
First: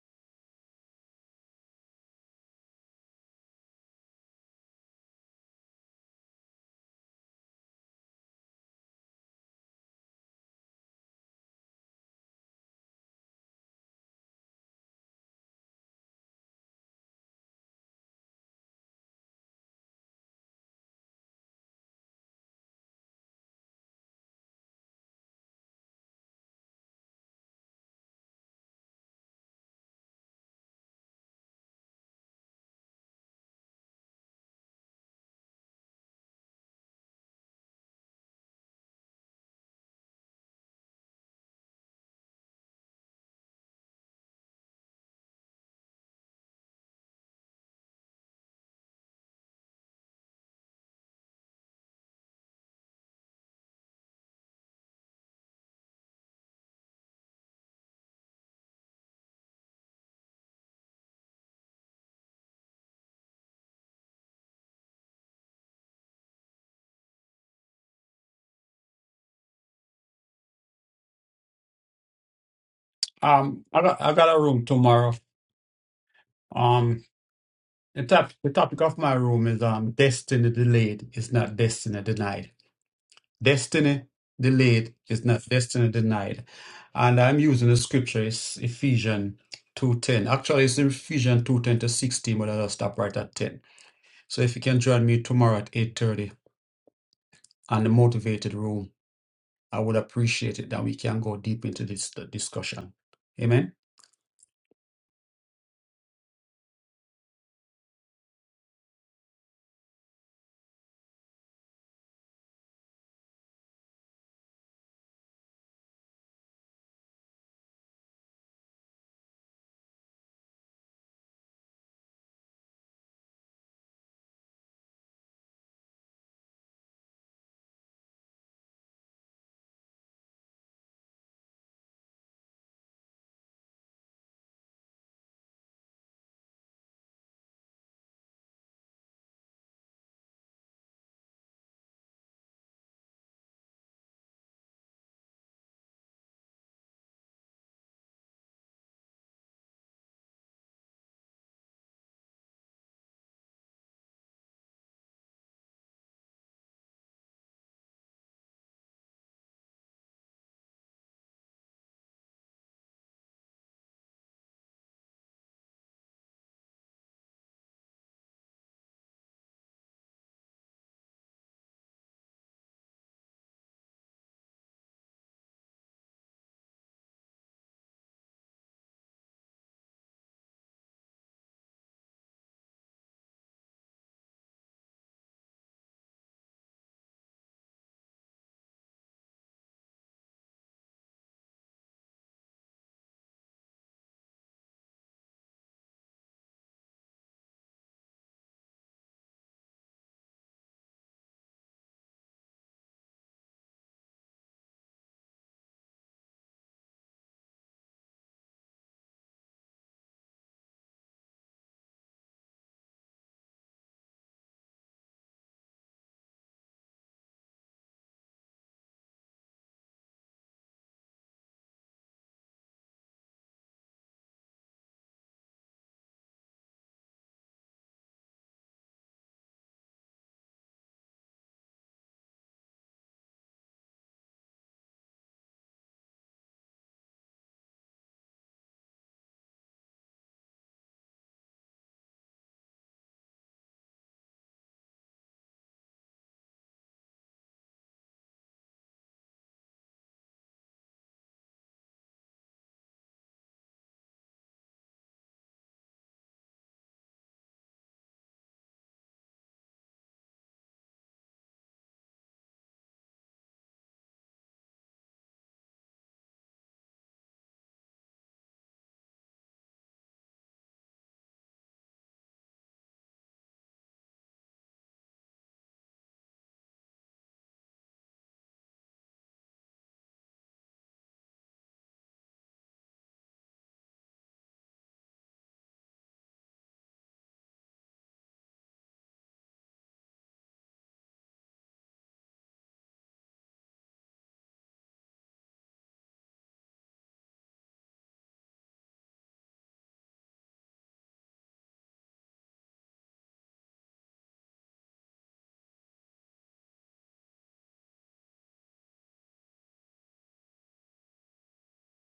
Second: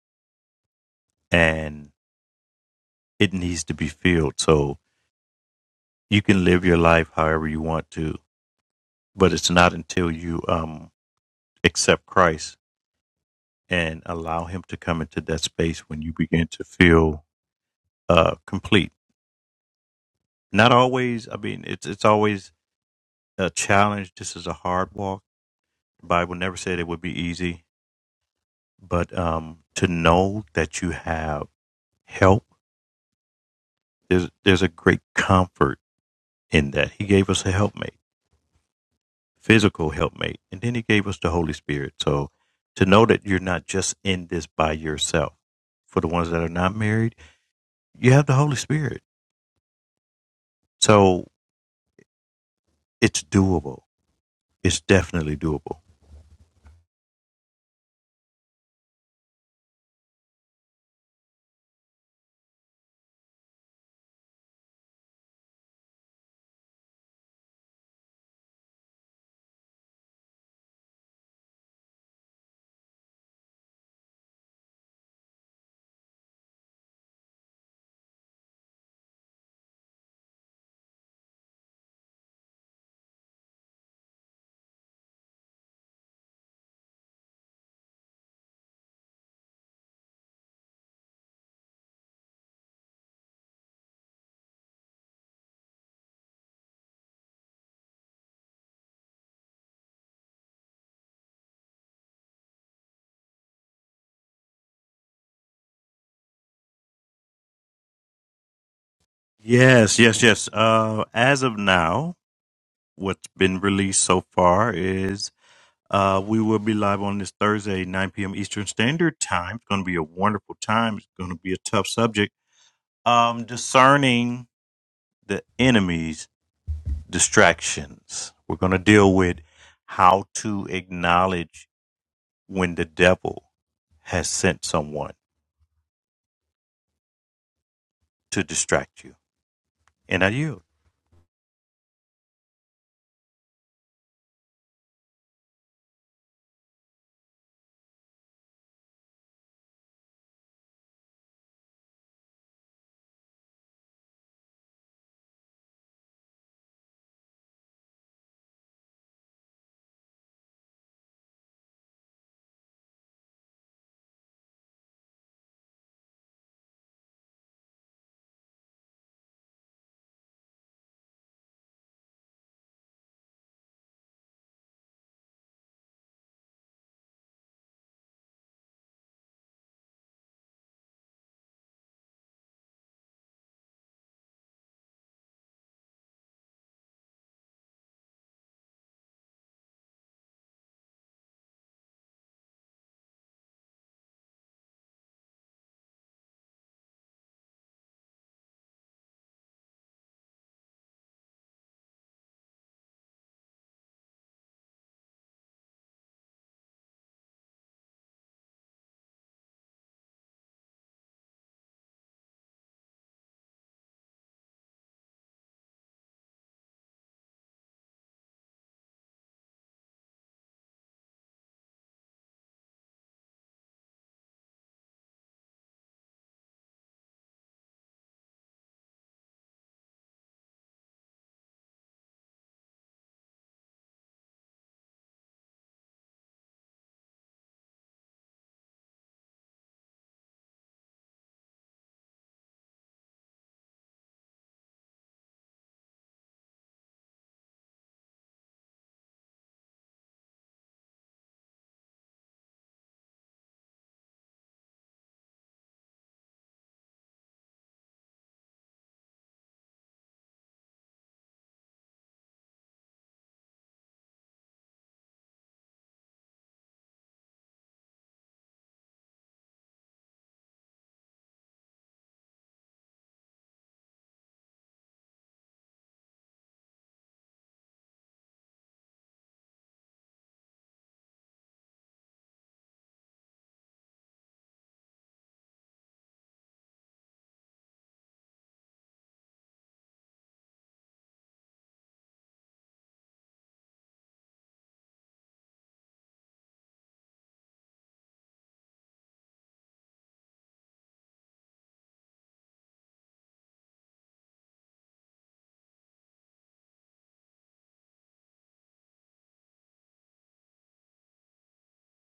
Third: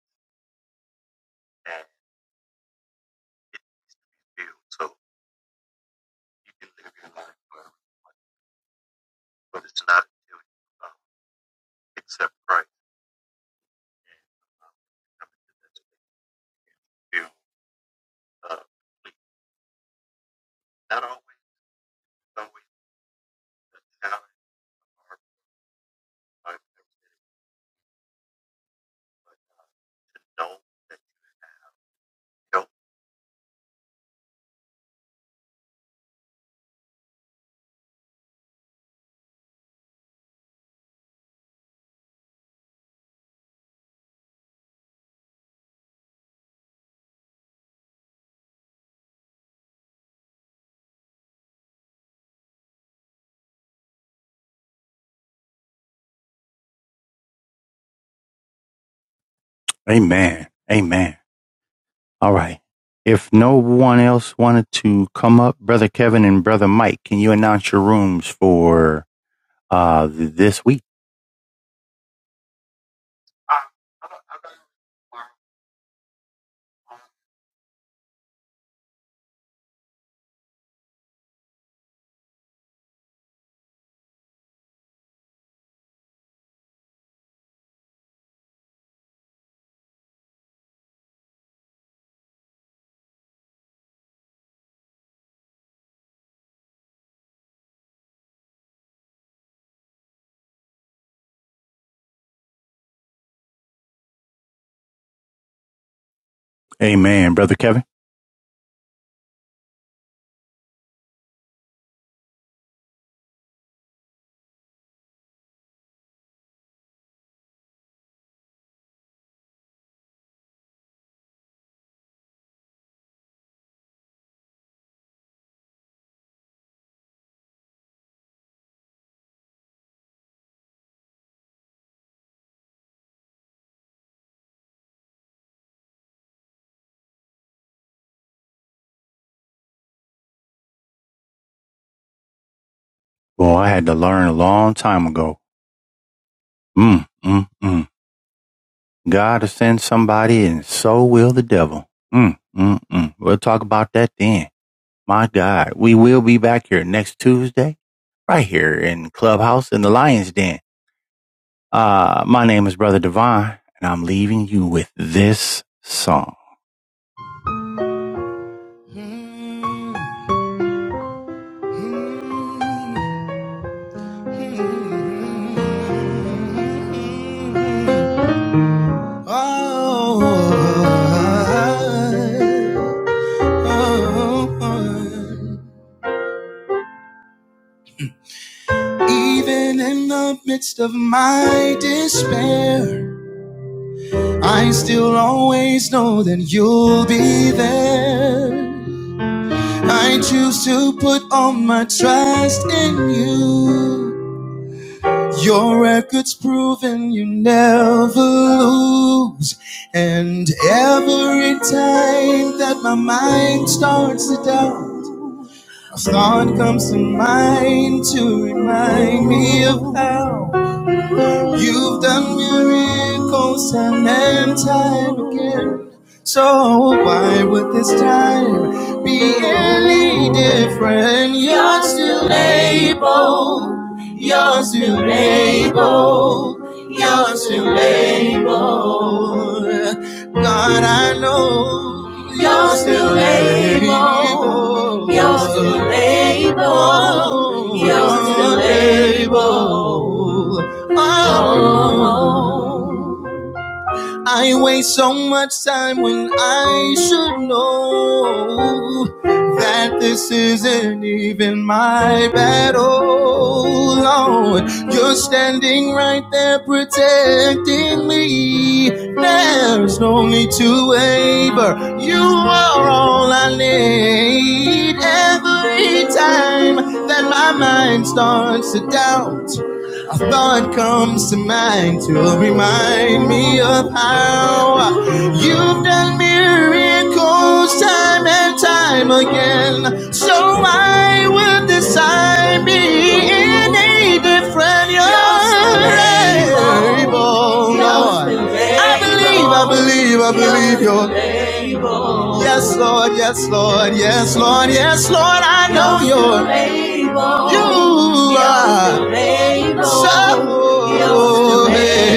B: and it needs to be filled. So you can live your life however you want to, but it's not until you um, accept Christ and allow Him to come into that space when you begin to feel uh, complete. Not always, I mean, it's, it's always a challenge. This is a hard walk. The Bible never said it would be easy but um, to know that you have help, there's, there's a great comfort in that. He gave us a helpmate, physical helpmate, and then He gave us the Holy Spirit. So to know that you're not just in this by yourself. For the ones that are not married, you have the Holy Spirit. So it's doable. It's definitely doable.
A: amen. Amen. All right. If no one else wanted to come up, Brother Kevin and Brother Mike, can you announce your rooms for uh, this week?
C: Um, I got I got a room tomorrow. Um, the top, the topic of my room is um destiny delayed is not destiny denied. Destiny delayed is not destiny denied. And I'm using the scripture It's Ephesians 2.10. Actually, it's in Ephesians 2.10 to 16, but I'll stop right at 10. So if you can join me tomorrow at 8.30 on the motivated room, I would appreciate it that we can go deep into this uh, discussion. Amen.
A: Amen, Brother Kevin.
B: Yes, yes, yes. Uh, as of now, what's been released so far is Uh, we will be live on this Thursday, 9 p.m. Eastern Standard Time. It's going to be a wonderful time. It's going to be a tough subject. Um, discerning the enemy's distractions. We're going to deal with how to acknowledge when the devil has sent someone to distract you. And I yield.
A: Well, I had to learn a long time ago. Mm, mm, mm. God will send somebody, and so will the devil. Mm, mm, mm. We'll talk about that then. My God, we will be back here next Tuesday, right here in Clubhouse in the Lion's Den. Uh, my name is Brother Divine, and I'm leaving you with this song. Oh, oh, oh. Even in the midst of my despair. I still always know that you'll be there. I choose to put all my trust in you. Your record's proven you never lose. And every time that my mind starts to doubt, a thought comes to mind to remind me of how. You've done miracles time and time again. So why would this time be any different? You're still able. You're still able. You're still able. God, I know you're still able. You're still able. You're still able. Oh, I waste so much time when I should know that this isn't even my battle, Lord. You're standing right there protecting me. There's no need to waver. You are all I need. Every time that my mind starts to doubt, thought comes to mind to remind me of how you've done miracles time and time again. So why would this decide be in a different your you're able. Now I believe, I believe, I believe you're. able. Yes, Lord, yes, Lord, yes, Lord, yes, Lord, I know you're. able. You are so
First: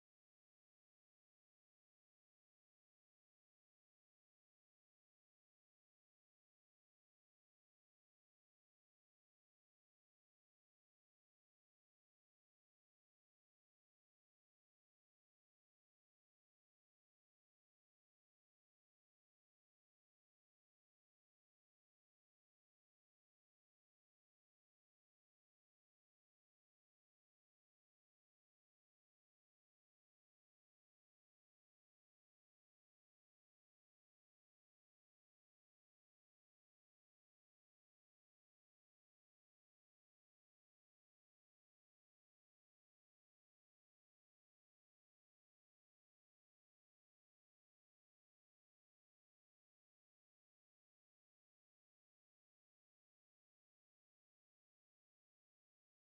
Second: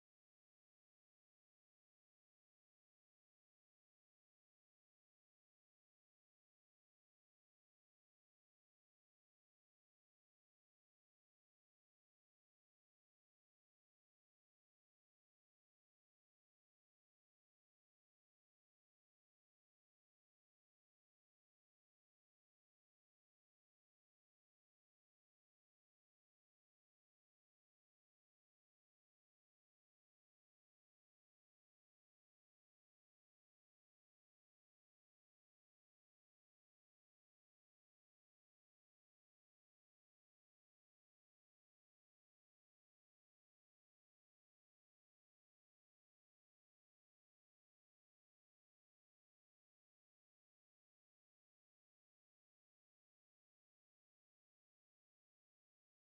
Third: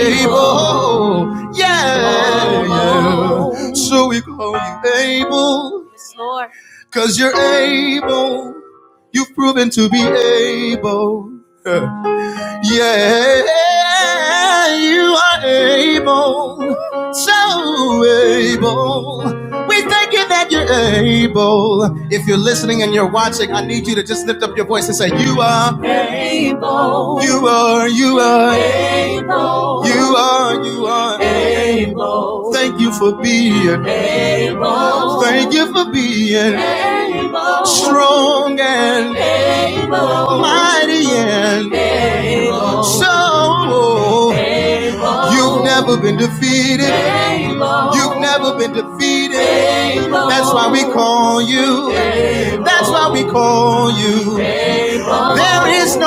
A: able. Yeah, yeah. So we call you able. Cause you're able. You've proven to be able. Yeah. Yeah, you are able so able. We thank you that you're able. If you're listening and you're watching, I need you to just lift up your voice and say, You are able. You are, you are able. You are, you are able. Thank you for being able. Thank you for being able. Strong and able. Mighty and able. So, You've you." never, you That's why we there is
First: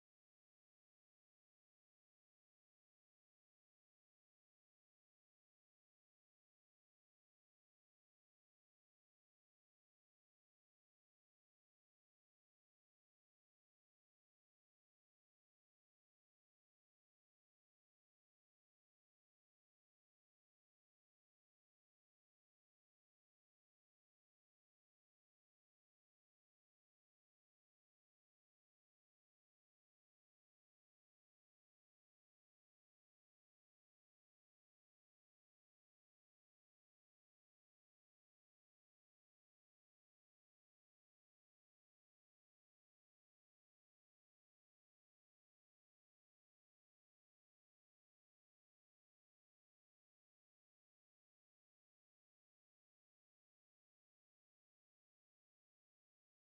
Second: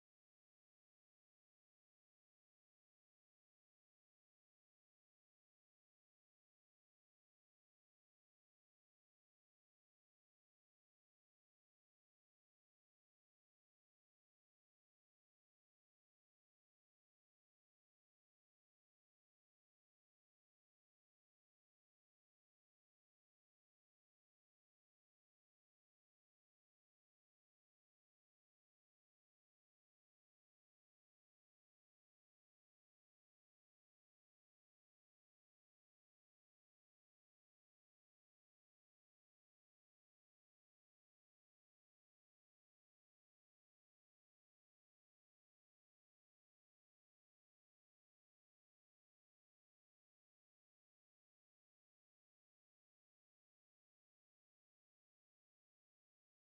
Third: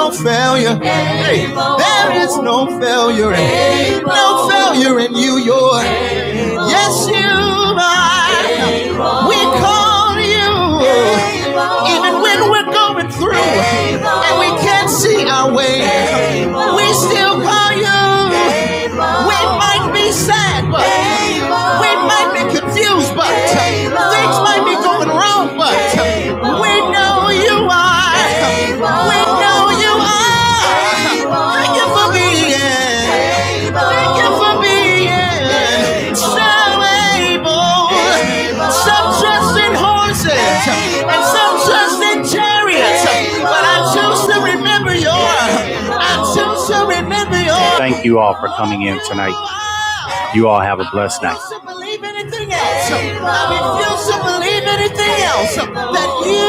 A: hey, there is no no failure. Yes, yeah. we come even when through and we can't see our way, we still call you. We might be sad, but we might be confused, but things might be going wrong, but we know you are. We know you are. Thank you for being. Thank you for being so able. Some trust in horses and some trust in chariots. But I choose to remember your. I choose to remember your. Thank you all for coming in tonight. You all have a blessed night. I refuse to believe anything else. I refuse to believe anything else that you.